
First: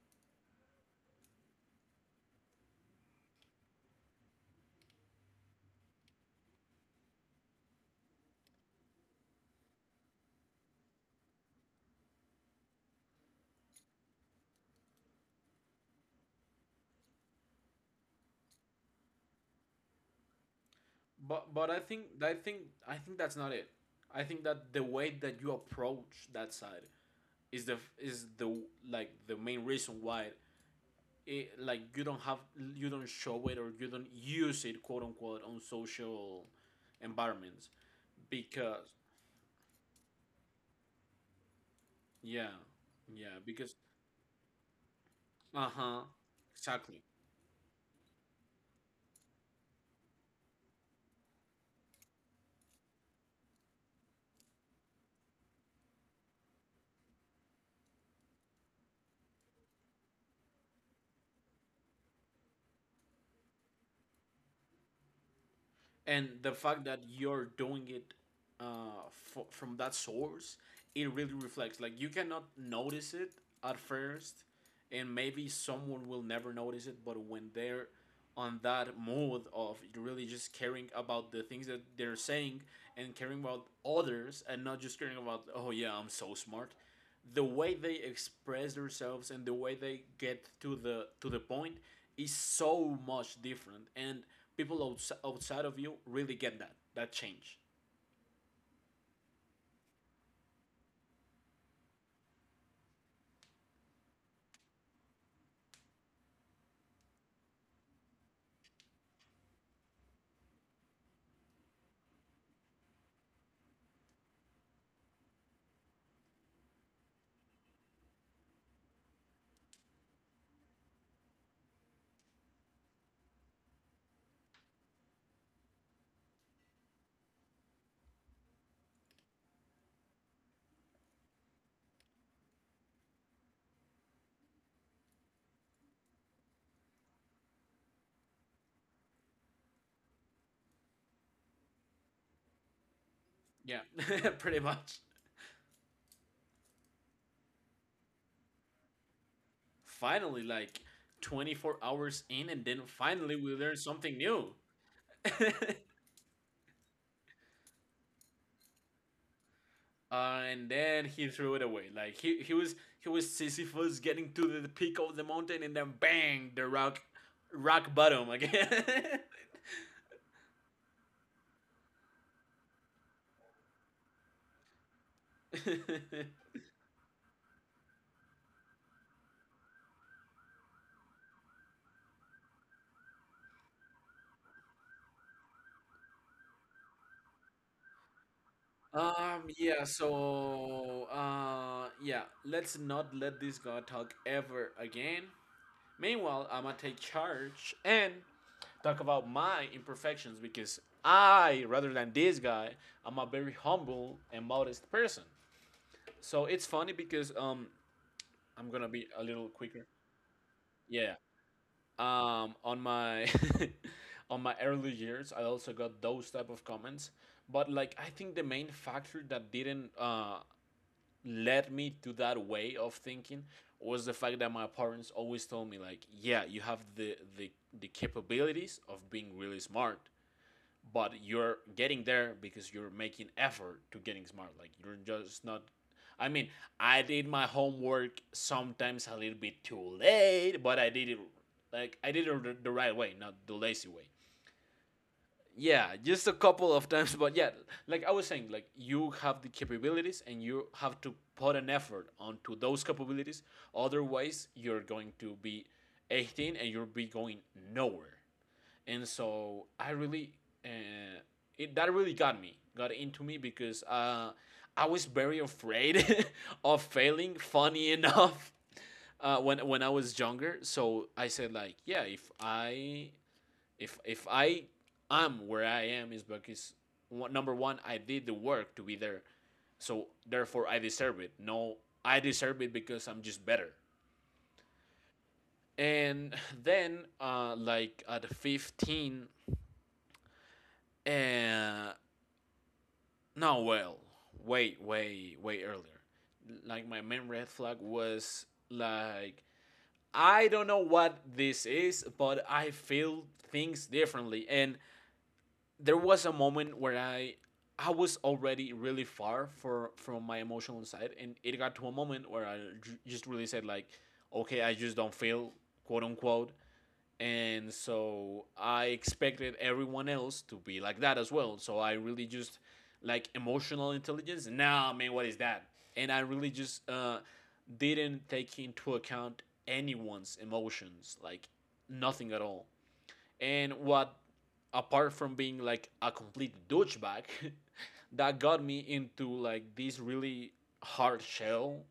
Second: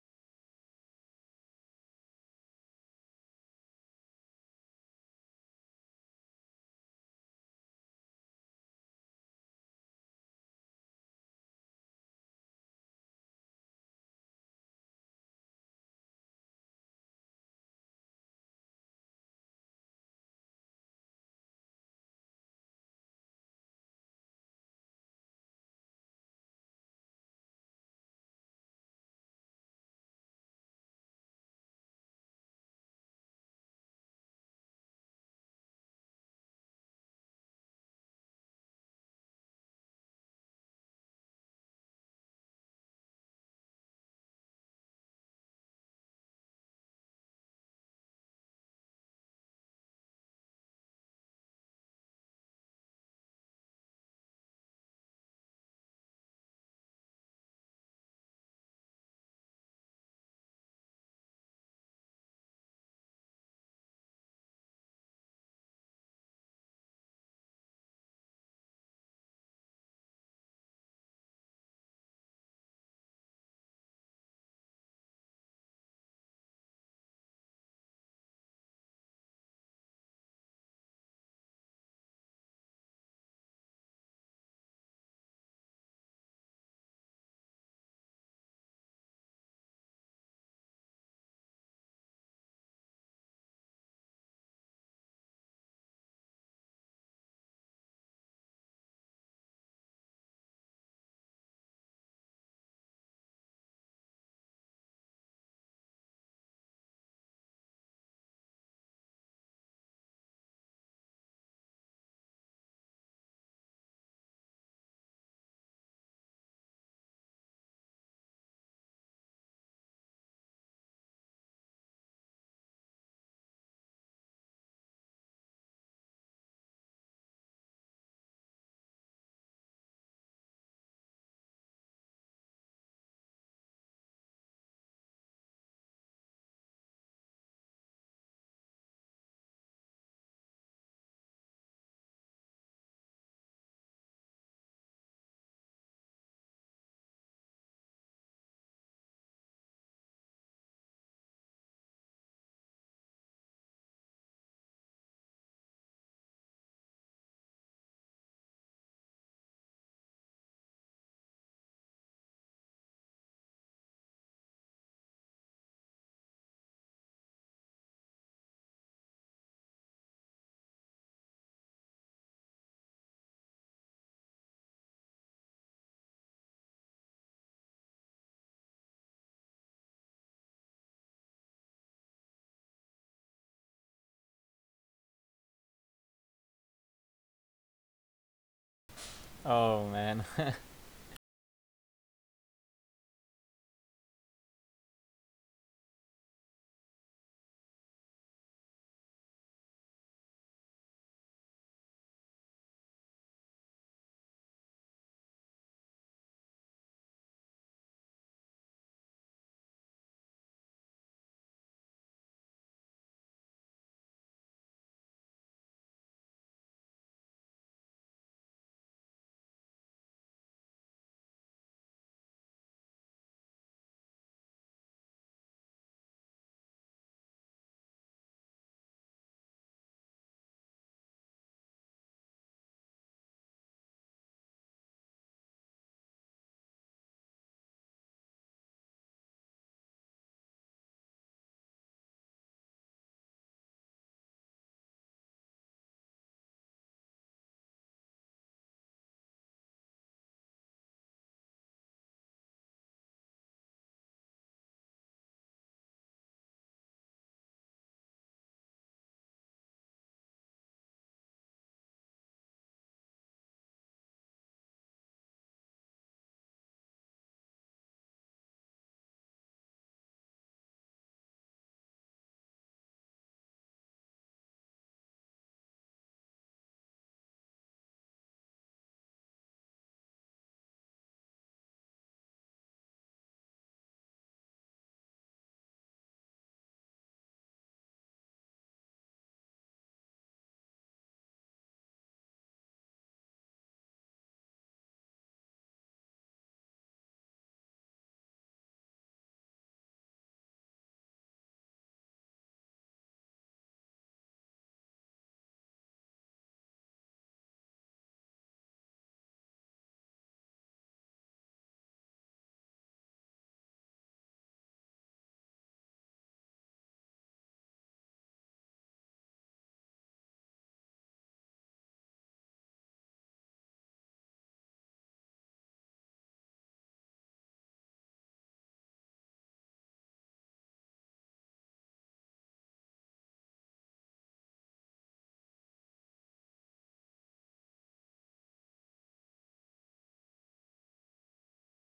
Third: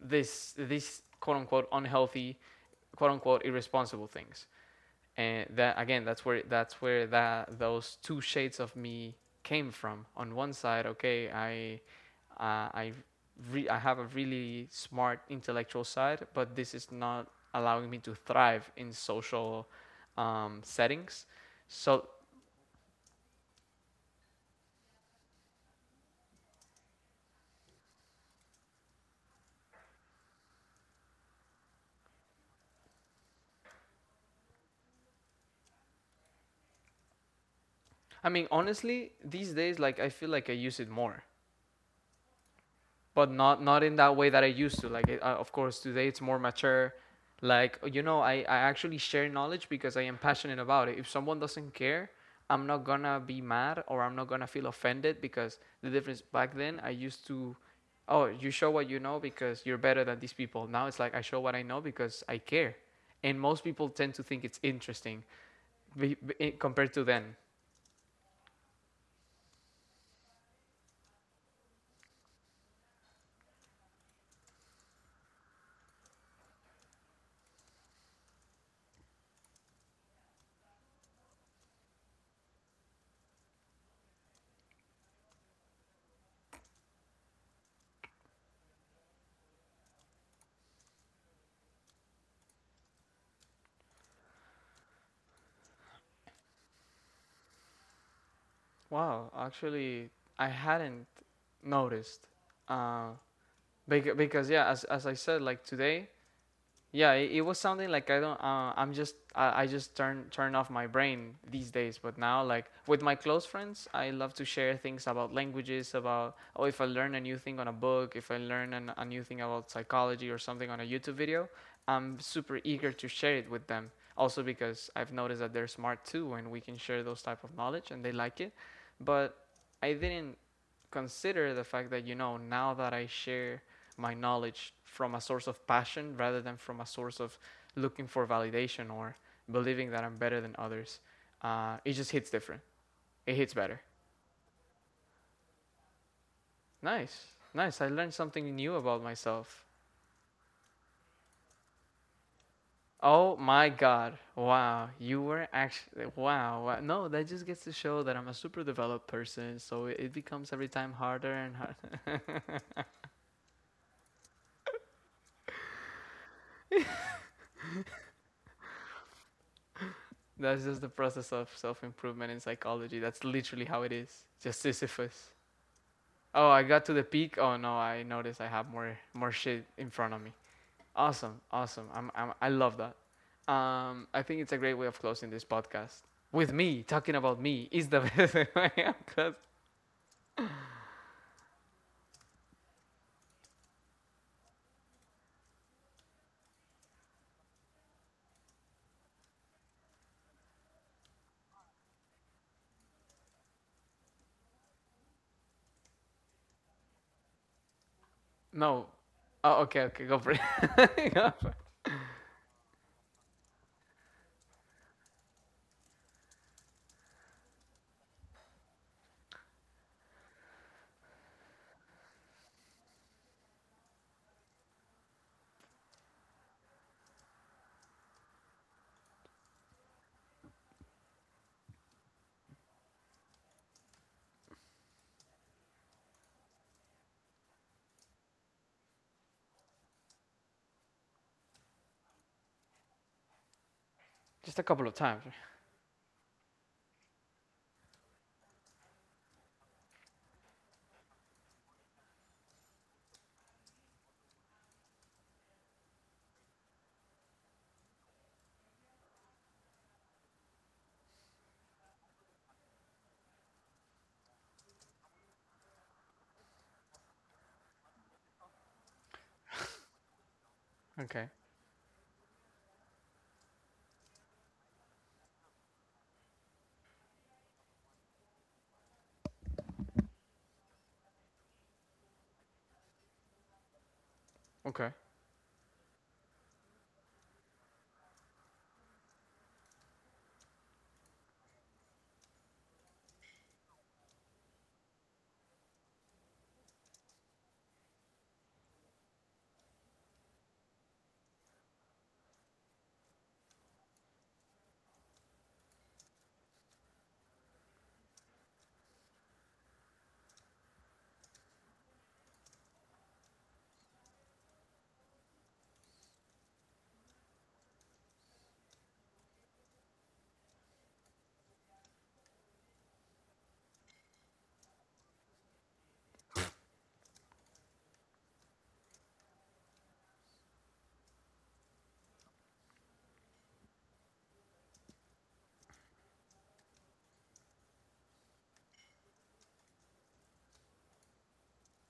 Speaker 1: this quote unquote unhealthy, quote unquote irresponsible things. And that again, that's where that those two shades of me came from. On one side, okay, uh, i I have a really smart intellectual side, but this is not allowing me to thrive in social settings.
Speaker 2: but I
Speaker 1: So
Speaker 2: think, I think that's not it. I think that the way that you approach that side is the like the main reason why it, like you don't show it or you don't use it quote unquote on social environments.
Speaker 1: I mean,
Speaker 2: Because.
Speaker 1: honestly, these days, like, I feel like I use it more,
Speaker 2: Yeah.
Speaker 1: but
Speaker 2: Yeah,
Speaker 1: not
Speaker 2: because.
Speaker 1: not in that way that I used to. Like, it, of course,
Speaker 2: Uh-huh.
Speaker 1: today it's more mature.
Speaker 2: Exactly.
Speaker 1: Like, you know, I actually share knowledge because I am passionate about it. If someone doesn't care, I'm not gonna be mad or I'm not gonna feel offended, because the difference back then, I used to. Oh, you show what you know because you're better than these people. Now it's like I show what I know because I care, and most people tend to think it's interesting,
Speaker 2: And the fact
Speaker 1: compared
Speaker 2: that
Speaker 1: to then.
Speaker 2: you're doing it, uh, from that source, it really reflects. Like, you cannot notice it at first, and maybe someone will never notice it, but when they're on that mode of really just caring about the things that they're saying and caring about others and not just caring about, oh yeah, I'm so smart, the way they express themselves and the way they get to the point is so much different. And people outside of you really get that change.
Speaker 1: Wow, actually, I hadn't noticed. Uh, because yeah, as I said, like today, yeah, it was something like I don't, I'm just, I just turn off my brain these days. But now, like with my close friends, I love to share things about languages, about, oh, if I learn a new thing on a book, if I learn a new thing about psychology or something on a YouTube video, I'm super eager to share it with them. Also because I've noticed that they're smart too, and we can share those type of knowledge, and they like it. But I didn't consider the fact that, you know, now that I share my knowledge from a source of passion rather than from a source of looking for validation or believing that I'm better than others. It just hits different. It hits
Speaker 2: Yeah.
Speaker 1: better.
Speaker 2: Pretty much.
Speaker 1: Nice. Nice. I learned something new about myself.
Speaker 2: Finally, like, 24 hours in, and then finally
Speaker 1: Oh
Speaker 2: we
Speaker 1: my
Speaker 2: learned something
Speaker 1: God.
Speaker 2: new.
Speaker 1: Wow. You were actually. Wow. No, that just gets to show that I'm a super developed person. So it becomes
Speaker 2: And
Speaker 1: every time
Speaker 2: then he
Speaker 1: harder
Speaker 2: threw
Speaker 1: and
Speaker 2: it away. Like he, he
Speaker 1: harder.
Speaker 2: was he was Sisyphus getting to the peak of the mountain, and then bang, the rock rock bottom again.
Speaker 1: That's just the process of self improvement in psychology. That's literally how it is. Just Sisyphus. Oh, I got to the peak. Oh no, I noticed I have more more shit in front of me. Awesome, awesome. I love that. I think it's a great way of closing this podcast with me talking about me is the best way of close.
Speaker 2: Yeah,
Speaker 3: Oh man.
Speaker 2: so, yeah, let's not let this guy talk ever again. Meanwhile, I'm gonna take charge and talk about my imperfections, because I, rather than this guy, I'm a very humble and modest person. So it's funny because, I'm
Speaker 1: No,
Speaker 2: gonna be a little
Speaker 1: oh okay,
Speaker 2: quicker.
Speaker 1: okay, go for it.
Speaker 2: Yeah.
Speaker 1: Go for it.
Speaker 2: On my on my early years, I also got those type of comments. But, like, I think the main factor that didn't led me to that way of thinking was the fact that my parents always told me, like, yeah, you have the capabilities of being really smart, but you're getting there because you're making effort to getting smart. Like, you're just not, I mean, I did my homework sometimes a little bit too late, but I did it. Like, I did it the right way, not the lazy way.
Speaker 1: Just a couple of times.
Speaker 2: Yeah, just a couple of times, but yeah, like I was saying, like, you have the capabilities and you have to put an effort onto those capabilities. Otherwise, you're going to be 18, and you'll be going nowhere. And so I really, uh, that really got into me because I was very afraid of failing. Funny enough, when I was younger, so
Speaker 1: Okay,
Speaker 2: I said like, yeah, if I if I am where I am is because number one, I did the work to be there, so therefore I deserve it. No, I deserve it because I'm just better.
Speaker 1: okay.
Speaker 2: And then, like at 15, uh, no, well, way, way, way earlier. Like my main red flag was like, I don't know what this is, but I feel things differently, and there was a moment where I was already really far for from my emotional side, and it got to a moment where I just really said like, okay, I just don't feel, quote unquote, and so I expected everyone else to be like that as well. So I really just, like, emotional intelligence. Nah, man, what is that? And I really just didn't take into account anyone's emotions, like nothing at all. And what, apart from being like a complete douchebag, that got me into like this really hard shell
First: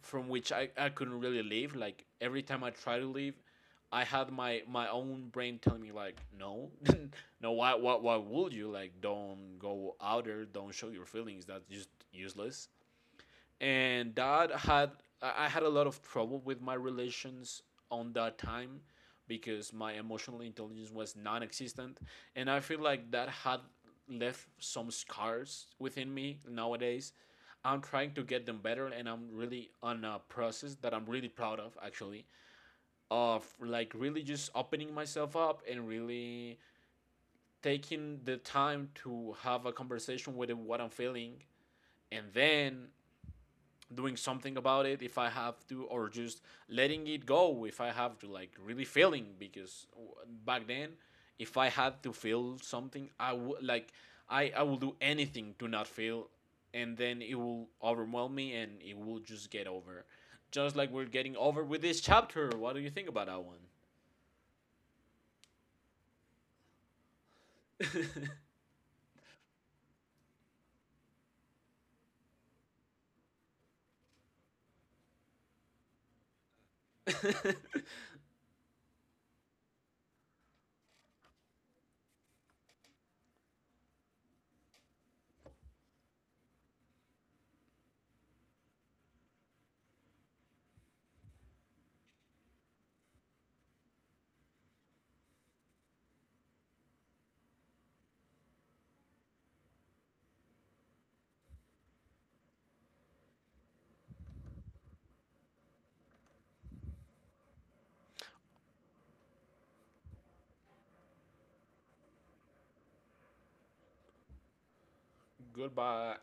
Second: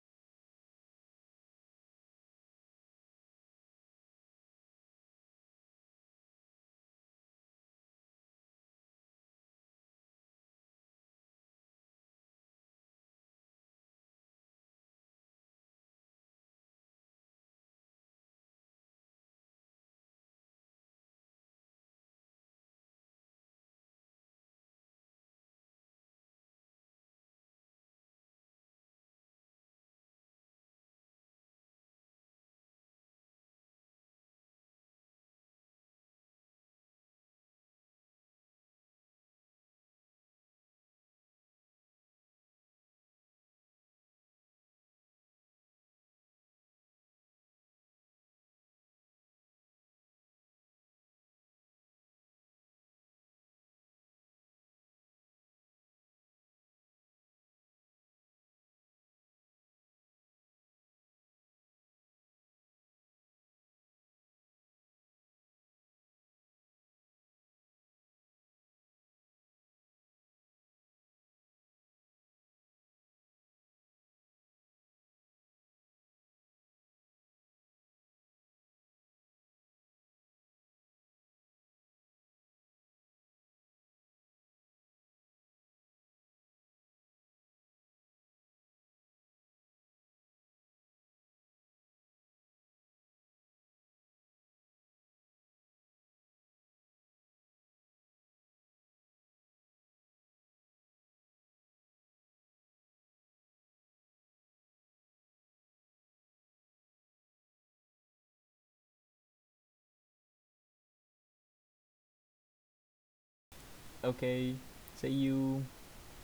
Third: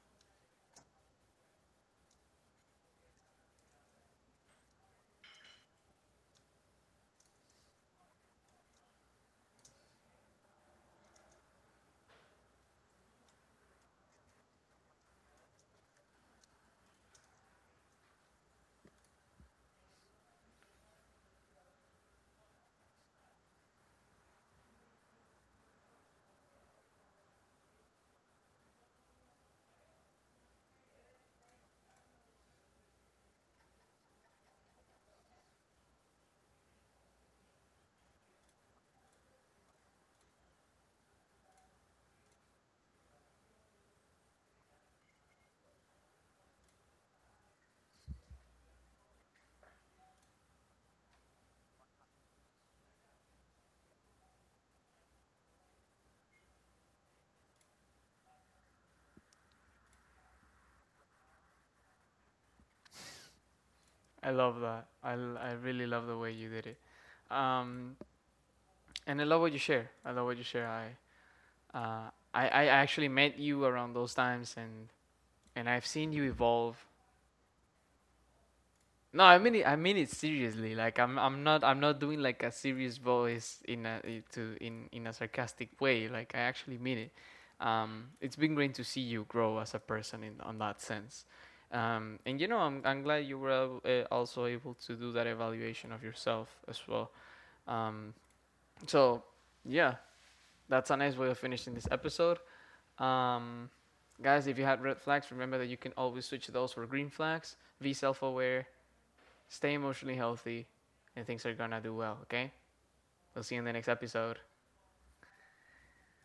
Speaker 2: from which I couldn't really leave. Like every time I try to leave, I had my own brain telling me like, no, no, why would you, like, don't go out there, don't show your feelings, that's just useless. And that had I had a lot of trouble with my relations on that time, because my emotional intelligence was non-existent, and I feel like that had left some scars within me nowadays. I'm trying to get them better, and I'm really on a process that I'm really proud of, actually, of like really just opening myself up and really taking the time to have a conversation with what I'm feeling, and then doing something about it if I have to, or just letting it go if I have to, like really feeling. Because back then, if I had to feel something, I would like I will do anything to not feel, and then it will overwhelm me, and it will just get over. Just like we're getting over with this chapter. What do you think about that
Speaker 1: I love that. I really love the way you did it. Um,
Speaker 2: one?
Speaker 1: and I love what you share. I love what you share. I actually met you around those times, and I've seen you evolve. No, I mean it. I mean it seriously. Like I'm not doing, like, a serious voice in a I- to in a sarcastic way. Like I actually mean it. It's been great to see you grow as a person in on that sense. And, I'm glad you were also able to do that evaluation of yourself as well. Um, so yeah, that's a nice way of finishing this episode. Um, Guys, if you had red flags, remember that you can always switch those for green flags. Be self-aware, stay emotionally healthy, and things are gonna do well, okay? We'll see you in the next episode.
Speaker 3: Okay. See you.
Speaker 2: Goodbye.